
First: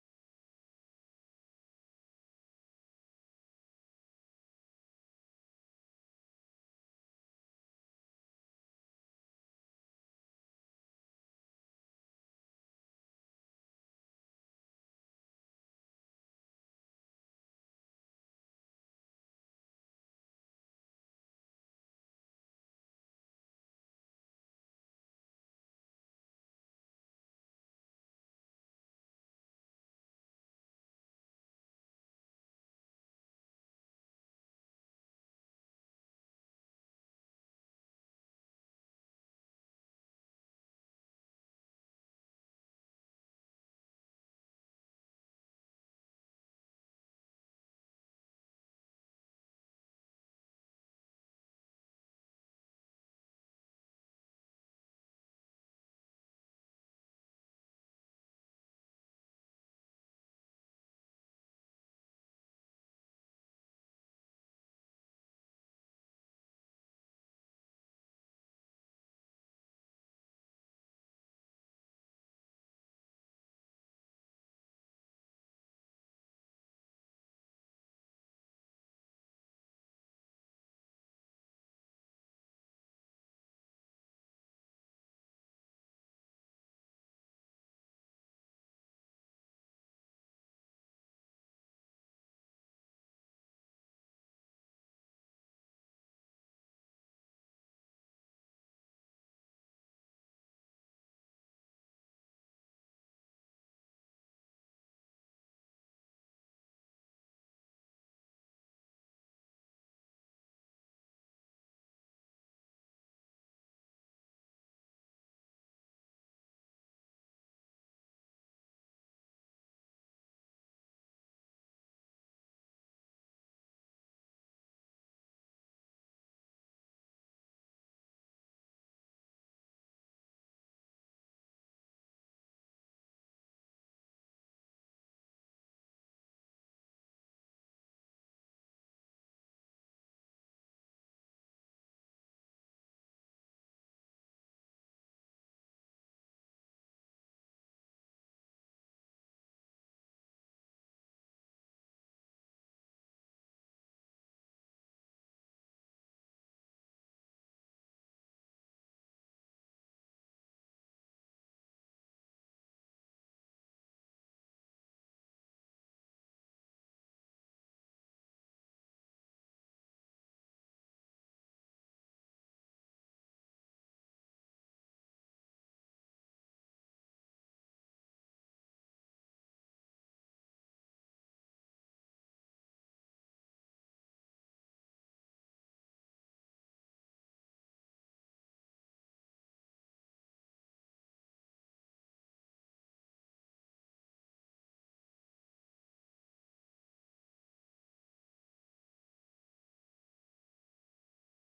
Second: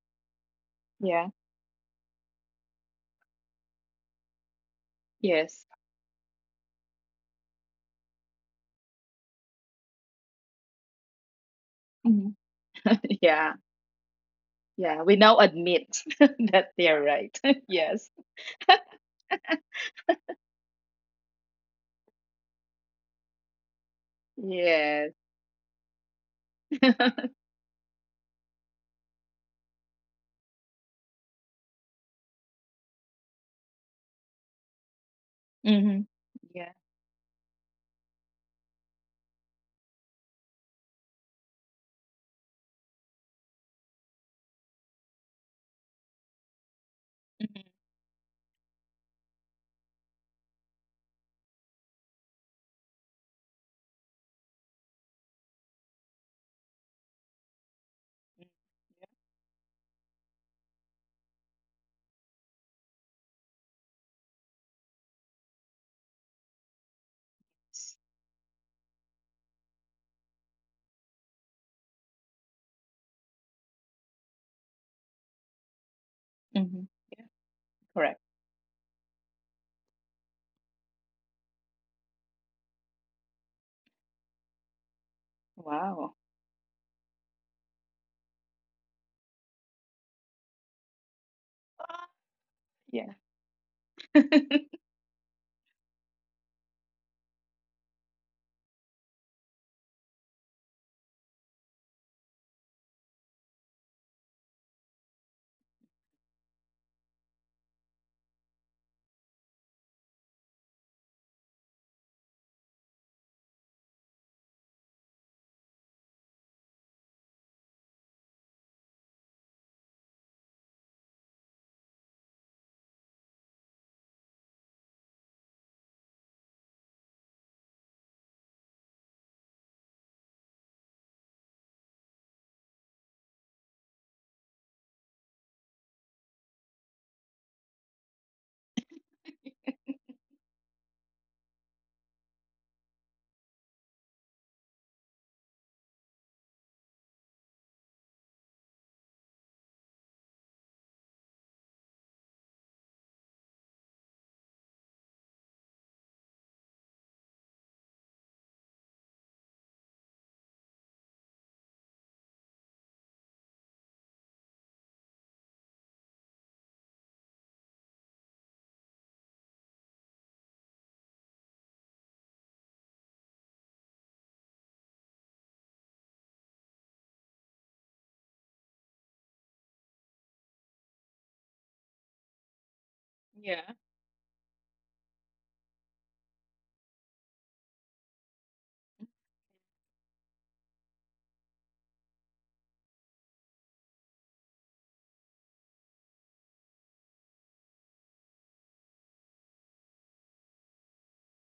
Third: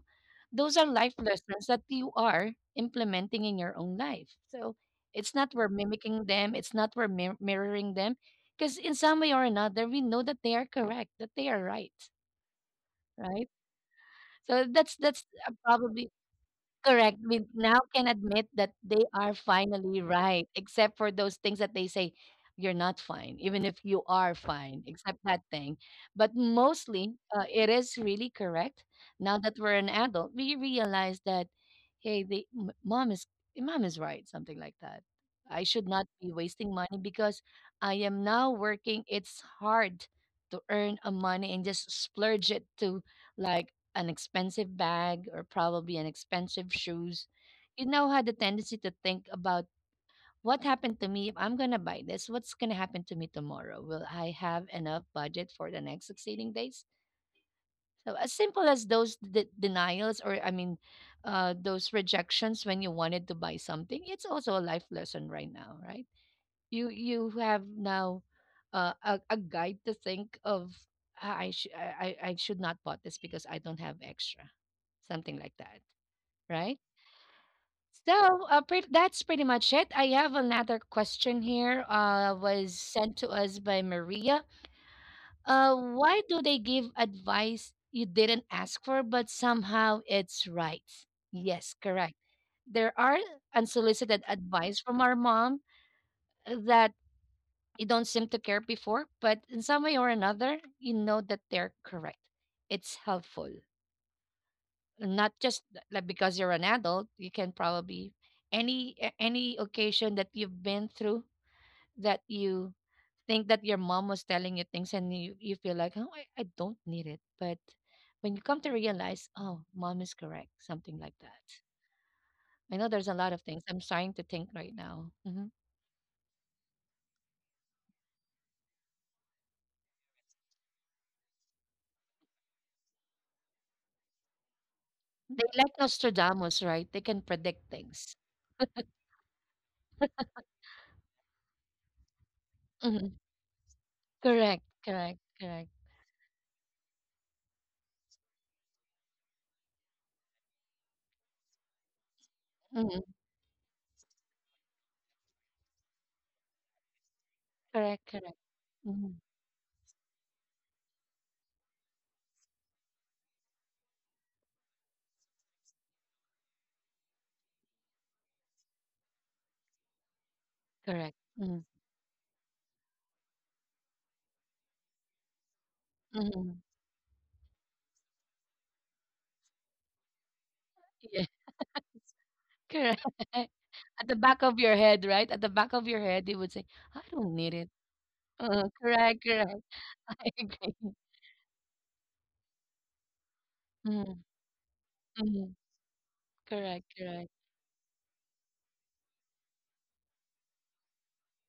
[SPEAKER 1] those are life
[SPEAKER 2] yeah,
[SPEAKER 1] lessons that you are implementing in your own life. So it's not we're
[SPEAKER 2] yes,
[SPEAKER 1] mimicking them, it's not we're mir- mirroring them, because in some way or another, we know that they are correct, that they are right,
[SPEAKER 2] mhm, [LAUGHS]
[SPEAKER 1] right?
[SPEAKER 2] yeah,
[SPEAKER 1] So that's
[SPEAKER 2] yeah.
[SPEAKER 1] that's
[SPEAKER 2] We
[SPEAKER 1] uh,
[SPEAKER 2] now
[SPEAKER 1] probably.
[SPEAKER 2] admit [LAUGHS] that they're
[SPEAKER 1] Correct. We
[SPEAKER 2] right.
[SPEAKER 1] now
[SPEAKER 2] [LAUGHS]
[SPEAKER 1] can
[SPEAKER 2] Yes,
[SPEAKER 1] admit that they are finally right, except for those things that they say, you're not fine, even if you are fine, except
[SPEAKER 2] yes.
[SPEAKER 1] that thing. But mostly, uh,
[SPEAKER 2] [LAUGHS]
[SPEAKER 1] it is really correct. Now that we're an adult, we realize that, hey, the m- mom is mom is right, something like that. I should not
[SPEAKER 2] Mhm,
[SPEAKER 1] be wasting
[SPEAKER 2] yeah,
[SPEAKER 1] money because I am now working. It's hard to earn a money and just splurge it to like an expensive bag or probably an expensive shoes.
[SPEAKER 2] mhm,
[SPEAKER 1] You now had the tendency to think about what happened to me if I'm going to buy this? What's going to happen to me tomorrow? Will I have enough budget for the next succeeding days? So as simple as those de- denials, or I mean uh, those rejections when you wanted to buy something, it's also a life lesson right now, right? you you have now uh, a, a guide to think of, "Ah, I, sh- I I I should not bought this because I don't have extra," something like that, right?
[SPEAKER 2] mhm, yeah, correct.
[SPEAKER 1] So uh, pre- that's pretty much it. I have another question here. Uh, was sent to us by Maria. Uh, why
[SPEAKER 2] Wow.
[SPEAKER 1] do they give advice you didn't ask for, but somehow it's right? Yes, correct.
[SPEAKER 2] Ah,
[SPEAKER 1] There are
[SPEAKER 2] yeah,
[SPEAKER 1] unsolicited advice
[SPEAKER 2] [LAUGHS]
[SPEAKER 1] from our mom uh, that you don't seem to care before, but in some way or another, you know that they're correct. It's helpful, not just like because you're an adult. You can probably any a- any occasion that you've been through that you think that your mom was telling you things and you, you feel like, oh, I, I don't need it, but when you come to realize, oh, mom is correct, something like that. I know there's a lot of things I'm starting to think right now. Hmm, they like Nostradamus, right? They can predict things. Mm-hmm. Correct, correct, correct. Mhm. Correct, correct. Mhm. Correct. Mhm. Mhm. Yeah, [LAUGHS] correct.
[SPEAKER 2] yeah,
[SPEAKER 1] At the back of your head, right? At the back of your head, you would say, "I don't need it." Uh, correct, correct. [LAUGHS] I agree. Mhm. Mhm. Correct, correct.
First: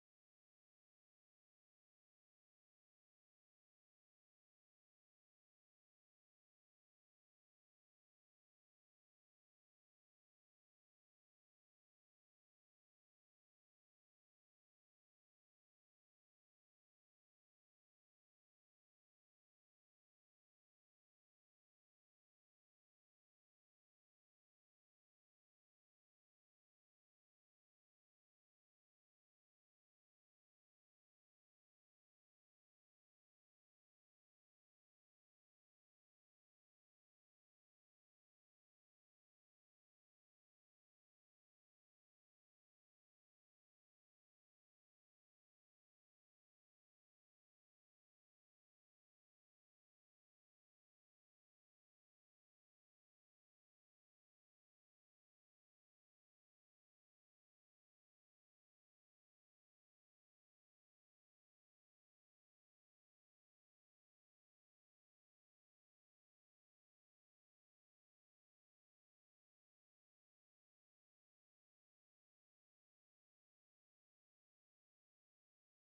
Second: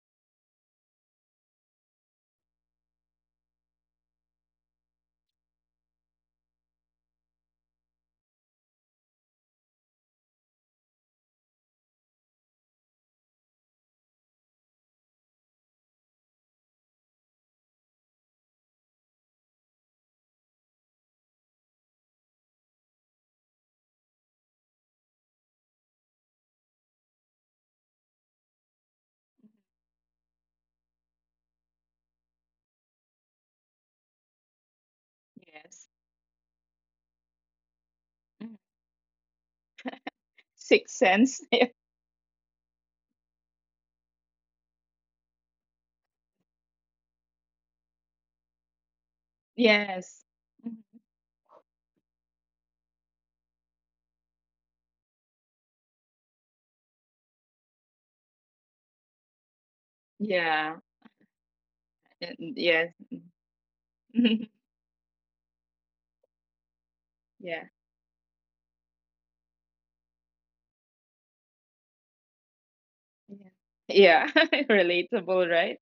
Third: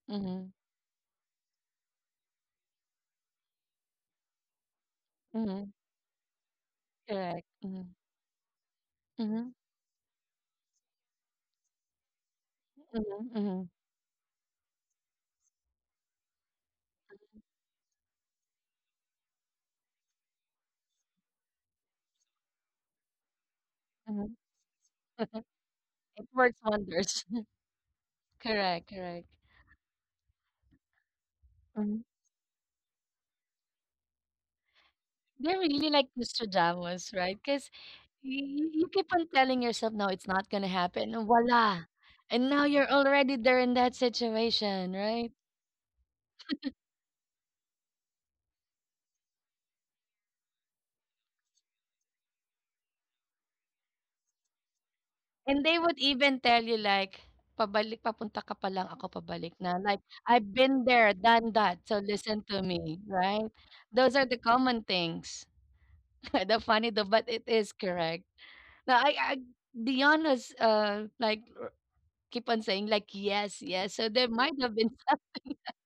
[SPEAKER 1] Mhm. Mhm. Correct. Mhm. Mhm. Mhm. Mhm. Mhm. [LAUGHS] It works wonders. [LAUGHS] Correct, correct. They're
[SPEAKER 2] yes.
[SPEAKER 1] really like Nostradamus, right? Because
[SPEAKER 2] Mhm.
[SPEAKER 1] you, you keep on telling yourself, no, it's not going to
[SPEAKER 2] Sixth
[SPEAKER 1] happen. And
[SPEAKER 2] sense. [LAUGHS]
[SPEAKER 1] voila. And now you're already there in that situation, right?
[SPEAKER 2] Yes. Mhm.
[SPEAKER 1] And they would even tell you like, pabalik, papunta ka pa lang, ako pabalik na. Like, I've
[SPEAKER 2] Yeah.
[SPEAKER 1] been there, done that, so listen
[SPEAKER 2] and-
[SPEAKER 1] to
[SPEAKER 2] Yes.
[SPEAKER 1] me, right? Those are the
[SPEAKER 2] [LAUGHS]
[SPEAKER 1] common things. [LAUGHS] The funny though, but it
[SPEAKER 2] Yeah.
[SPEAKER 1] is correct. Now, I, I Dion was uh, like, r- keep on saying like,
[SPEAKER 2] Yeah.
[SPEAKER 1] yes, yes. So there
[SPEAKER 2] Yeah.
[SPEAKER 1] might
[SPEAKER 2] [LAUGHS]
[SPEAKER 1] have been [LAUGHS]
[SPEAKER 2] Relatable,
[SPEAKER 1] something,
[SPEAKER 2] right?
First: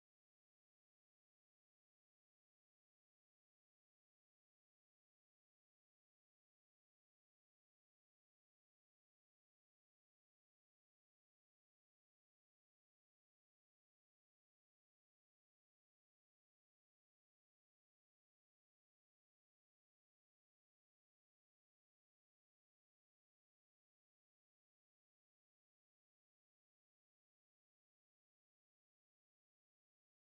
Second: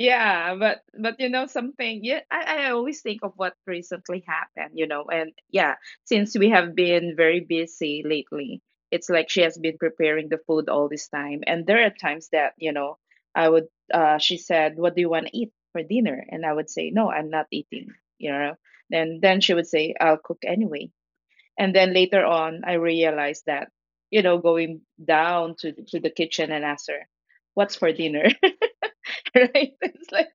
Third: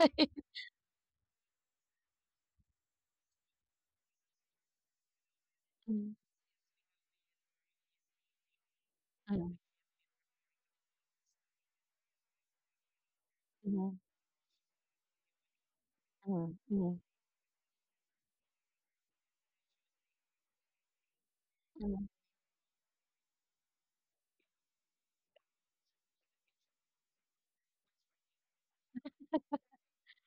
[SPEAKER 1] right?
[SPEAKER 2] but but you know something. Yeah, I I always think of what recently happened. You know, and yeah,
[SPEAKER 1] Mm,
[SPEAKER 2] since we have been very busy lately, it's like she
[SPEAKER 1] mm,
[SPEAKER 2] has been preparing the food all this time. And there are times that, you know, I would.
[SPEAKER 1] mhm,
[SPEAKER 2] Uh, she said, "What do you want to eat for dinner?" And I
[SPEAKER 1] mhm,
[SPEAKER 2] would say, "No,
[SPEAKER 1] mhm,
[SPEAKER 2] I'm not eating." You know, then then she would say, "I'll cook anyway." And then
[SPEAKER 1] mhm.
[SPEAKER 2] later on, I realized that, you know, going down to to the kitchen and ask her, "What's for dinner?" [LAUGHS] Right? It's like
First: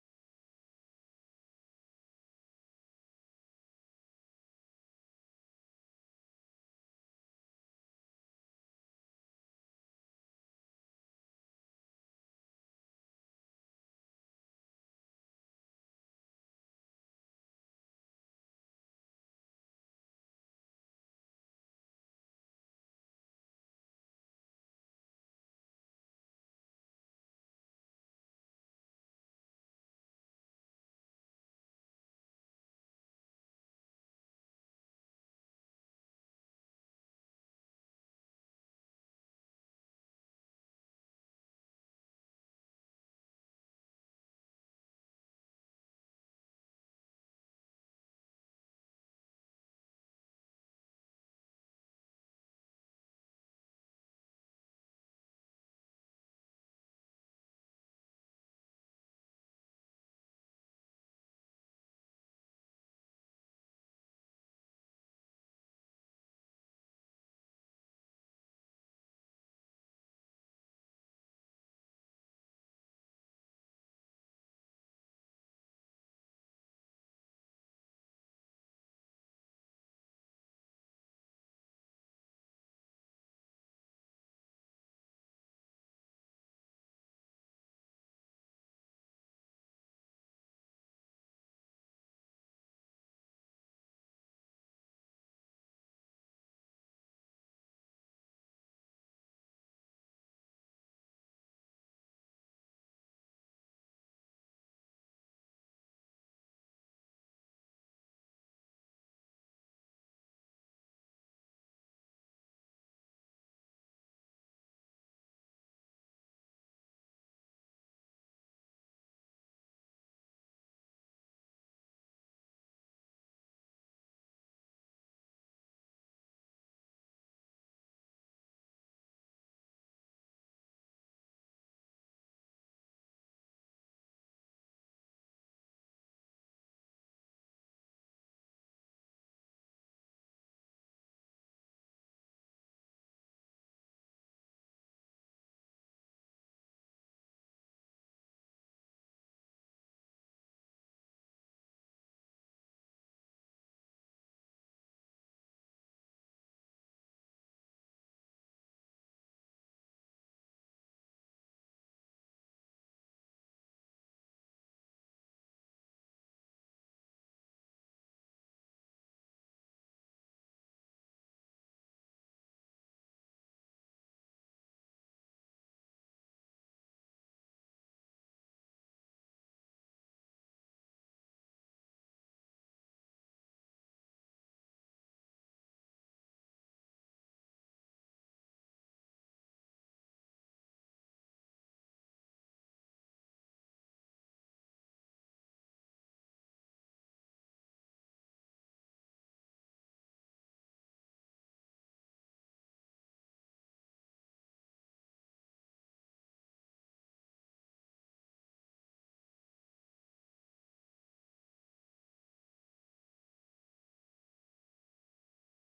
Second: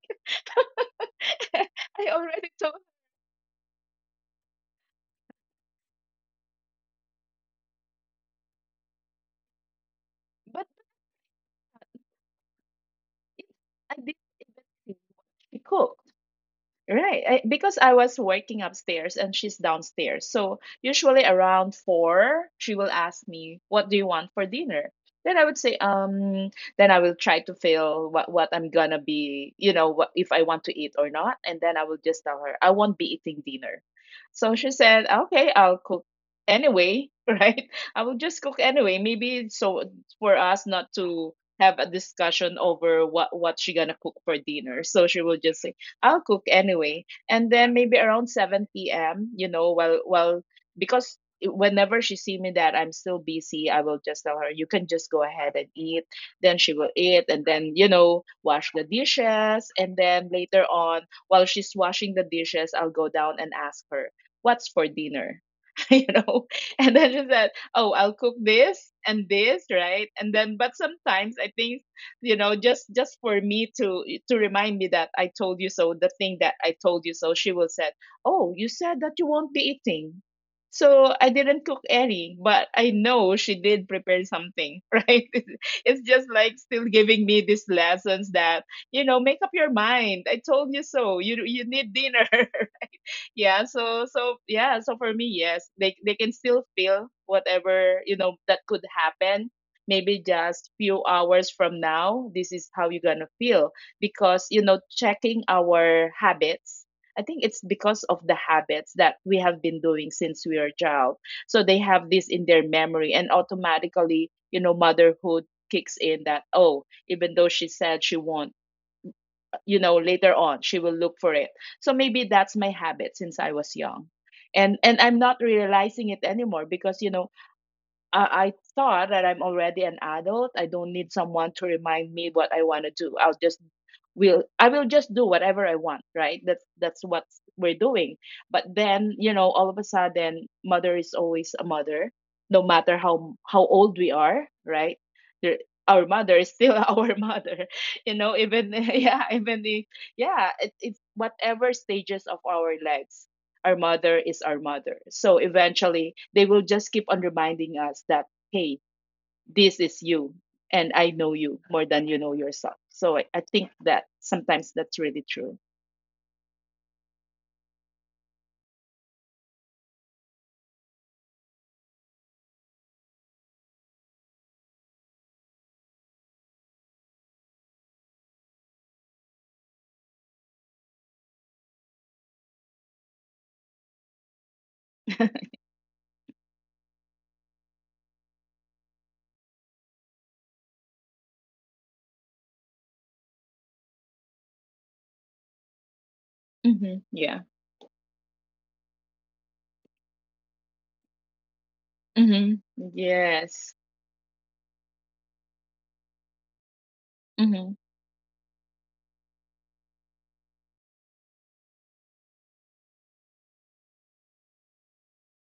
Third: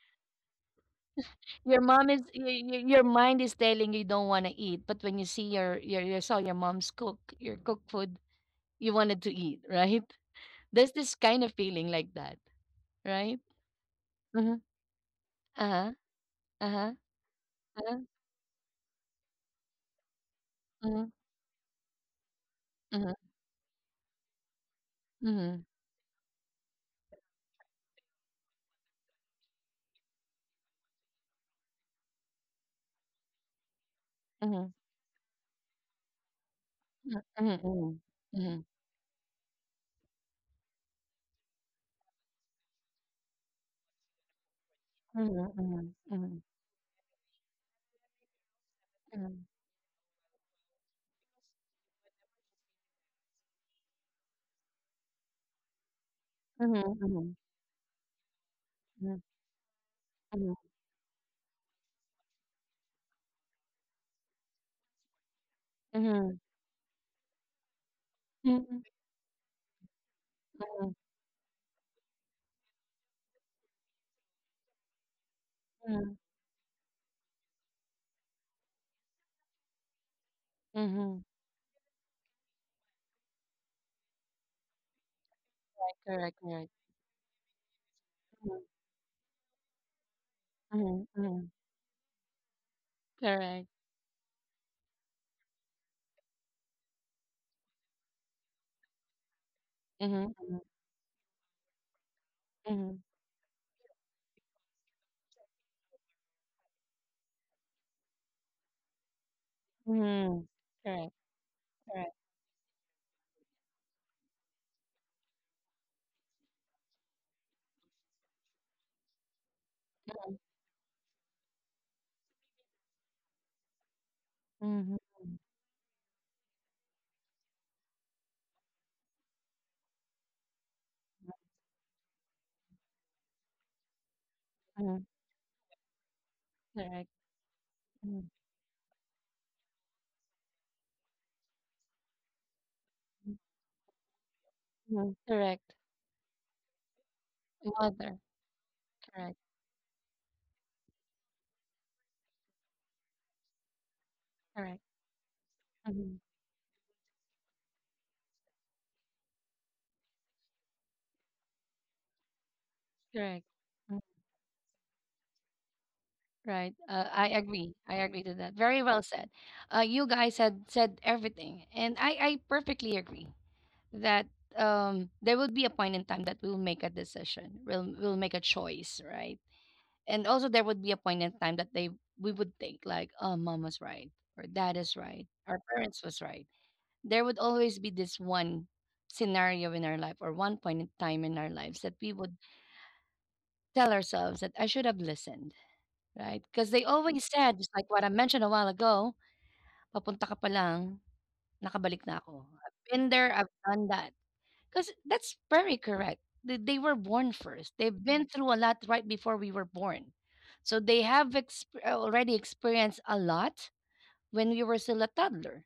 [SPEAKER 2] [LAUGHS]
[SPEAKER 1] Your
[SPEAKER 2] I
[SPEAKER 1] mom is your,
[SPEAKER 2] already told her,
[SPEAKER 1] your mind is telling you don't want to eat, but when you see your your you saw your mom's cook your cook food, you wanted to eat, right?
[SPEAKER 2] but
[SPEAKER 1] There's this kind of feeling like that, right?
[SPEAKER 2] I didn't
[SPEAKER 1] Mm-hmm.
[SPEAKER 2] think she
[SPEAKER 1] Uh-huh.
[SPEAKER 2] cooked.
[SPEAKER 1] Uh-huh.
[SPEAKER 2] Right, I, because I
[SPEAKER 1] Uh-huh.
[SPEAKER 2] was working upstairs and she's downstairs. So
[SPEAKER 1] Mm-hmm.
[SPEAKER 2] usually around four, she will
[SPEAKER 1] Mm-hmm.
[SPEAKER 2] ask me, "What do you want for dinner?" Then I would say, um, then I will try to feel what what I'm gonna be, you know, what if I want to eat or not, and then I will just tell her, I won't be eating dinner. So she
[SPEAKER 1] Mm-hmm.
[SPEAKER 2] said, "Okay, I'll cook anyway." [LAUGHS]
[SPEAKER 1] Mm-hmm.
[SPEAKER 2] Right,
[SPEAKER 1] Mm-hmm.
[SPEAKER 2] I will just cook
[SPEAKER 1] Mm-hmm.
[SPEAKER 2] anyway. Maybe so for us not to have a discussion over what what she gonna cook for dinner. So she will just say, I'll
[SPEAKER 1] Mm-hmm.
[SPEAKER 2] cook anyway. And then maybe around seven p m,
[SPEAKER 1] Mm-hmm.
[SPEAKER 2] you know, well, well, because whenever she see me that I'm still busy, I will just tell her, you can just go ahead and eat. Then she will eat,
[SPEAKER 1] Mm-hmm.
[SPEAKER 2] and then, you know, wash the
[SPEAKER 1] Mm-hmm.
[SPEAKER 2] dishes. And then
[SPEAKER 1] Mm-hmm.
[SPEAKER 2] later on, while she's washing the dishes, I'll go down and ask her, what's for dinner? [LAUGHS] You know, and then she said, oh, I'll cook
[SPEAKER 1] Mm-hmm.
[SPEAKER 2] this and this, right? And then, but sometimes I think, you know, just just for me to to remind me that I told you so, the thing that I told you so. She will said, oh, you said that you won't be eating, so
[SPEAKER 1] Mm-hmm.
[SPEAKER 2] I didn't cook any, but I know she did prepare something. [LAUGHS] Right, it's just
[SPEAKER 1] Correct,
[SPEAKER 2] like
[SPEAKER 1] correct.
[SPEAKER 2] still giving me these lessons
[SPEAKER 1] Mm-hmm.
[SPEAKER 2] that, you know, make up your mind, I told you so, you
[SPEAKER 1] Mm-hmm.
[SPEAKER 2] you need dinner. [LAUGHS] Yeah,
[SPEAKER 1] Correct.
[SPEAKER 2] so so yeah, so for me, yes, they they can still feel whatever, you know, that could happen maybe
[SPEAKER 1] Mhm, mhm,
[SPEAKER 2] just few hours from now. This is how
[SPEAKER 1] mhm,
[SPEAKER 2] you're gonna feel, because, you know, checking our habits, I think it's because of the habits that we have been doing since
[SPEAKER 1] mhm.
[SPEAKER 2] we were a
[SPEAKER 1] Correct,
[SPEAKER 2] child. So they have
[SPEAKER 1] correct.
[SPEAKER 2] this in their memory, and automatically, you know, motherhood kicks in, that, oh, even though she said she won't, you know, later on she will look for it. So maybe that's my habit since I was young, and
[SPEAKER 1] Mhm,
[SPEAKER 2] and I'm not realizing it anymore because, you know, I, I thought that I'm already an adult. I don't need someone to remind me what I want to do. I'll just will I will
[SPEAKER 1] mhm,
[SPEAKER 2] just do whatever I want, right? That's that's
[SPEAKER 1] correct.
[SPEAKER 2] what we're doing.
[SPEAKER 1] Mhm,
[SPEAKER 2] But then, you know, all of a sudden, mother is always a mother, no matter how how old we are, right?
[SPEAKER 1] mhm,
[SPEAKER 2] There,
[SPEAKER 1] correct.
[SPEAKER 2] our mother is still [LAUGHS] our mother, [LAUGHS] you
[SPEAKER 1] Mother,
[SPEAKER 2] know. Even [LAUGHS] yeah,
[SPEAKER 1] correct,
[SPEAKER 2] even the yeah, it, it's whatever stages of our lives, our mother is our
[SPEAKER 1] correct.
[SPEAKER 2] mother. So eventually,
[SPEAKER 1] Mhm,
[SPEAKER 2] they will just keep on reminding us that, hey, this is you, and I know you more than you know yourself. So I,
[SPEAKER 1] correct.
[SPEAKER 2] I think
[SPEAKER 1] Mm.
[SPEAKER 2] that sometimes that's really true.
[SPEAKER 1] Right. Uh, I agree. I agree to that. Very well said. Uh, you guys had said everything, and I I perfectly agree that um there will be a point in time that we'll make a decision. We'll we'll make a choice, right? And also there would be a point in time that they we would think like, oh, mom was right, or dad is right, our parents was right. There would always be this one scenario in our life or one point in time in our lives that we would tell ourselves that I should have listened, right? Because they
[SPEAKER 2] Mm-hmm.
[SPEAKER 1] always
[SPEAKER 2] Yeah.
[SPEAKER 1] said, just like what I mentioned a while ago, papunta ka pa lang, nakabalik na ako,
[SPEAKER 2] Mm-hmm.
[SPEAKER 1] I've been there, I've
[SPEAKER 2] Yes.
[SPEAKER 1] done that. Because that's very correct. They, they were born first.
[SPEAKER 2] Mm-hmm.
[SPEAKER 1] They've been through a lot right before we were born. So they have exp- uh, already experienced a lot when we were still a toddler.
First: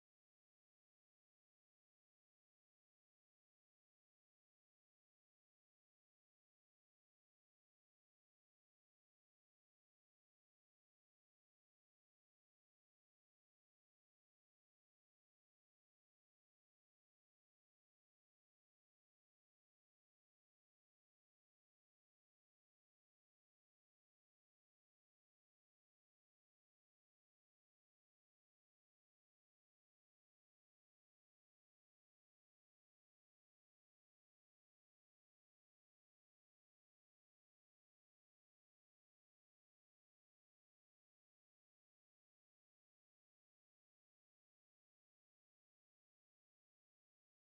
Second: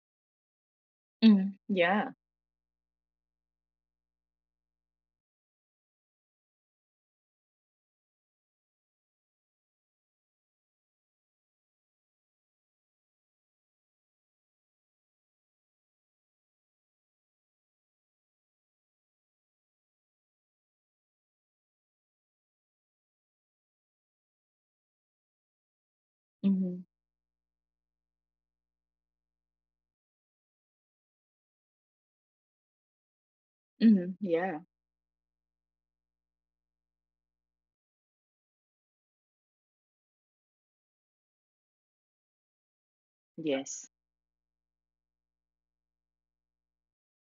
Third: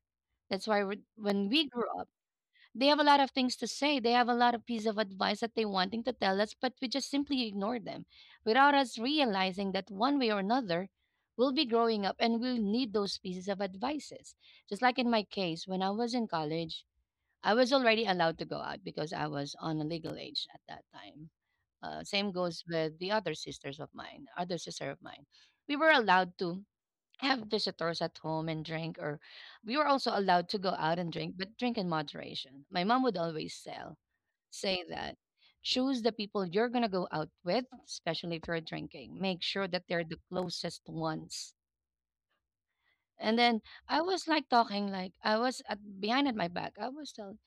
[SPEAKER 1] That's why we when
[SPEAKER 2] Mm-hmm.
[SPEAKER 1] we grew
[SPEAKER 2] Yeah.
[SPEAKER 1] up, they have a lot of things to say. They have a lot of piece of advice that they wanting to tell us, but we just simply ignore them without us realizing that one way or another, we'll be growing up and we'll need those pieces of advices. Just like in my case, when I was in college, I was already allowed to go out because I was on a legal age at that time. Uh, same goes with the other sisters of mine, other sister of mine. We were allowed to
[SPEAKER 2] Mm-hmm.
[SPEAKER 1] have visitors at home and drink, or we were also allowed to go out and drink, but drink in moderation. My mom would always sell,
[SPEAKER 2] Mm-hmm. Yeah.
[SPEAKER 1] say that, choose the people you're going to go out with, especially if you're drinking. Make sure that they're the closest ones. And then I
[SPEAKER 2] Yes.
[SPEAKER 1] was like talking, like I was at, behind at my back. I was telling,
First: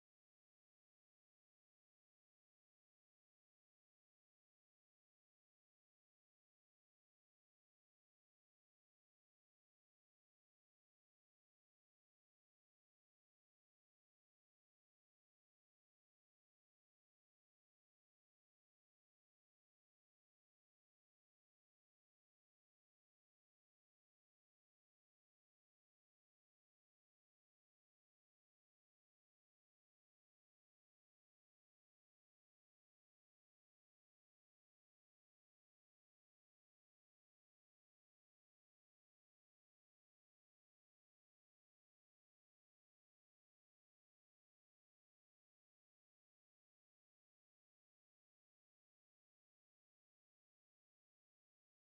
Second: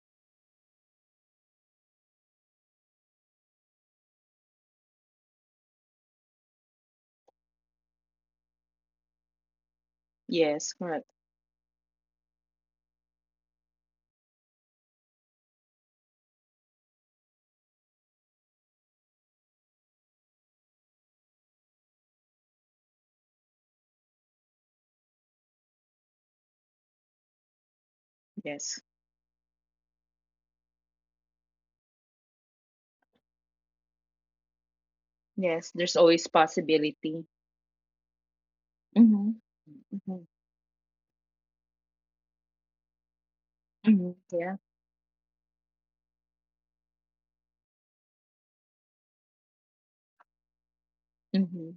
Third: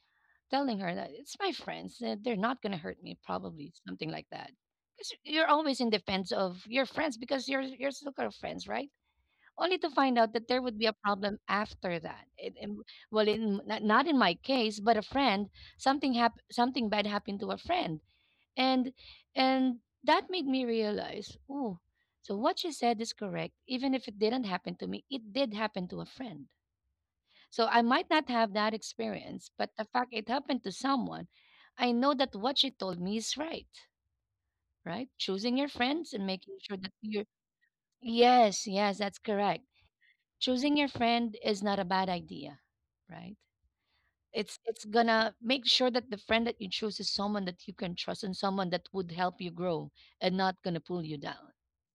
[SPEAKER 1] telling her that it's my friends, that they're not going to hurt me, probably something like that, because you're always in defense of your friends because you're you're still kind of friends, right? Only to find out that there
[SPEAKER 2] Yes.
[SPEAKER 1] would be a
[SPEAKER 2] Correct.
[SPEAKER 1] problem after that it, in- well, in not not in my case, but a friend. Something hap- something bad happened to a friend, and and that made me realize, oh, so what she said is correct. Even if it didn't happen to me, it did happen to a friend. So I might not have that
[SPEAKER 2] Yes.
[SPEAKER 1] experience, but the fact it happened to someone, I know that what she told me is right, right? Choosing your
[SPEAKER 2] Yes. There's
[SPEAKER 1] friends and
[SPEAKER 2] always
[SPEAKER 1] making sure that you're.
[SPEAKER 2] possibility.
[SPEAKER 1] Yes, yes, that's
[SPEAKER 2] Mm-hmm.
[SPEAKER 1] correct.
[SPEAKER 2] Mm-hmm.
[SPEAKER 1] Choosing your friend is not a bad idea, right?
[SPEAKER 2] Mm-hmm.
[SPEAKER 1] It's
[SPEAKER 2] Yeah.
[SPEAKER 1] it's gonna make sure that the friend that you choose is someone that you can trust and someone that would help you grow and not gonna pull you down,
[SPEAKER 2] Mm-hmm.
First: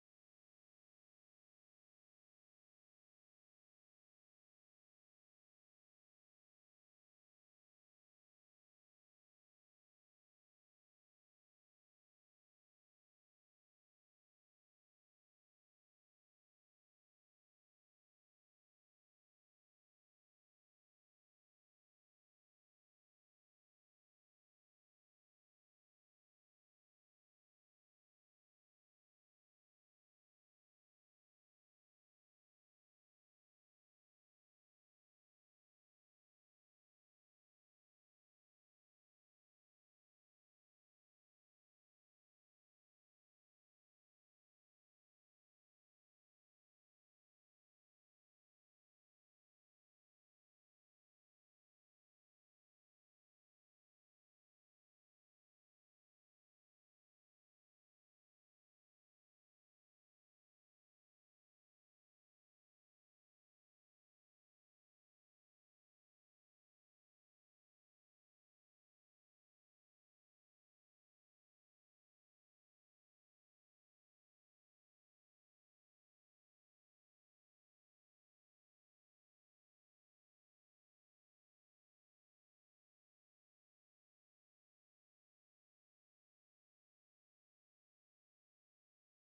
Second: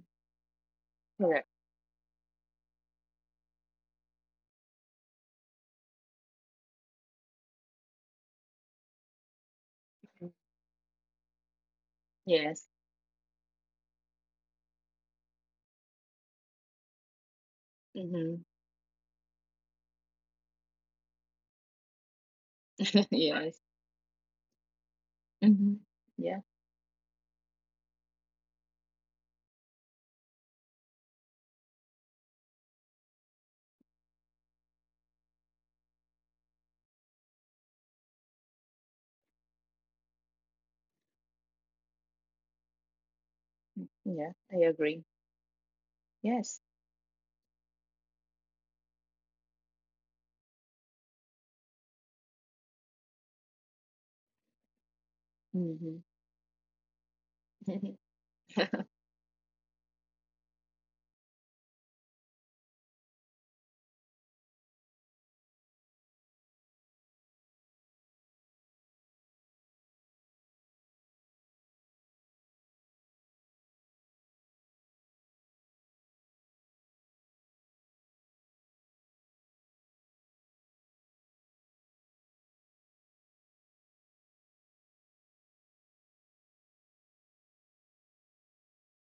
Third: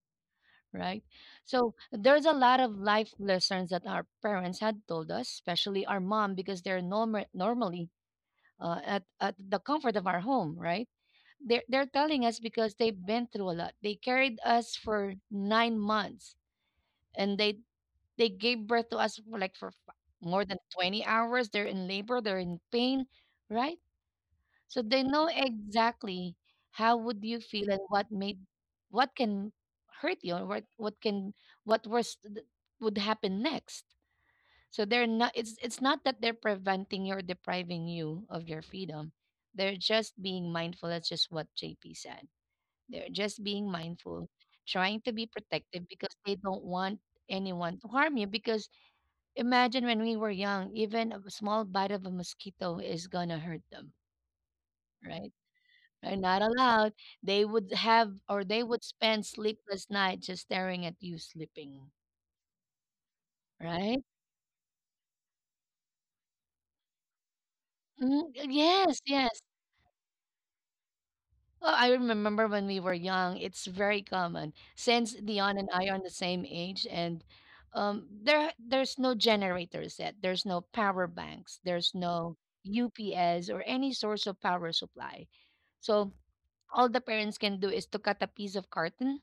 [SPEAKER 1] right?
[SPEAKER 2] Correct.
[SPEAKER 1] So there's a lot of life lessons that our parents had told us, especially our mom, because they're norm- normally uh, at, at the comfort of our home, right? They're, they're telling us
[SPEAKER 2] Yes.
[SPEAKER 1] because they've been through a lot. They carried us for nine months, and they, they
[SPEAKER 2] Mm-hmm.
[SPEAKER 1] gave birth to us for like for f- more than twenty hours. They're in labor, they're in pain,
[SPEAKER 2] [LAUGHS] yes.
[SPEAKER 1] right? So they know
[SPEAKER 2] hmm
[SPEAKER 1] exactly
[SPEAKER 2] Yeah,
[SPEAKER 1] how would you feel, and what made, what can hurt you, or what, what can, what worse th- would happen next. So they're not, it's it's not that they're preventing you or depriving you of your freedom. They're just being mindful. That's just what J P said. They're just being mindful,
[SPEAKER 2] yeah, I
[SPEAKER 1] trying
[SPEAKER 2] agree.
[SPEAKER 1] to be protective because they don't
[SPEAKER 2] Yes.
[SPEAKER 1] want anyone to harm you. Because imagine when we were young, even a small bite of a mosquito is gonna hurt them, right?
[SPEAKER 2] hmm
[SPEAKER 1] They're not allowed. They would
[SPEAKER 2] [LAUGHS]
[SPEAKER 1] have, or they would spend sleepless night just staring at you sleeping, right? Mm, yes, yes. Well, I remember when we were young, it's very common since Dion and I are the same age, and um, there there's no generators yet. There's no power banks. There's no U P S or any source of power supply. So all the parents can do is to cut a piece of carton,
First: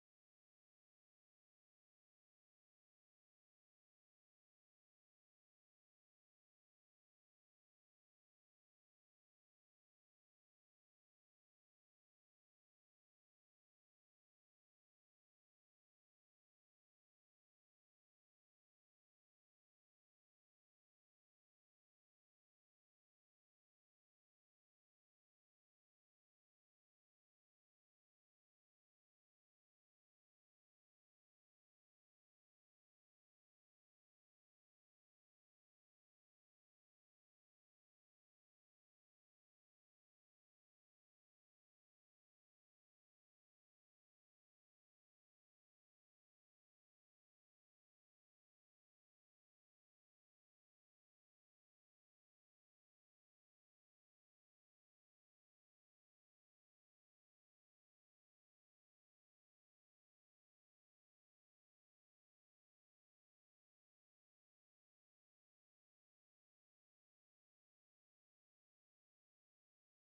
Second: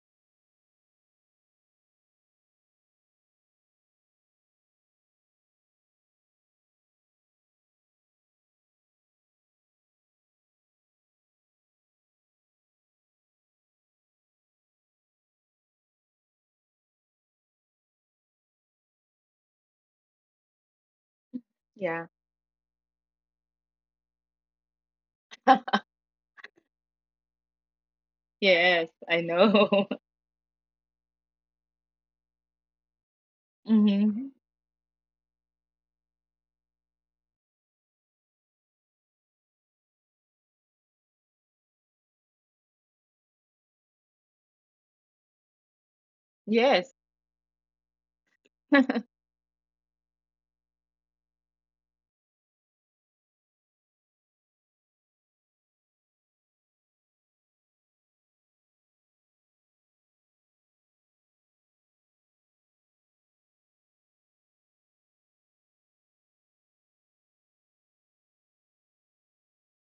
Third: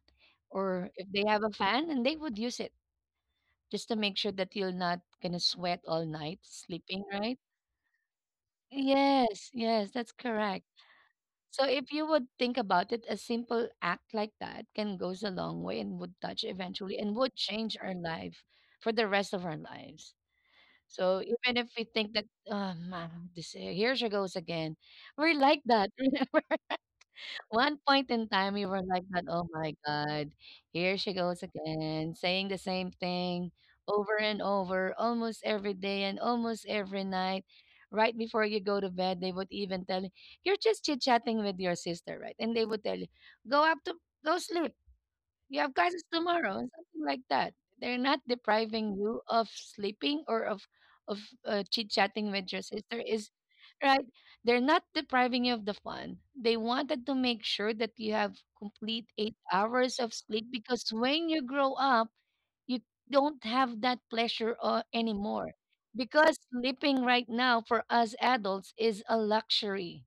[SPEAKER 1] or if they have a fan, and they would use it just to make sure that you're not gonna sweat all night sleeping, right? Yes, yes, that's correct. So if you would think about it, a simple act like that can goes a long way and would touch eventually and would change our life for the rest of our lives. So even if we
[SPEAKER 2] Yeah.
[SPEAKER 1] think that, oh man, this uh, here she goes again, we're like
[SPEAKER 2] [LAUGHS]
[SPEAKER 1] that. [LAUGHS] One point in time, we were
[SPEAKER 2] Yes,
[SPEAKER 1] like
[SPEAKER 2] I
[SPEAKER 1] that, "Oh my
[SPEAKER 2] know. [LAUGHS]
[SPEAKER 1] God, here she goes again, saying the same thing over
[SPEAKER 2] hmm
[SPEAKER 1] and over, almost every day and almost every night." Right before you go to bed, they would even tell you, "You're just chit chatting with your sister, right?" And they would tell you, "Go up to Go sleep. You have classes tomorrow, and
[SPEAKER 2] Yes.
[SPEAKER 1] something like that." They're not depriving you
[SPEAKER 2] [LAUGHS]
[SPEAKER 1] of sleeping or of of uh, chit chatting with your sister. Is Right? They're not depriving you of the fun. They wanted to make sure that you have complete eight hours of sleep because when you grow up, you don't have that pleasure uh, anymore. Because sleeping right now for us adults is a luxury,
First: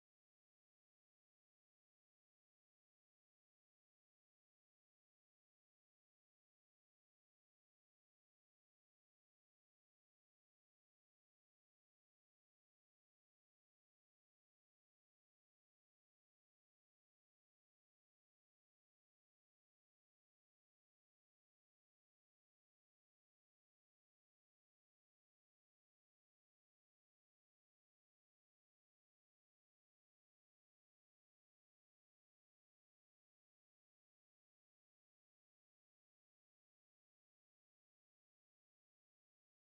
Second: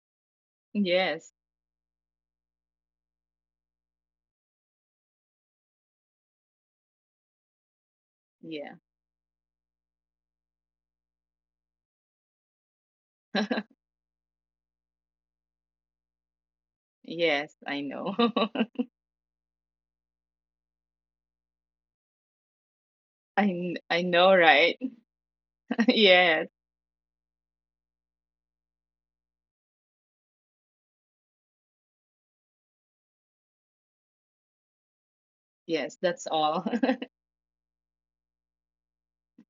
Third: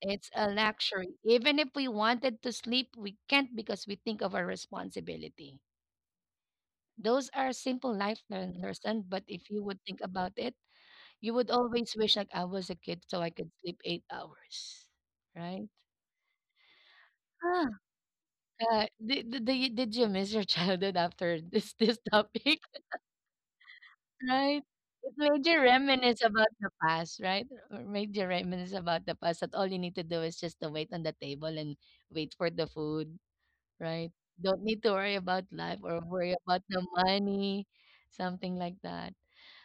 [SPEAKER 1] it's a luxury.
[SPEAKER 2] Yes.
[SPEAKER 1] Even if we wanted to sleep, we can't because we think of our responsibility. Those are simple life le-
[SPEAKER 2] Yeah.
[SPEAKER 1] lesson, but if you would think about it, you would always wish like I was a kid so I could sleep
[SPEAKER 2] [LAUGHS]
[SPEAKER 1] eight hours, right?
[SPEAKER 2] Yes,
[SPEAKER 1] Ah,
[SPEAKER 2] I know. [LAUGHS]
[SPEAKER 1] Uh, did, did, did did you miss your [LAUGHS] childhood after this this topic,
[SPEAKER 2] I kn- I
[SPEAKER 1] [LAUGHS]
[SPEAKER 2] know,
[SPEAKER 1] right?
[SPEAKER 2] right?
[SPEAKER 1] It made you
[SPEAKER 2] [LAUGHS]
[SPEAKER 1] reminisce about
[SPEAKER 2] Yes.
[SPEAKER 1] the past, right? Or made you reminisce about the past that all you need to do is just to wait on the table and wait for the food, right? Don't need to worry about life or
[SPEAKER 2] Yes,
[SPEAKER 1] worry
[SPEAKER 2] that's
[SPEAKER 1] about
[SPEAKER 2] all.
[SPEAKER 1] the
[SPEAKER 2] [LAUGHS]
[SPEAKER 1] money, something like that.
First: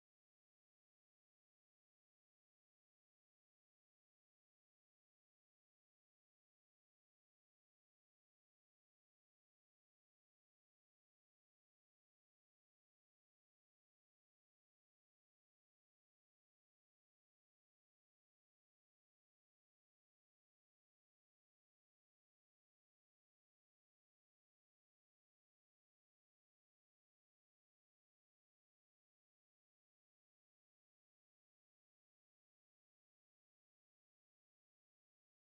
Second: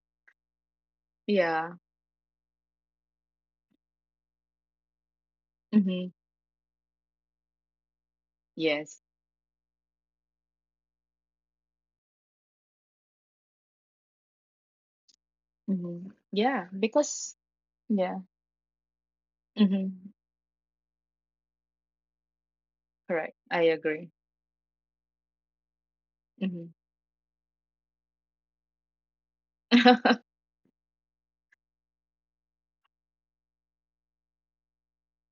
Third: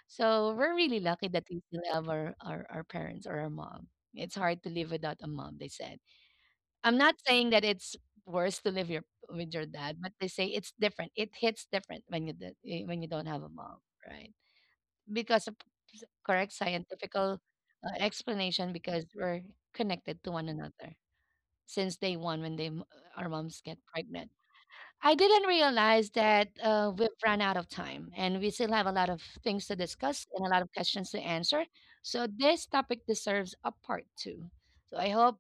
[SPEAKER 1] So we're really lucky that we
[SPEAKER 2] Yeah.
[SPEAKER 1] still have our, our, our parents or our mom. It's hard to live without a mom, they said.
[SPEAKER 2] hmm
[SPEAKER 1] I'm not saying that it's worse to live your,
[SPEAKER 2] Yes.
[SPEAKER 1] with your dad, but they say it's different. It hits different when you d- eh, when you don't have a mom, right? Because of s-
[SPEAKER 2] hmm
[SPEAKER 1] correct
[SPEAKER 2] Yeah,
[SPEAKER 1] scientific uh,
[SPEAKER 2] because yeah.
[SPEAKER 1] explanation, because we're connected
[SPEAKER 2] hmm
[SPEAKER 1] to one another since day one when they m- our
[SPEAKER 2] Correct.
[SPEAKER 1] moms
[SPEAKER 2] I
[SPEAKER 1] get
[SPEAKER 2] agree.
[SPEAKER 1] pregnant. I didn't realize that
[SPEAKER 2] Hmm
[SPEAKER 1] uh, we've run out of time and we still have a lot of things to discuss
[SPEAKER 2] [LAUGHS]
[SPEAKER 1] and a lot of questions to answer. So, this topic deserves a part two. So, I hope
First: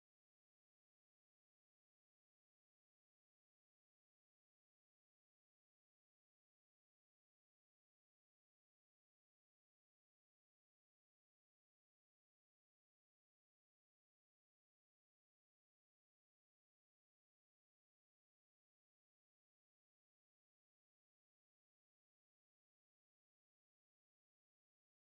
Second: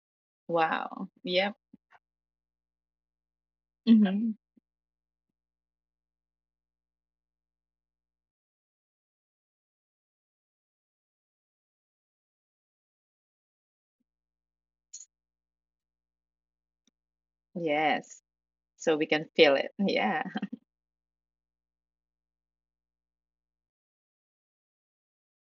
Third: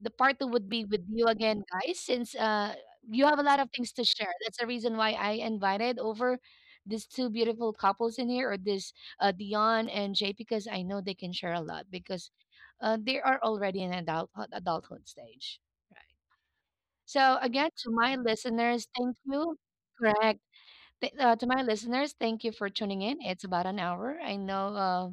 [SPEAKER 1] the part two would be with
[SPEAKER 2] Wow.
[SPEAKER 1] you
[SPEAKER 2] Yep.
[SPEAKER 1] again, guys, since uh, you have a lot of things to
[SPEAKER 2] hmm
[SPEAKER 1] share. That's the reason why I invited over these two beautiful couples in here, or this uh, Dion and Jay, because I know they can share a lot because uh, they are already in adult adulthood stage, right? So again, to
[SPEAKER 2] Yes.
[SPEAKER 1] my
[SPEAKER 2] So we
[SPEAKER 1] listeners,
[SPEAKER 2] can
[SPEAKER 1] thank
[SPEAKER 2] feel it.
[SPEAKER 1] you.
[SPEAKER 2] Yeah.
[SPEAKER 1] Correct. Th- uh, to my listeners, thank you for tuning in. It's about an hour. I know, uh,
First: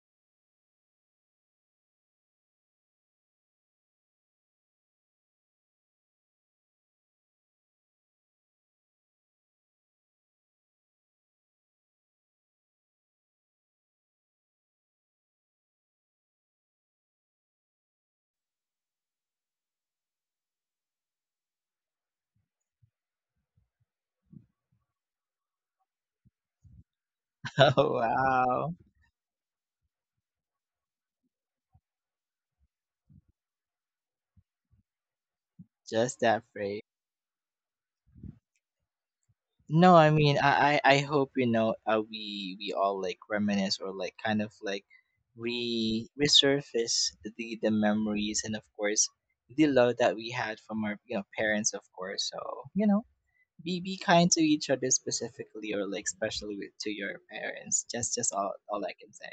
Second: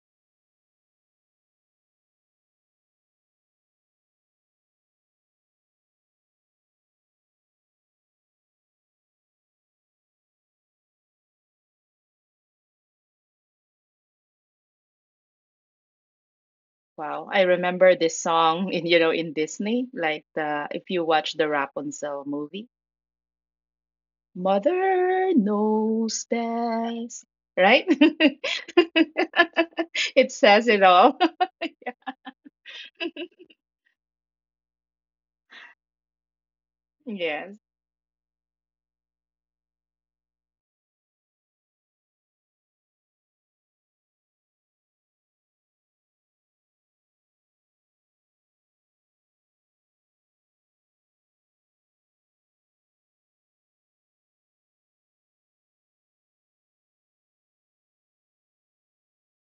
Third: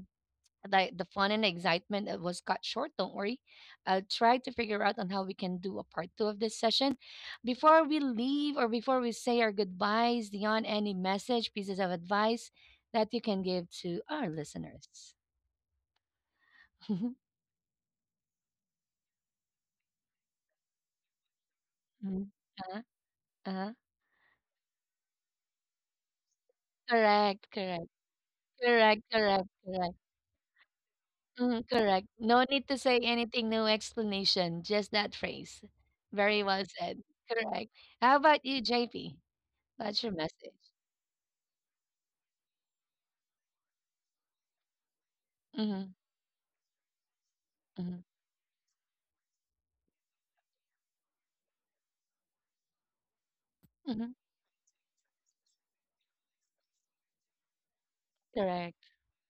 [SPEAKER 1] like, the fun and excitement that was cut short. Don't worry. I'll try to figure out on how we can do a part two of this session. Before we leave or before we say our goodbyes, Dion, any message, pieces of advice that you can give to our listeners? [LAUGHS] Hmm.
[SPEAKER 2] Wow, I remember this song, in, you know, in Disney, like, the, if you watch the Rapunzel
[SPEAKER 1] Mhm.
[SPEAKER 2] movie,
[SPEAKER 1] Uh-huh. Uh-huh.
[SPEAKER 2] mother knows best,
[SPEAKER 1] Correct.
[SPEAKER 2] right?
[SPEAKER 3] [LAUGHS] Oh
[SPEAKER 1] Correct.
[SPEAKER 3] wow,
[SPEAKER 1] Correct.
[SPEAKER 2] [LAUGHS]
[SPEAKER 1] Correct. Correct.
[SPEAKER 2] It says it all. [LAUGHS]
[SPEAKER 1] Mhm, correct. No need to say anything, no explanation, just that phrase.
[SPEAKER 3] just
[SPEAKER 1] Very
[SPEAKER 3] that
[SPEAKER 1] well
[SPEAKER 3] phrase.
[SPEAKER 1] said.
[SPEAKER 2] Yes.
[SPEAKER 1] Correct. How about you, J P?
[SPEAKER 3] No,
[SPEAKER 1] What's
[SPEAKER 3] I
[SPEAKER 1] your
[SPEAKER 3] mean,
[SPEAKER 1] message?
[SPEAKER 3] I, I I hope you know, uh, we we all like reminisce or like kind of like
[SPEAKER 1] Mm-hmm,
[SPEAKER 3] re resurface the the
[SPEAKER 1] mm-hmm,
[SPEAKER 3] memories and of course the love that we had from our you know parents, of course. So you know, be be
[SPEAKER 1] mm-hmm.
[SPEAKER 3] kind to each other specifically or like especially with, to your parents. Just just all
[SPEAKER 1] Correct.
[SPEAKER 3] all I can say.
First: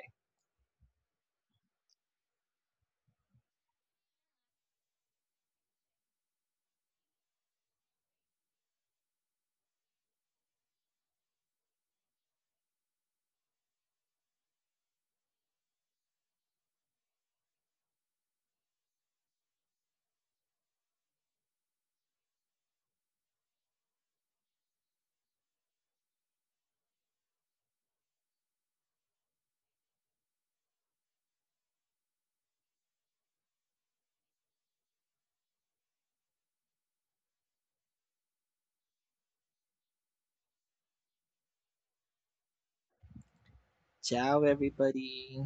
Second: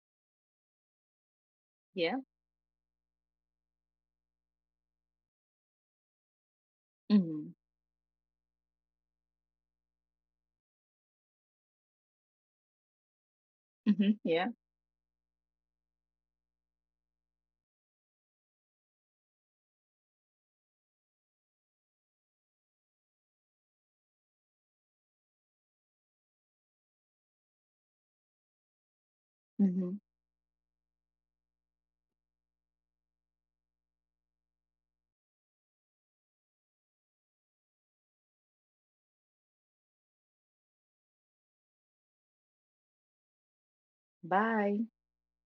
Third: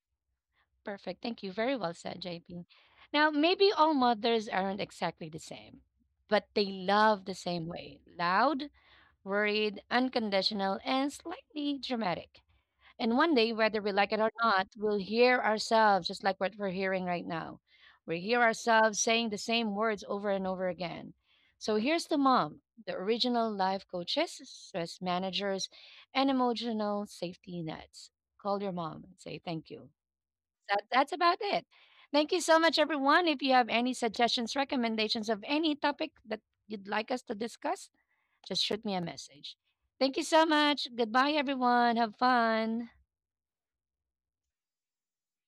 [SPEAKER 1] Perfect. Thank you. Very well
[SPEAKER 2] Yeah.
[SPEAKER 1] said, J P. Now, maybe all mothers aren't exactly the same, but they love the
[SPEAKER 2] Mm-hmm.
[SPEAKER 1] same way: loud, worried, unconditional, and slightly dramatic. And one day, whether we
[SPEAKER 2] Mm-hmm.
[SPEAKER 1] like it or
[SPEAKER 2] Yeah.
[SPEAKER 1] not, we'll hear ourselves just like what we're hearing right now. We hear ourselves saying the same words over and over again. So here's the mom, the original life coaches, stress managers, and emotional safety nets. Call your mom and say thank
[SPEAKER 2] Mm-hmm.
[SPEAKER 1] you. That, that's about it. Thank you so much, everyone. If you have any suggestions, recommendations of any topic that you'd like us to discuss, just shoot me a message. Thank you so much. Goodbye, everyone. Have fun.
[SPEAKER 3] Ciao,
[SPEAKER 2] Bye.
[SPEAKER 3] everybody.